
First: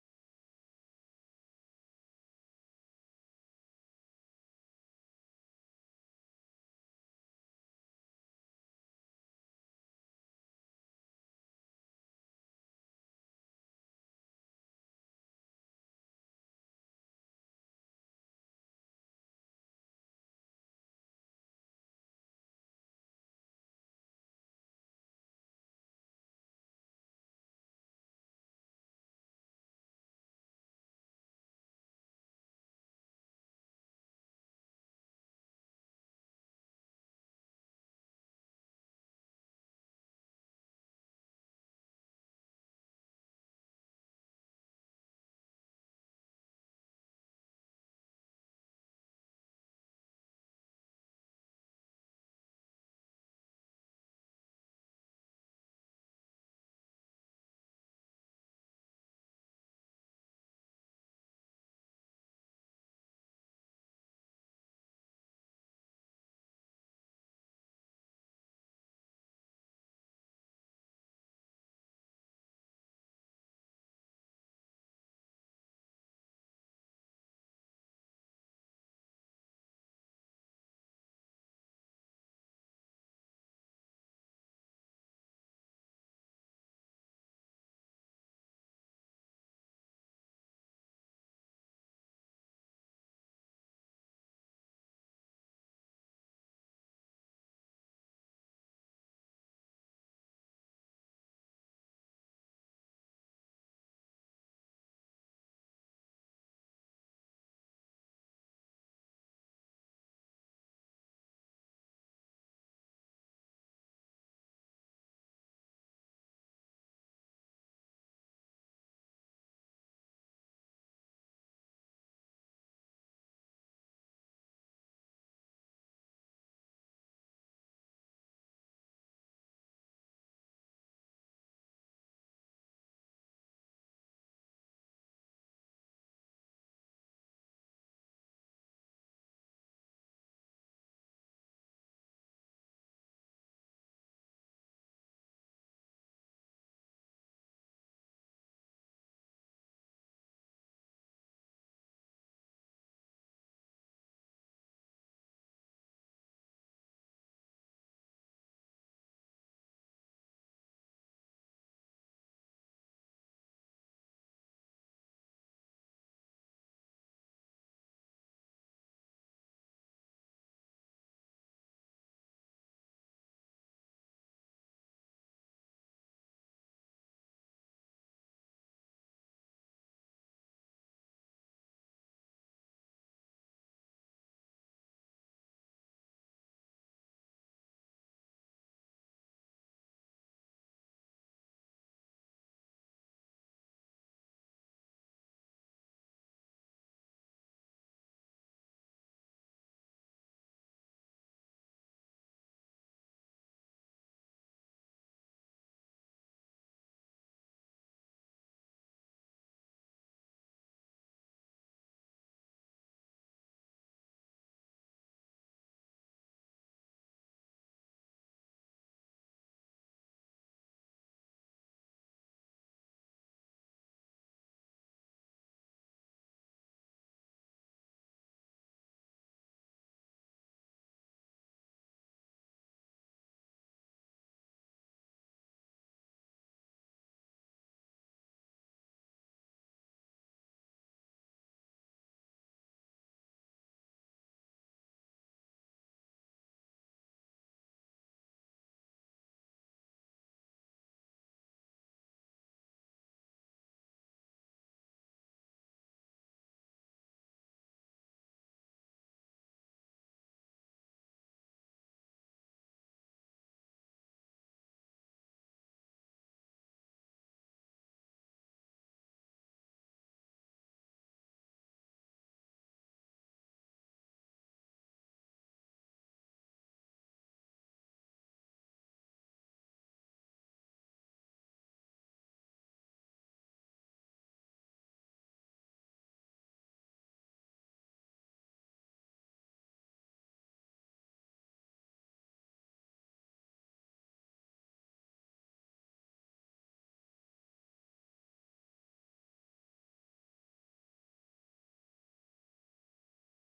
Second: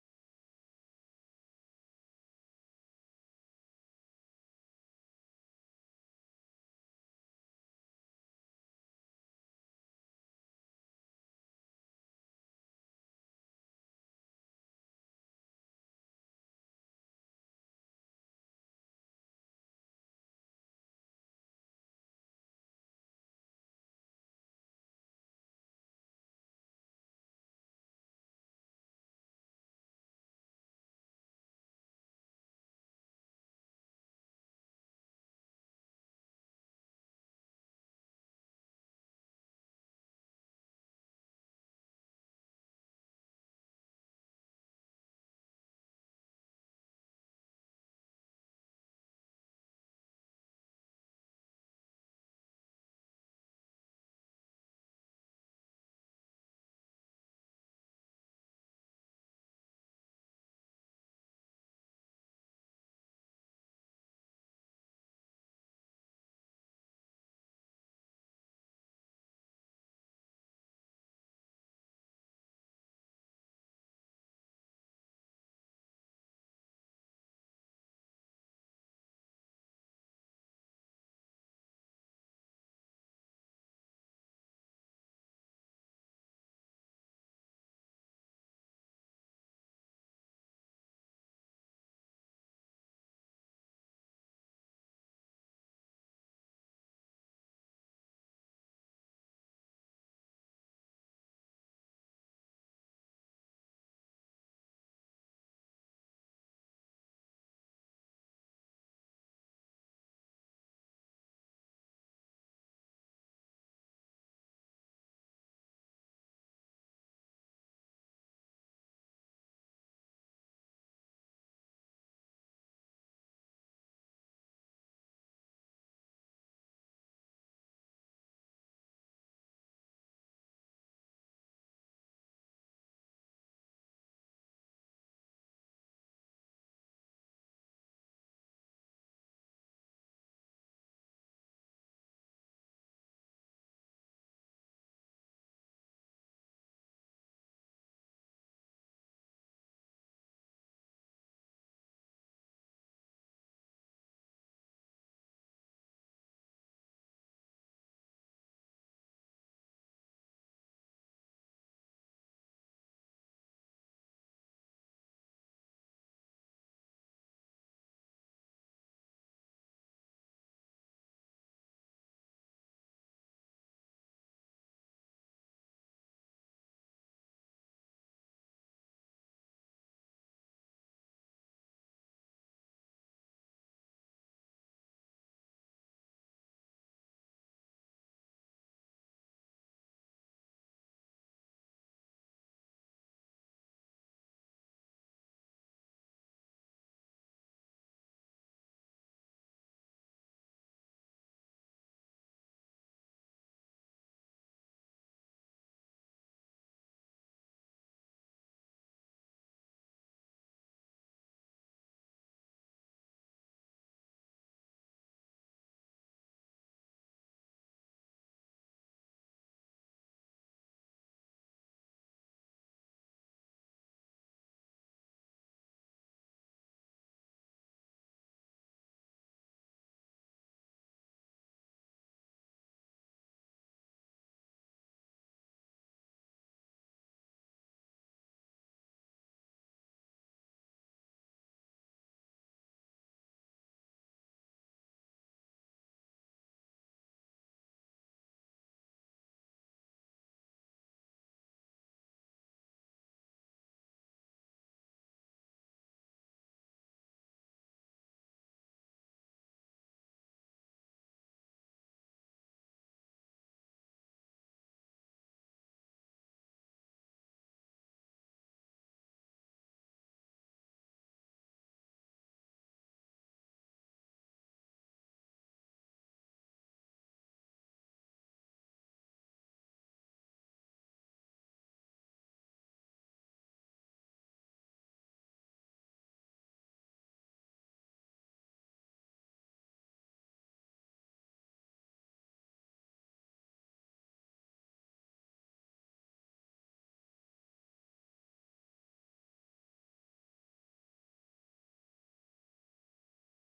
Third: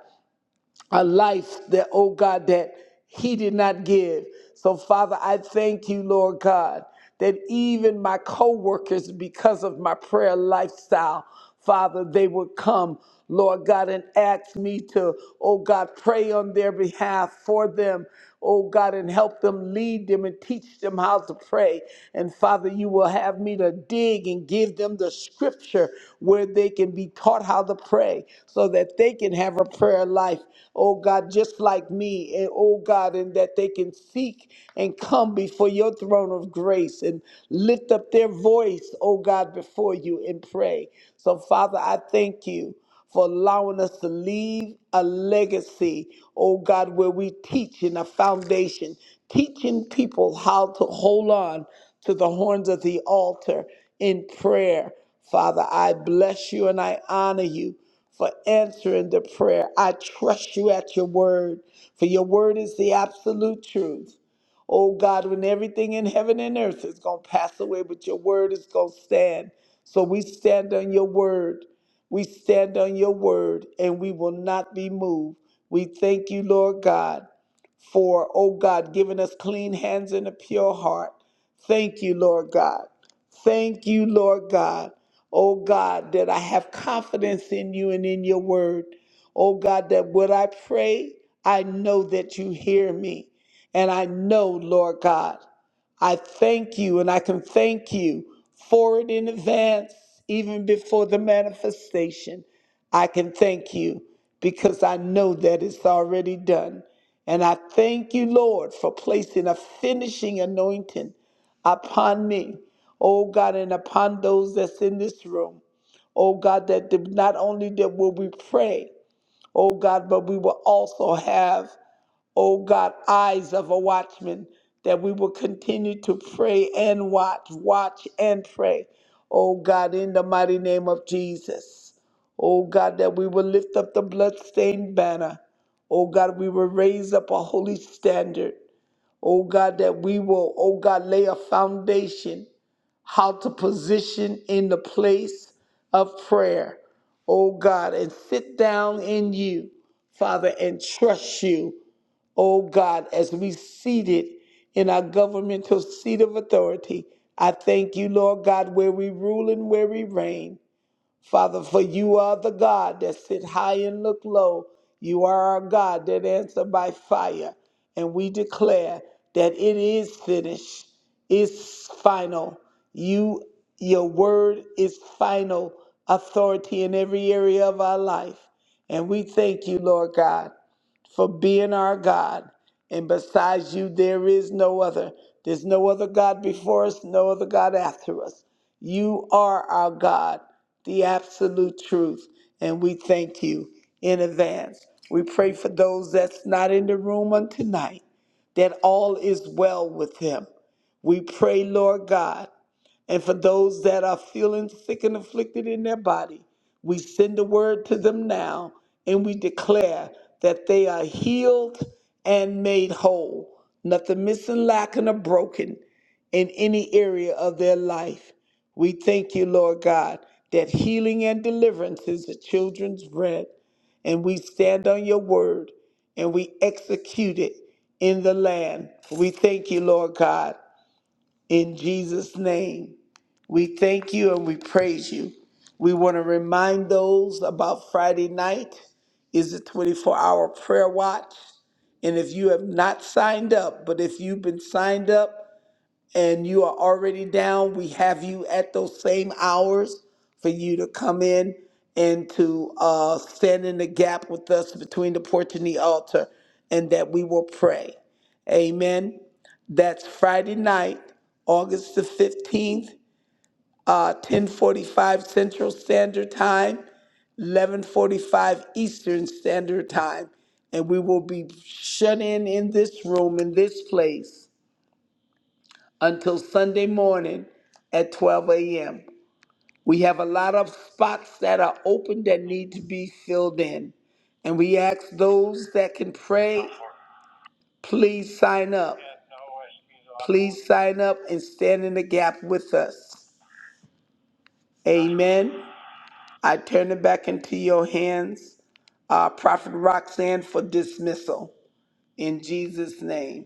Speaker 1: a life that, oh God, that He did not give. So, Father, I thank you, Lord God, that even my co workers, because of my prayer lifestyle, Father, they would come, Lord God, and ask me to, oh God, pray on their behalf for them oh God, and help them lead them and teach them how to pray. And Father, you will have me to dig and give them the scripture where they can be taught how to pray so that they can have a prayer life, oh God, just like me, and oh God, and that they can seek and come before your throne of grace and lift up their voice, oh God, before you and pray. So, Father, I thank you for allowing us to leave a legacy, oh God, where we teach in a foundation, teaching people how to hold on to the horns of the altar in prayer. Father, I bless you and I honor you for answering the prayer. I trust you at your word, for your word is the absolute truth. Oh God, when everything in heaven and earth is going to pass away, but your word is going to stand. So we stand on your word. We stand on your word and we will not be moved. We thank you, Lord God, for, oh God, giving us clean hands and a pure heart. Thank you, Lord God. Thank you, Lord God. Oh God, that I have confidence in you and in your word. Oh God, that when I pray, I know that you hear me. And I know, Lord God, I thank you and I can thank you for it in advance, even before the manifestation. I can thank you because I know that it's already done. And I thank you, Lord, for placing a finishing anointing upon me, oh God, and upon those that's in this room. Oh God, that the- not only that will we pray, oh God, but we will also have oh God, eyes of a watchman, that we will continue to pray and watch, watch and pray. Oh God, in the mighty name of Jesus. Oh God, that we will lift up the bloodstained banner. Oh God, we will raise up a holy standard. Oh God, that we will, oh God, lay a foundation, how to position in the place of prayer. Oh God, and sit down in you, Father, and trust you. Oh God, as we seated in our governmental seat of authority, I thank you, Lord God, where we rule and where we reign. Father, for you are the God that sit high and look low. You are our God that answer by fire. And we declare that it is finished, it's final. You your word is final authority in every area of our life. And we thank you, Lord God for being our God. And besides you, there is no other. There's no other God before us, no other God after us. You are our God, the absolute truth. And we thank you in advance. We pray for those that's not in the room on tonight, that all is well with them. We pray, Lord God, and for those that are feeling sick and afflicted in their body. We send the word to them now and we declare that they are healed and made whole, nothing missing, lacking, or broken in any area of their life. We thank you, Lord God, that healing and deliverance is the children's bread. And we stand on your word and we execute it in the land. We thank you, Lord God, in Jesus' name. We thank you and we praise you. We want to remind those about Friday night is a 24 hour prayer watch. And if you have not signed up, but if you've been signed up and you are already down, we have you at those same hours for you to come in and to uh, stand in the gap with us between the porch and the altar, and that we will pray. Amen. That's Friday night, August the 15th uh, 1045 Central Standard Time, 1145 Eastern Standard Time. And we will be shut in in this room, in this place, until Sunday morning at 12 a.m. We have a lot of spots that are open that need to be filled in. And we ask those that can pray, please sign up. Please sign up and stand in the gap with us. Amen. I turn it back into your hands, uh, Prophet Roxanne, for dismissal. In Jesus' name,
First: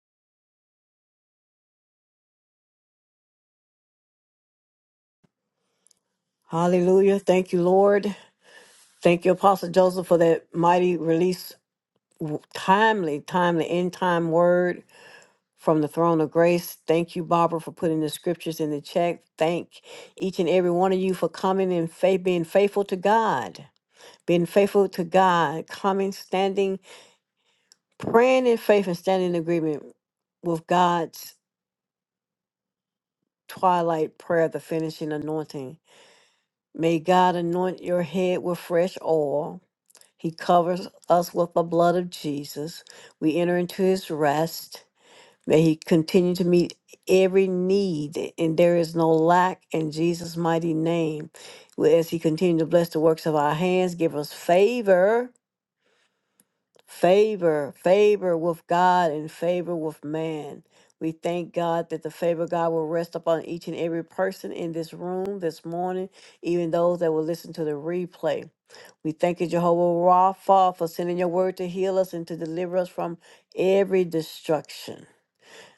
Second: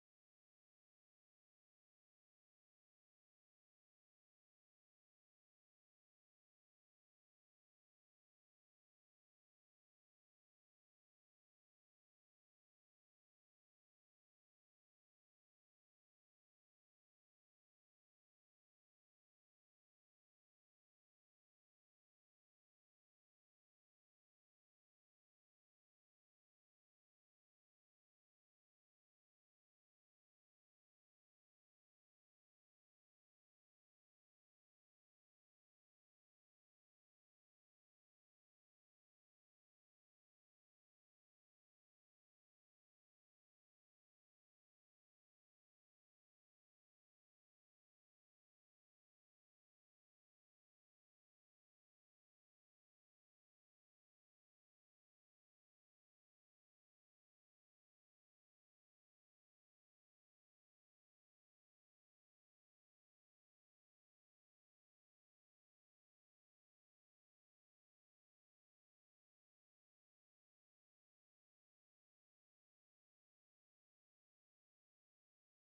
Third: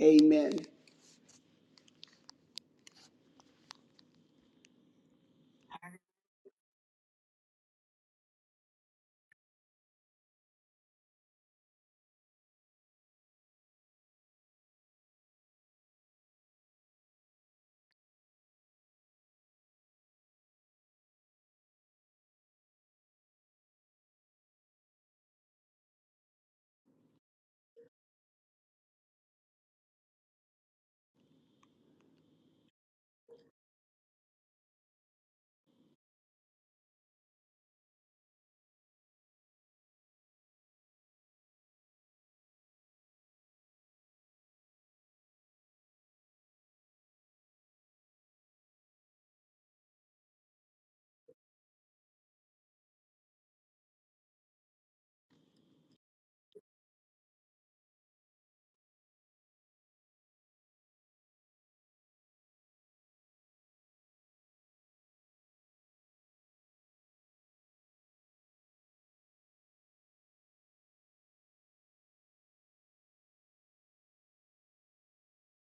Speaker 1: amen.
Speaker 2: Hallelujah. Thank you, Lord. Thank you, Apostle Joseph, for that mighty release w- timely, timely, end time word from the throne of grace. Thank you, Barbara, for putting the scriptures in the chat. Thank each and every one of you for coming in faith, being faithful to God, being faithful to God, coming, standing, praying in faith, and standing in agreement with God's twilight prayer, the finishing anointing. May God anoint your head with fresh oil. He covers us with the blood of Jesus. We enter into his rest. May He continue to meet every need, and there is no lack in Jesus' mighty name. Well, As He continue to bless the works of our hands, give us favor, favor, favor with God and favor with man. We thank God that the favor of God will rest upon each and every person in this room this morning, even those that will listen to the replay. We thank you, Jehovah Rapha, for sending your word to heal us and to deliver us from every destruction.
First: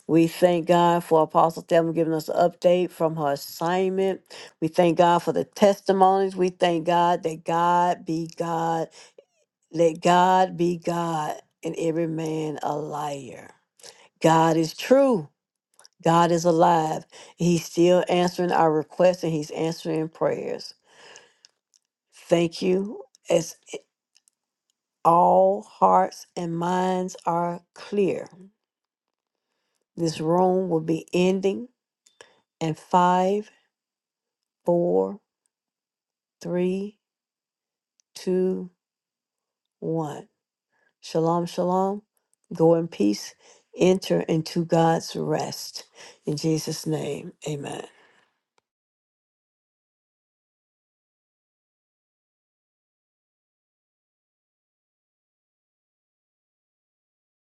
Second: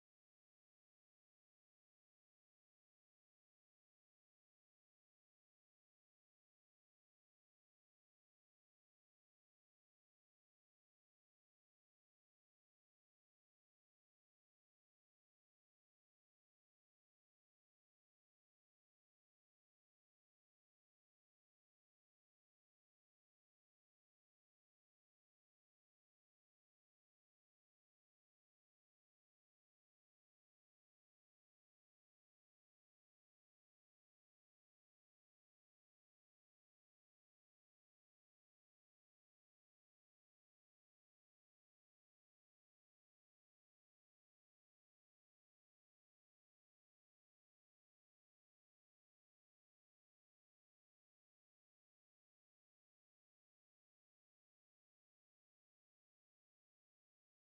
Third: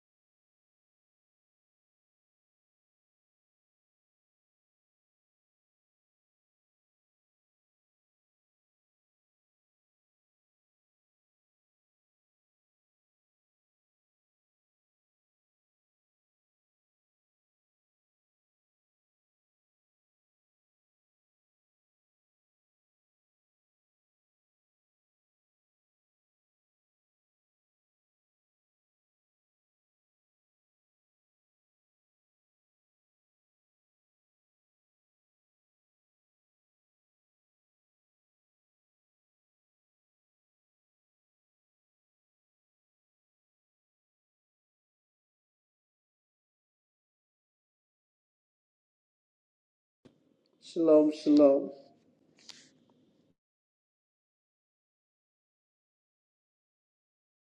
Speaker 2: We thank God for Apostle Thelma giving us an update from her assignment. We thank God for the testimonies. We thank God that God be God. Let God be God and every man a liar. God is true. God is alive. He's still answering our requests and he's answering prayers. Thank you. As all hearts and minds are clear, this room will be ending in five, four, three, two, one. Shalom, shalom. Go in peace. Enter into God's rest. In Jesus' name, amen.
Speaker 1: Shalom, shalom.